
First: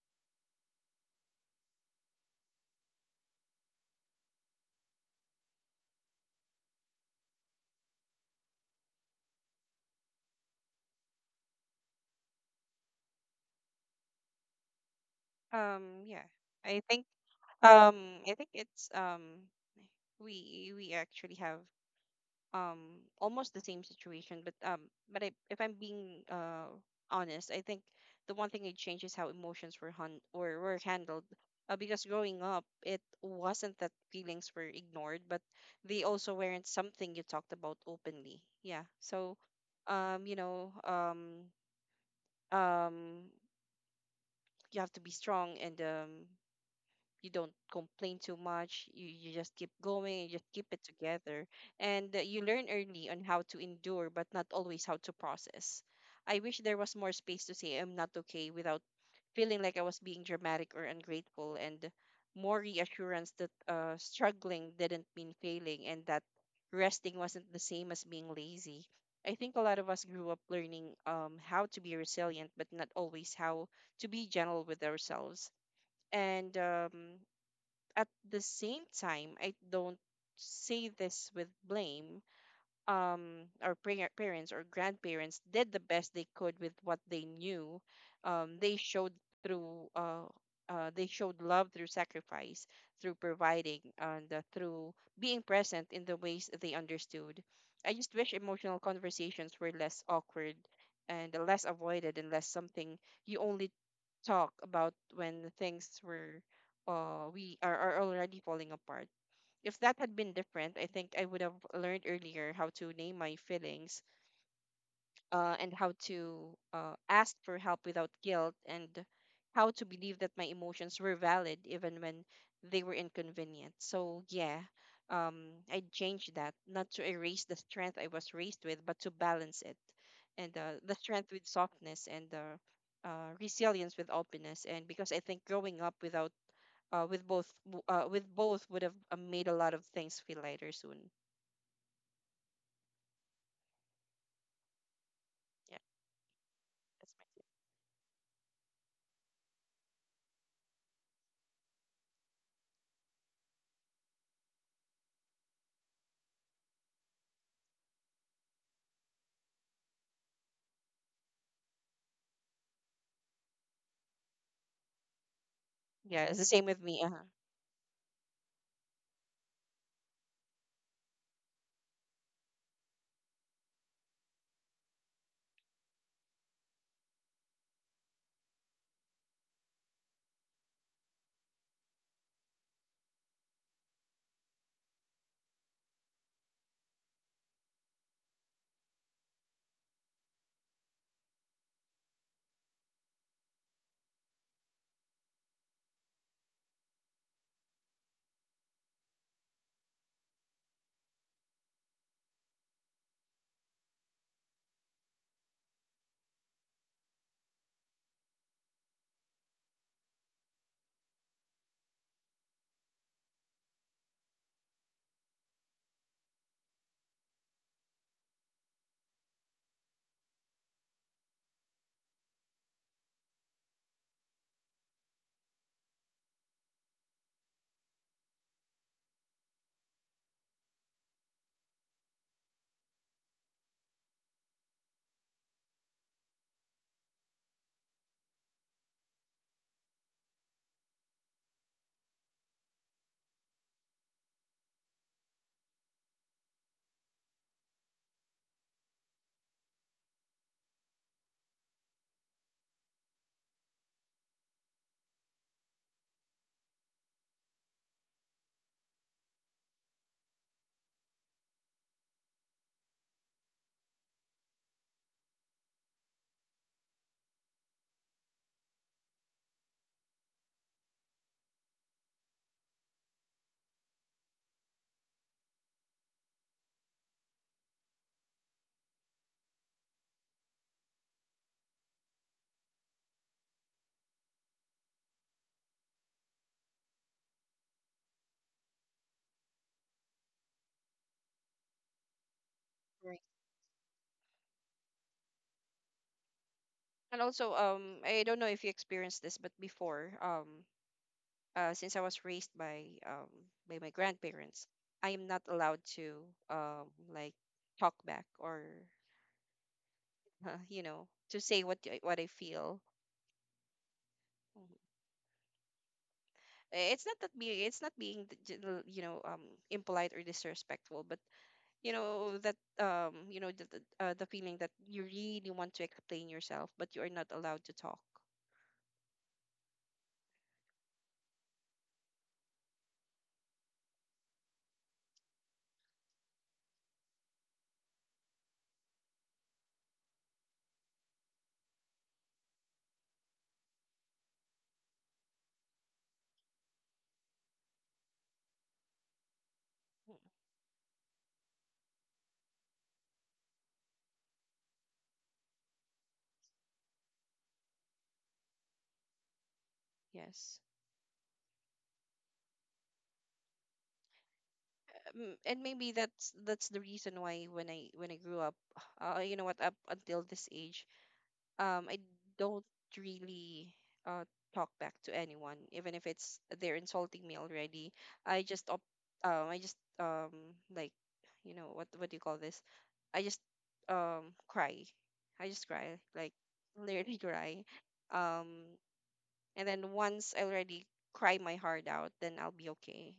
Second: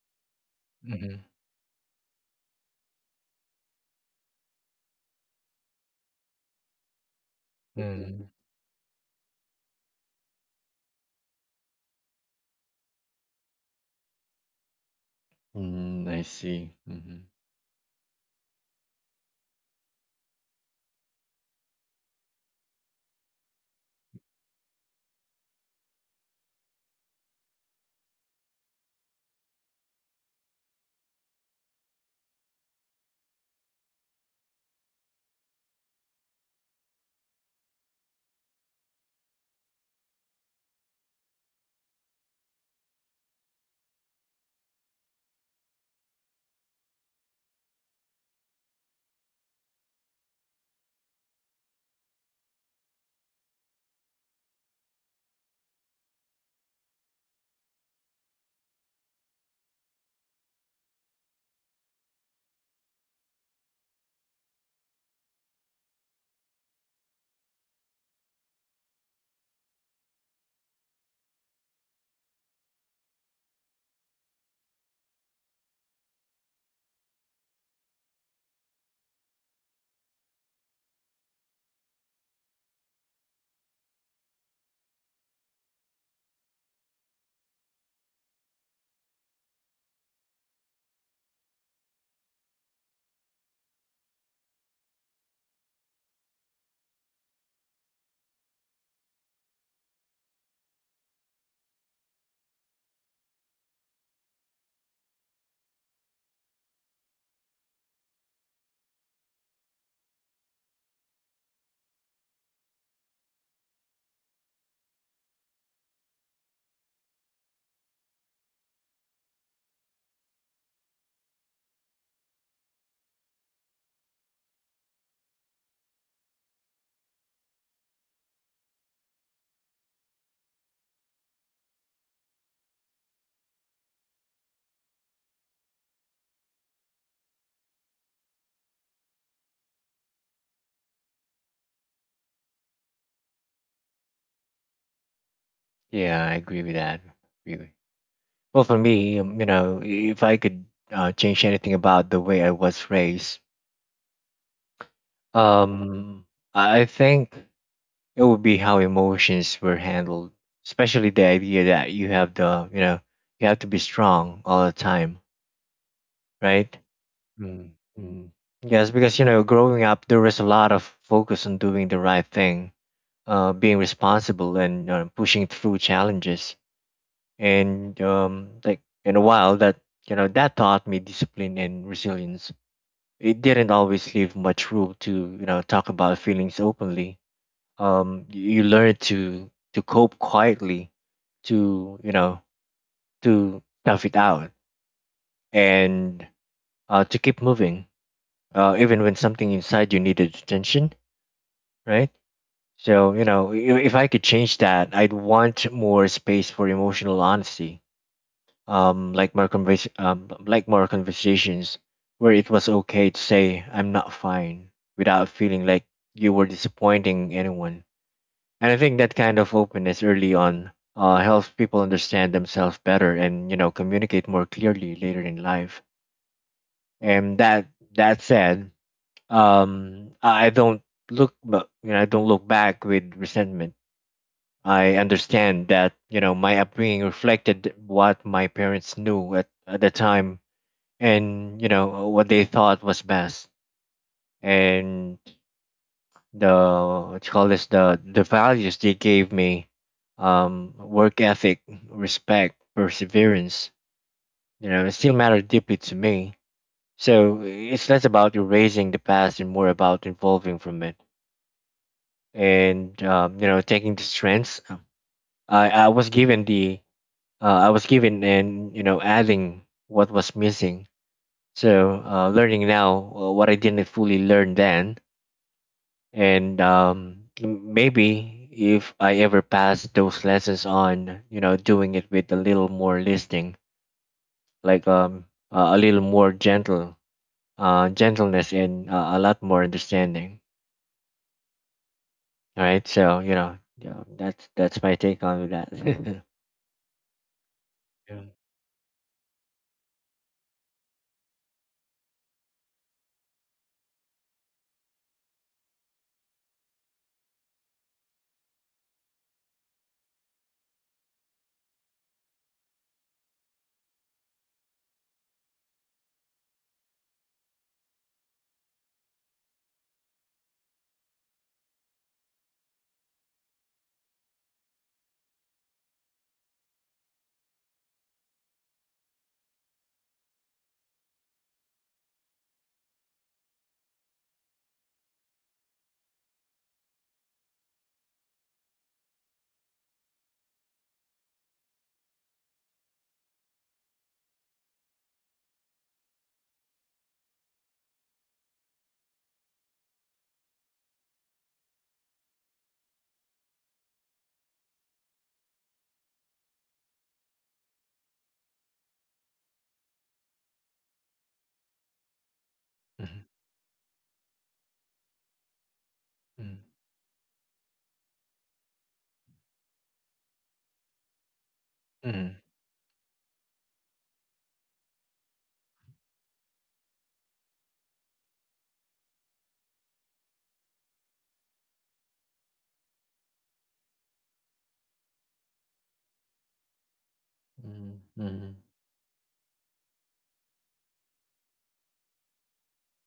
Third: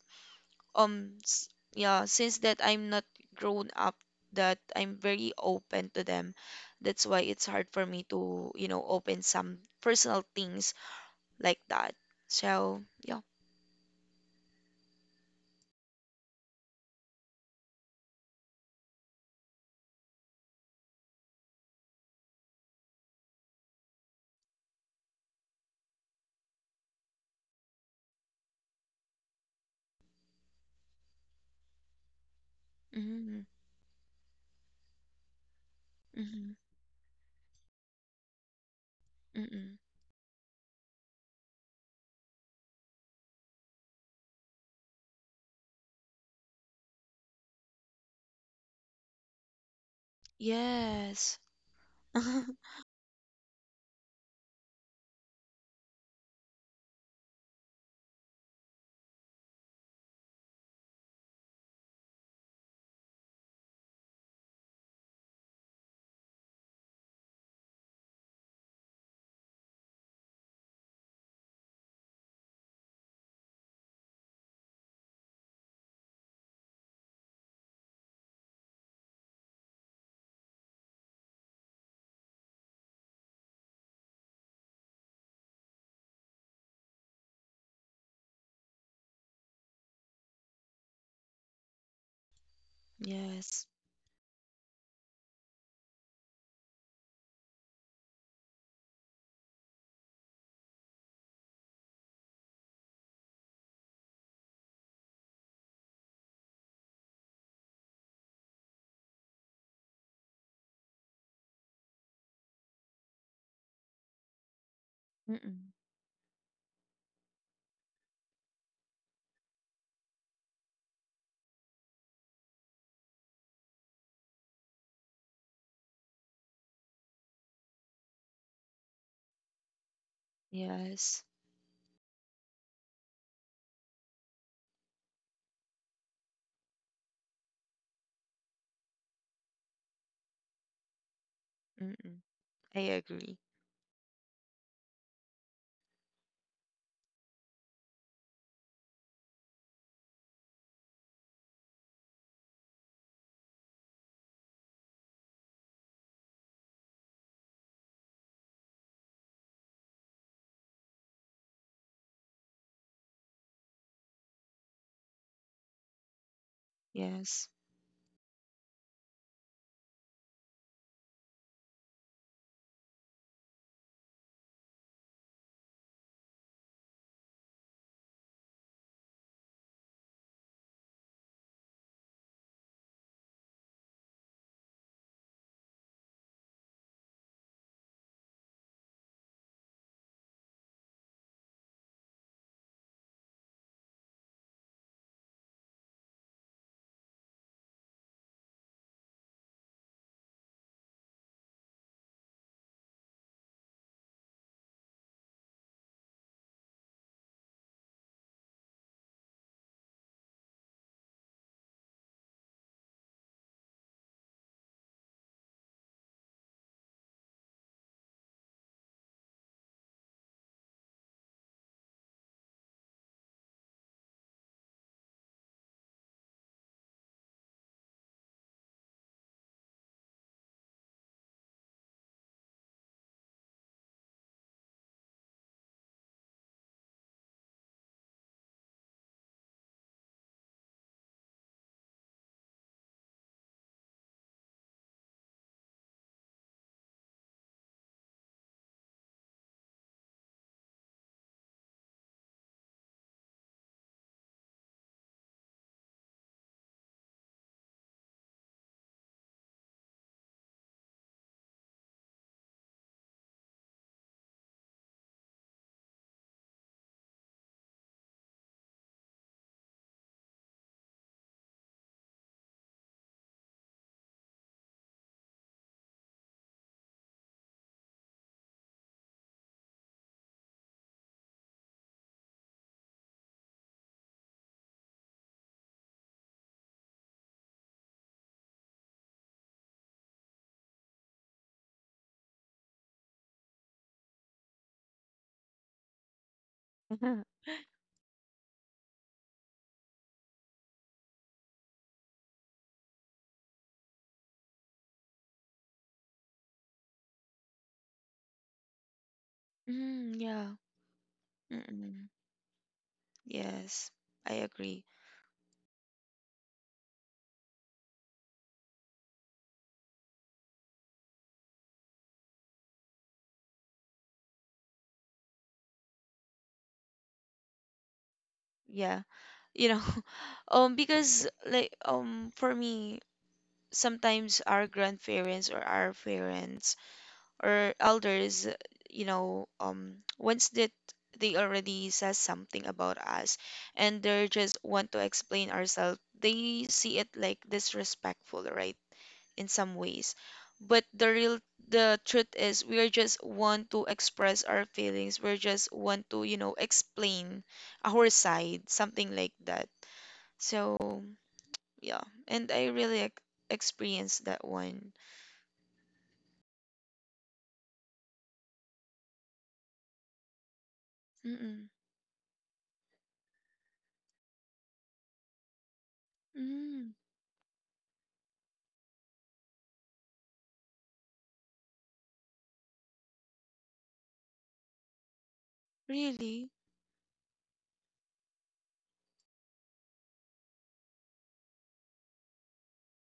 Speaker 3: um
Speaker 2: Mm-hmm.
Speaker 3: s- yeah, since that I'm not grown up that I'm very open to them, that's why it's hard for me
Speaker 2: Mm-hmm.
Speaker 3: to you know open some personal things like that. So yeah.
Speaker 2: Mm, I
Speaker 1: Yeah.
Speaker 2: see.
Speaker 1: I think
Speaker 2: Hmm.
Speaker 1: I think it's we actually have almost the same situation, but if I'm being honest, I think the one thing it changed is how emotions were hun or were handled. Because growing up, it
Speaker 3: Mm-hmm.
Speaker 1: wasn't that feelings were ignored, but they also
Speaker 3: Mm-hmm.
Speaker 1: weren't something you talked about openly. Yeah. So,
Speaker 3: Mm-hmm. Mm-hmm.
Speaker 1: um, you know, um, um, you have to be strong, and you don't complain too much. You just keep going, you just keep it
Speaker 3: Yes.
Speaker 1: together, and you
Speaker 3: [laughs]
Speaker 1: learn early on how to endure, but not always how to process. I wish there was more space to say I'm not okay without feeling like I was being dramatic or ungrateful, and more reassurance that struggling didn't mean failing, and that resting wasn't the same as being lazy. I think a lot of us grew up learning how to be resilient, but not always how to be gentle with ourselves. And at the same time, I don't say this with blame. Our parents or grandparents did the best they could with what they knew. They showed through they showed love through sacrifice, through
Speaker 3: Yes.
Speaker 1: providing, and through being present in the ways they understood. I just wish emotional conversations were less awkward and less avoided and less something you only talk about when things are already falling apart. If that had been different, I think I would have learned earlier how to name my feelings, and
Speaker 3: Mm-mm.
Speaker 1: how to ask for help without guilt, and how to believe that my emotions were valid even when they were inconvenient. So, yeah, I changed that, not to erase the strength I was raised with, but to balance it. And the strength
Speaker 3: Yes.
Speaker 1: with softness, and resilience with openness. And because I think growing up without with both would have made a lot of things feel lighter soon.
Speaker 3: Mm-mm. I agree.
Speaker 1: Yeah,
Speaker 2: Yeah, I agree with that.
Speaker 1: that's my
Speaker 2: Really. Well, for me, you know, if I could change anything about the way I was raised, um, I think it would be how emotions were handled, especially the idea that you have to be strong all the time,
Speaker 1: yeah. It's the same with
Speaker 2: right?
Speaker 1: me. Uh-huh.
Speaker 3: Yes.
Speaker 2: Mm, mm. Yes, because you know, growing up, there was a lot of focus on doing the right thing, being responsible, and pushing through challenges. And like in a while, that, you know, that taught me discipline and resilience. It didn't always leave much room to, you know, talk about feelings openly. You learn to cope quietly, to, you know, to tough it out, and to keep moving, even when something inside you needed attention, right? So, you know, if I could change that, I'd want more space for emotional honesty, like more more conversations where it was okay to say I'm not fine without feeling like you were disappointing anyone. And I think that kind of openness early on helps people understand themselves better and you know communicate more clearly later in life. And that said, um, I don't look, ba- you know, I don't look back with resentment. I understand that you know my upbringing reflected what my parents knew at the time, and you know what they thought was best, and the what you call this, the values they gave me, work ethic, respect, perseverance. You know, it still mattered deeply to me. So it's less about erasing the past and more about evolving from it. And you know, taking the strengths, I was given the I was given, and you know adding what was missing. So learning now what I didn't fully learn then, and maybe if I ever pass those lessons on, you know, doing it with a little more listening, like a little more gentleness, and a lot more understanding. All right, so you know, yeah, that's my take on that.
Speaker 1: And
Speaker 3: [laughs]
Speaker 1: also, I
Speaker 2: [laughs] Yeah.
Speaker 1: don't know if you experienced this, but before, since I was raised by my grandparents, I am not allowed to um like talk back or
Speaker 3: Mm,
Speaker 1: [laughs]
Speaker 3: yeah.
Speaker 1: you know, to say what
Speaker 3: Mm-mm.
Speaker 1: I feel.
Speaker 3: Yes. I
Speaker 1: Mhm.
Speaker 3: agree.
Speaker 1: It's not that be it's not being d- d- l- you know, impolite or disrespectful, but you know the feeling that you really want to explain yourself, but you are not allowed to talk.
Speaker 3: Yeah. You know, [laughs] because like for me, sometimes our grandparents or our parents or elders, [tsk] once that they already says something about us and they just want to explain ourselves, they see it like disrespectful, right? In some
Speaker 1: Mm.
Speaker 3: ways. But the real, the truth is, we're just want to express our feelings. We're just want to, you know, explain our side, something like that.
Speaker 1: Yes.
Speaker 3: So, yeah. And I really experienced that one.
Speaker 1: Mm, and maybe that's
Speaker 2: Mm.
Speaker 1: the reason why when I grew up, you know what, up until this age,
Speaker 3: Mm-mm.
Speaker 1: I
Speaker 2: Mhm.
Speaker 1: don't really uh talk back to anyone, even if it's they're
Speaker 3: Mm,
Speaker 1: insulting me already. I just op- I just like, you know, what do you call this? I just cry. I just cry, like
Speaker 3: really?
Speaker 1: literally [laughs] cry.
Speaker 2: Mhm.
Speaker 1: Um,
Speaker 2: Mhm.
Speaker 1: and then once I already cry my heart out, then I'll be okay.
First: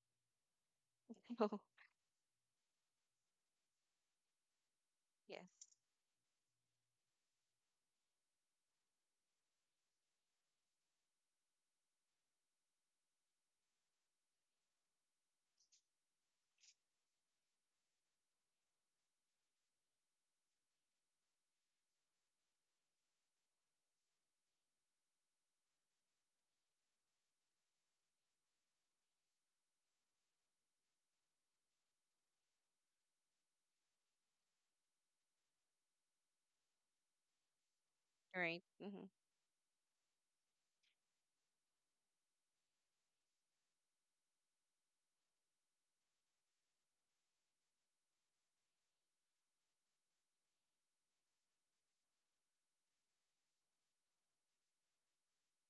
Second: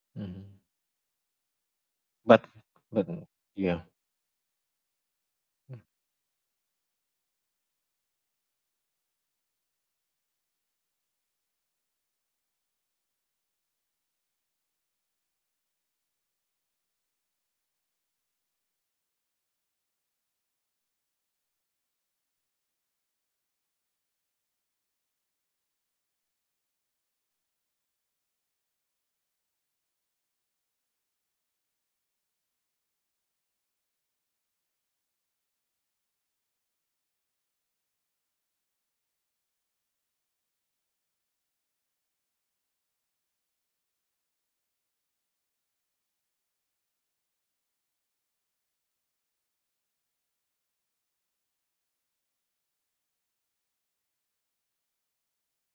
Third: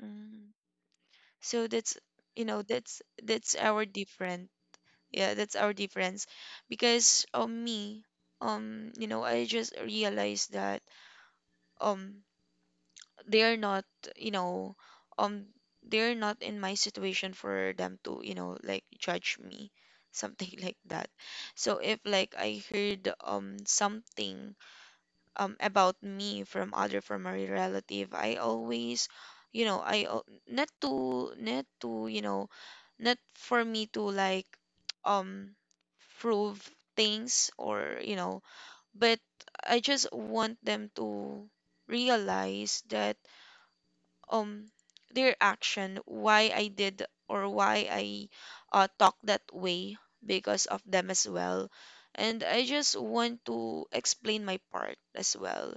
Speaker 3: Mm.
Speaker 2: Mhm.
Speaker 1: [laughs] So
Speaker 3: So you
Speaker 2: But
Speaker 3: know,
Speaker 2: but
Speaker 3: that's
Speaker 2: yeah.
Speaker 3: our different. Yeah,
Speaker 1: yes,
Speaker 3: that's our difference. Because me, you know, I just realized that um they're not, you know, um they're not in my situation for them to you know like judge me something [laughs] like that. So if like I heard something about me from other, from my relative, I always, you know, not to, not to, you know, not for me to like [tsk] um prove things, or you know,
Speaker 1: right.
Speaker 3: but I just want them to realize that um their action, why I did, or why I talk that way, because of them as well. And I just want to explain my part as well,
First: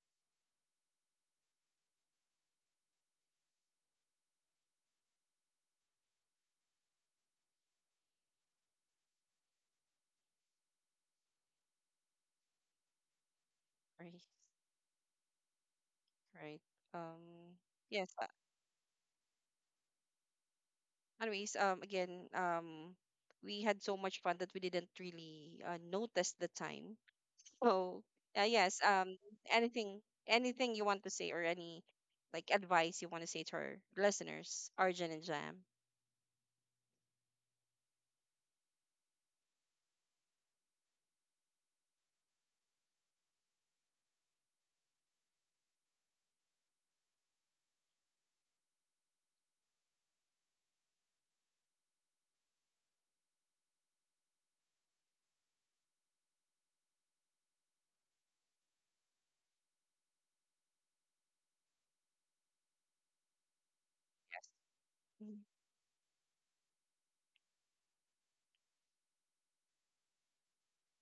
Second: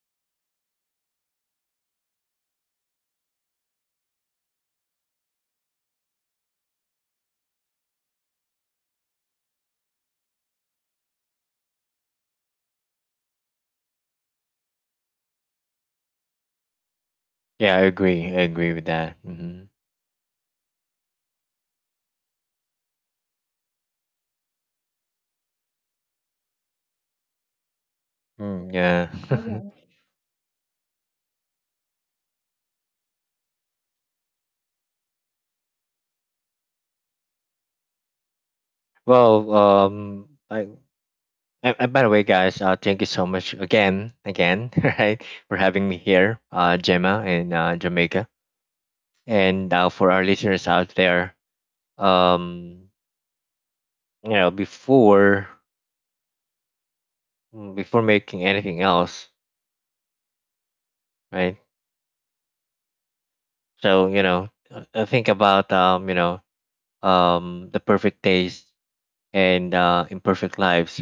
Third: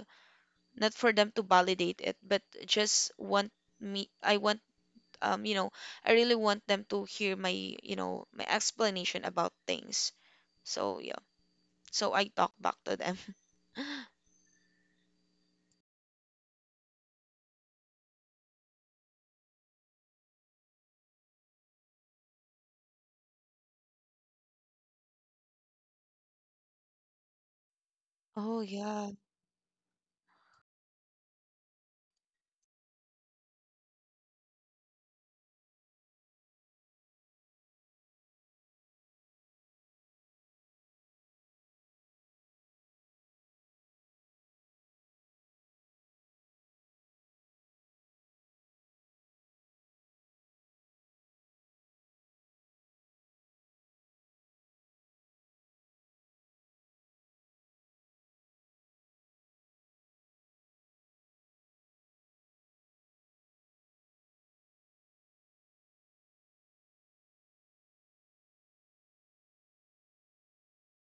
Speaker 3: not for them to validate it, but just want me. I want, you know, I really want them to hear my, you know, my explanation about things. So yeah, so I talk back to them.
Speaker 1: Right, right. Um,
Speaker 2: Yeah, I
Speaker 1: yes.
Speaker 2: agree. I agree with that. Mm-hmm.
Speaker 1: Anyways, we had so much fun that we didn't really notice the time. So,
Speaker 3: [laughs] Oh
Speaker 2: Mm,
Speaker 1: yes.
Speaker 2: yeah.
Speaker 3: yeah.
Speaker 2: [laughs]
Speaker 1: Anything, Anything you want to say, or any like advice you want to say to our listeners, Arjun and Jam?
Speaker 2: Well, I, I, by the way guys, thank you so much again, again, [laughs] right, for having me here, Gemma in Jamaica. And for our listeners out there, um, you know, before, before making anything else, right? So, you
Speaker 1: Yes.
Speaker 2: know, think
Speaker 1: Mhm.
Speaker 2: about, the perfect days and imperfect lives.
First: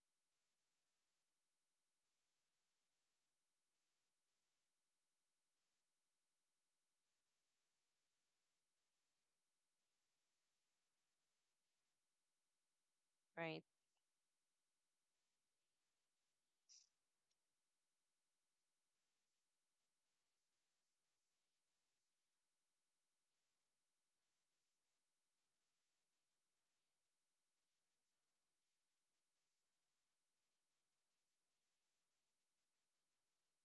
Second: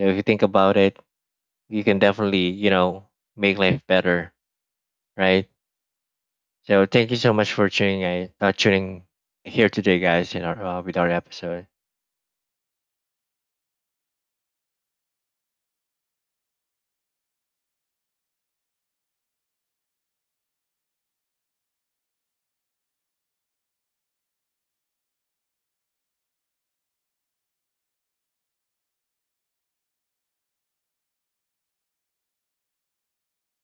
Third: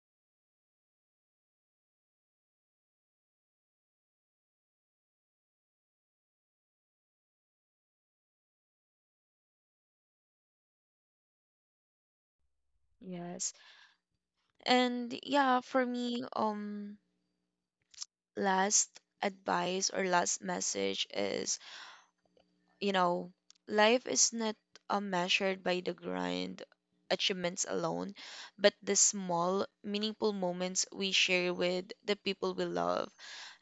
Speaker 2: So if you think about it, you can definitely, you know, make life better, right? So thank you so much for tuning here today, guys, in our, with our episode.
Speaker 3: Yes.
Speaker 1: Right,
Speaker 3: And yeah, for me, last advice or last message is, you know, life is not measured by the grind achievements alone, but the small, meaningful moments we share with the people we love.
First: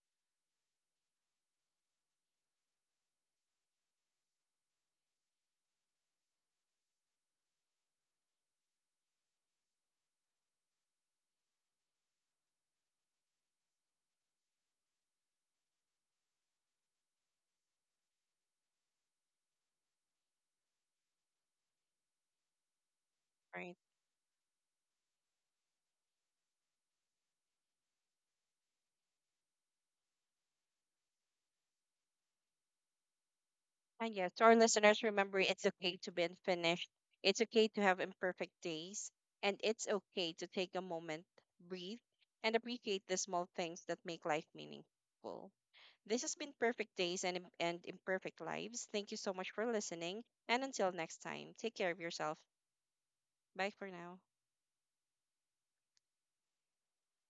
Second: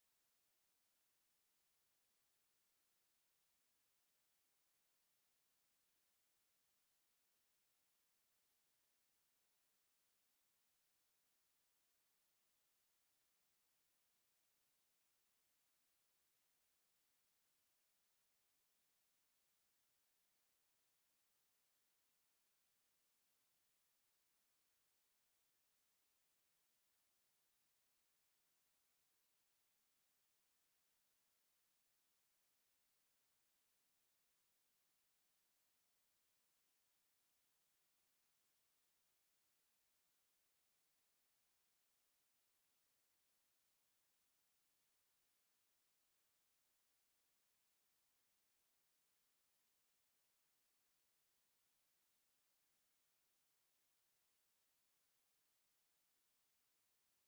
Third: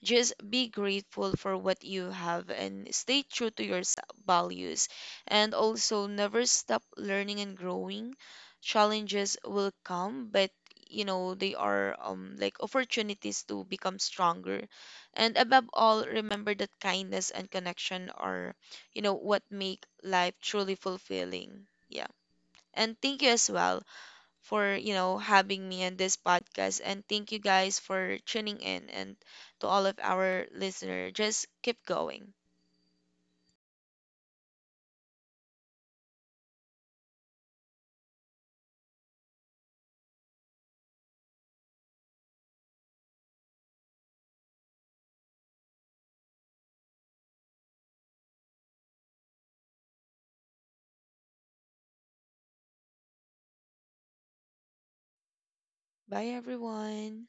Speaker 3: Just be grateful for what you have, and stay true to your values. And also, never stop learning and growing. Challenges will come, but you know they are like opportunities to become stronger. And above all, remember that kindness and connection are, you know, what make life truly fulfilling. Yeah. And thank you as
Speaker 1: right.
Speaker 3: well for, you know, having me on this podcast. And thank you guys for tuning in and to all of our listener. Just keep going.
Speaker 1: And yes, to our listeners, remember it's okay to be unfinished. It's okay to have imperfect days. And it's okay to take a moment, breathe, and appreciate the small things that make life meaningful. This has been Perfect Days and, Imperfect Lives. Thank you so much for listening. And until next time, take care of yourself. Bye for now.
Speaker 3: Bye everyone.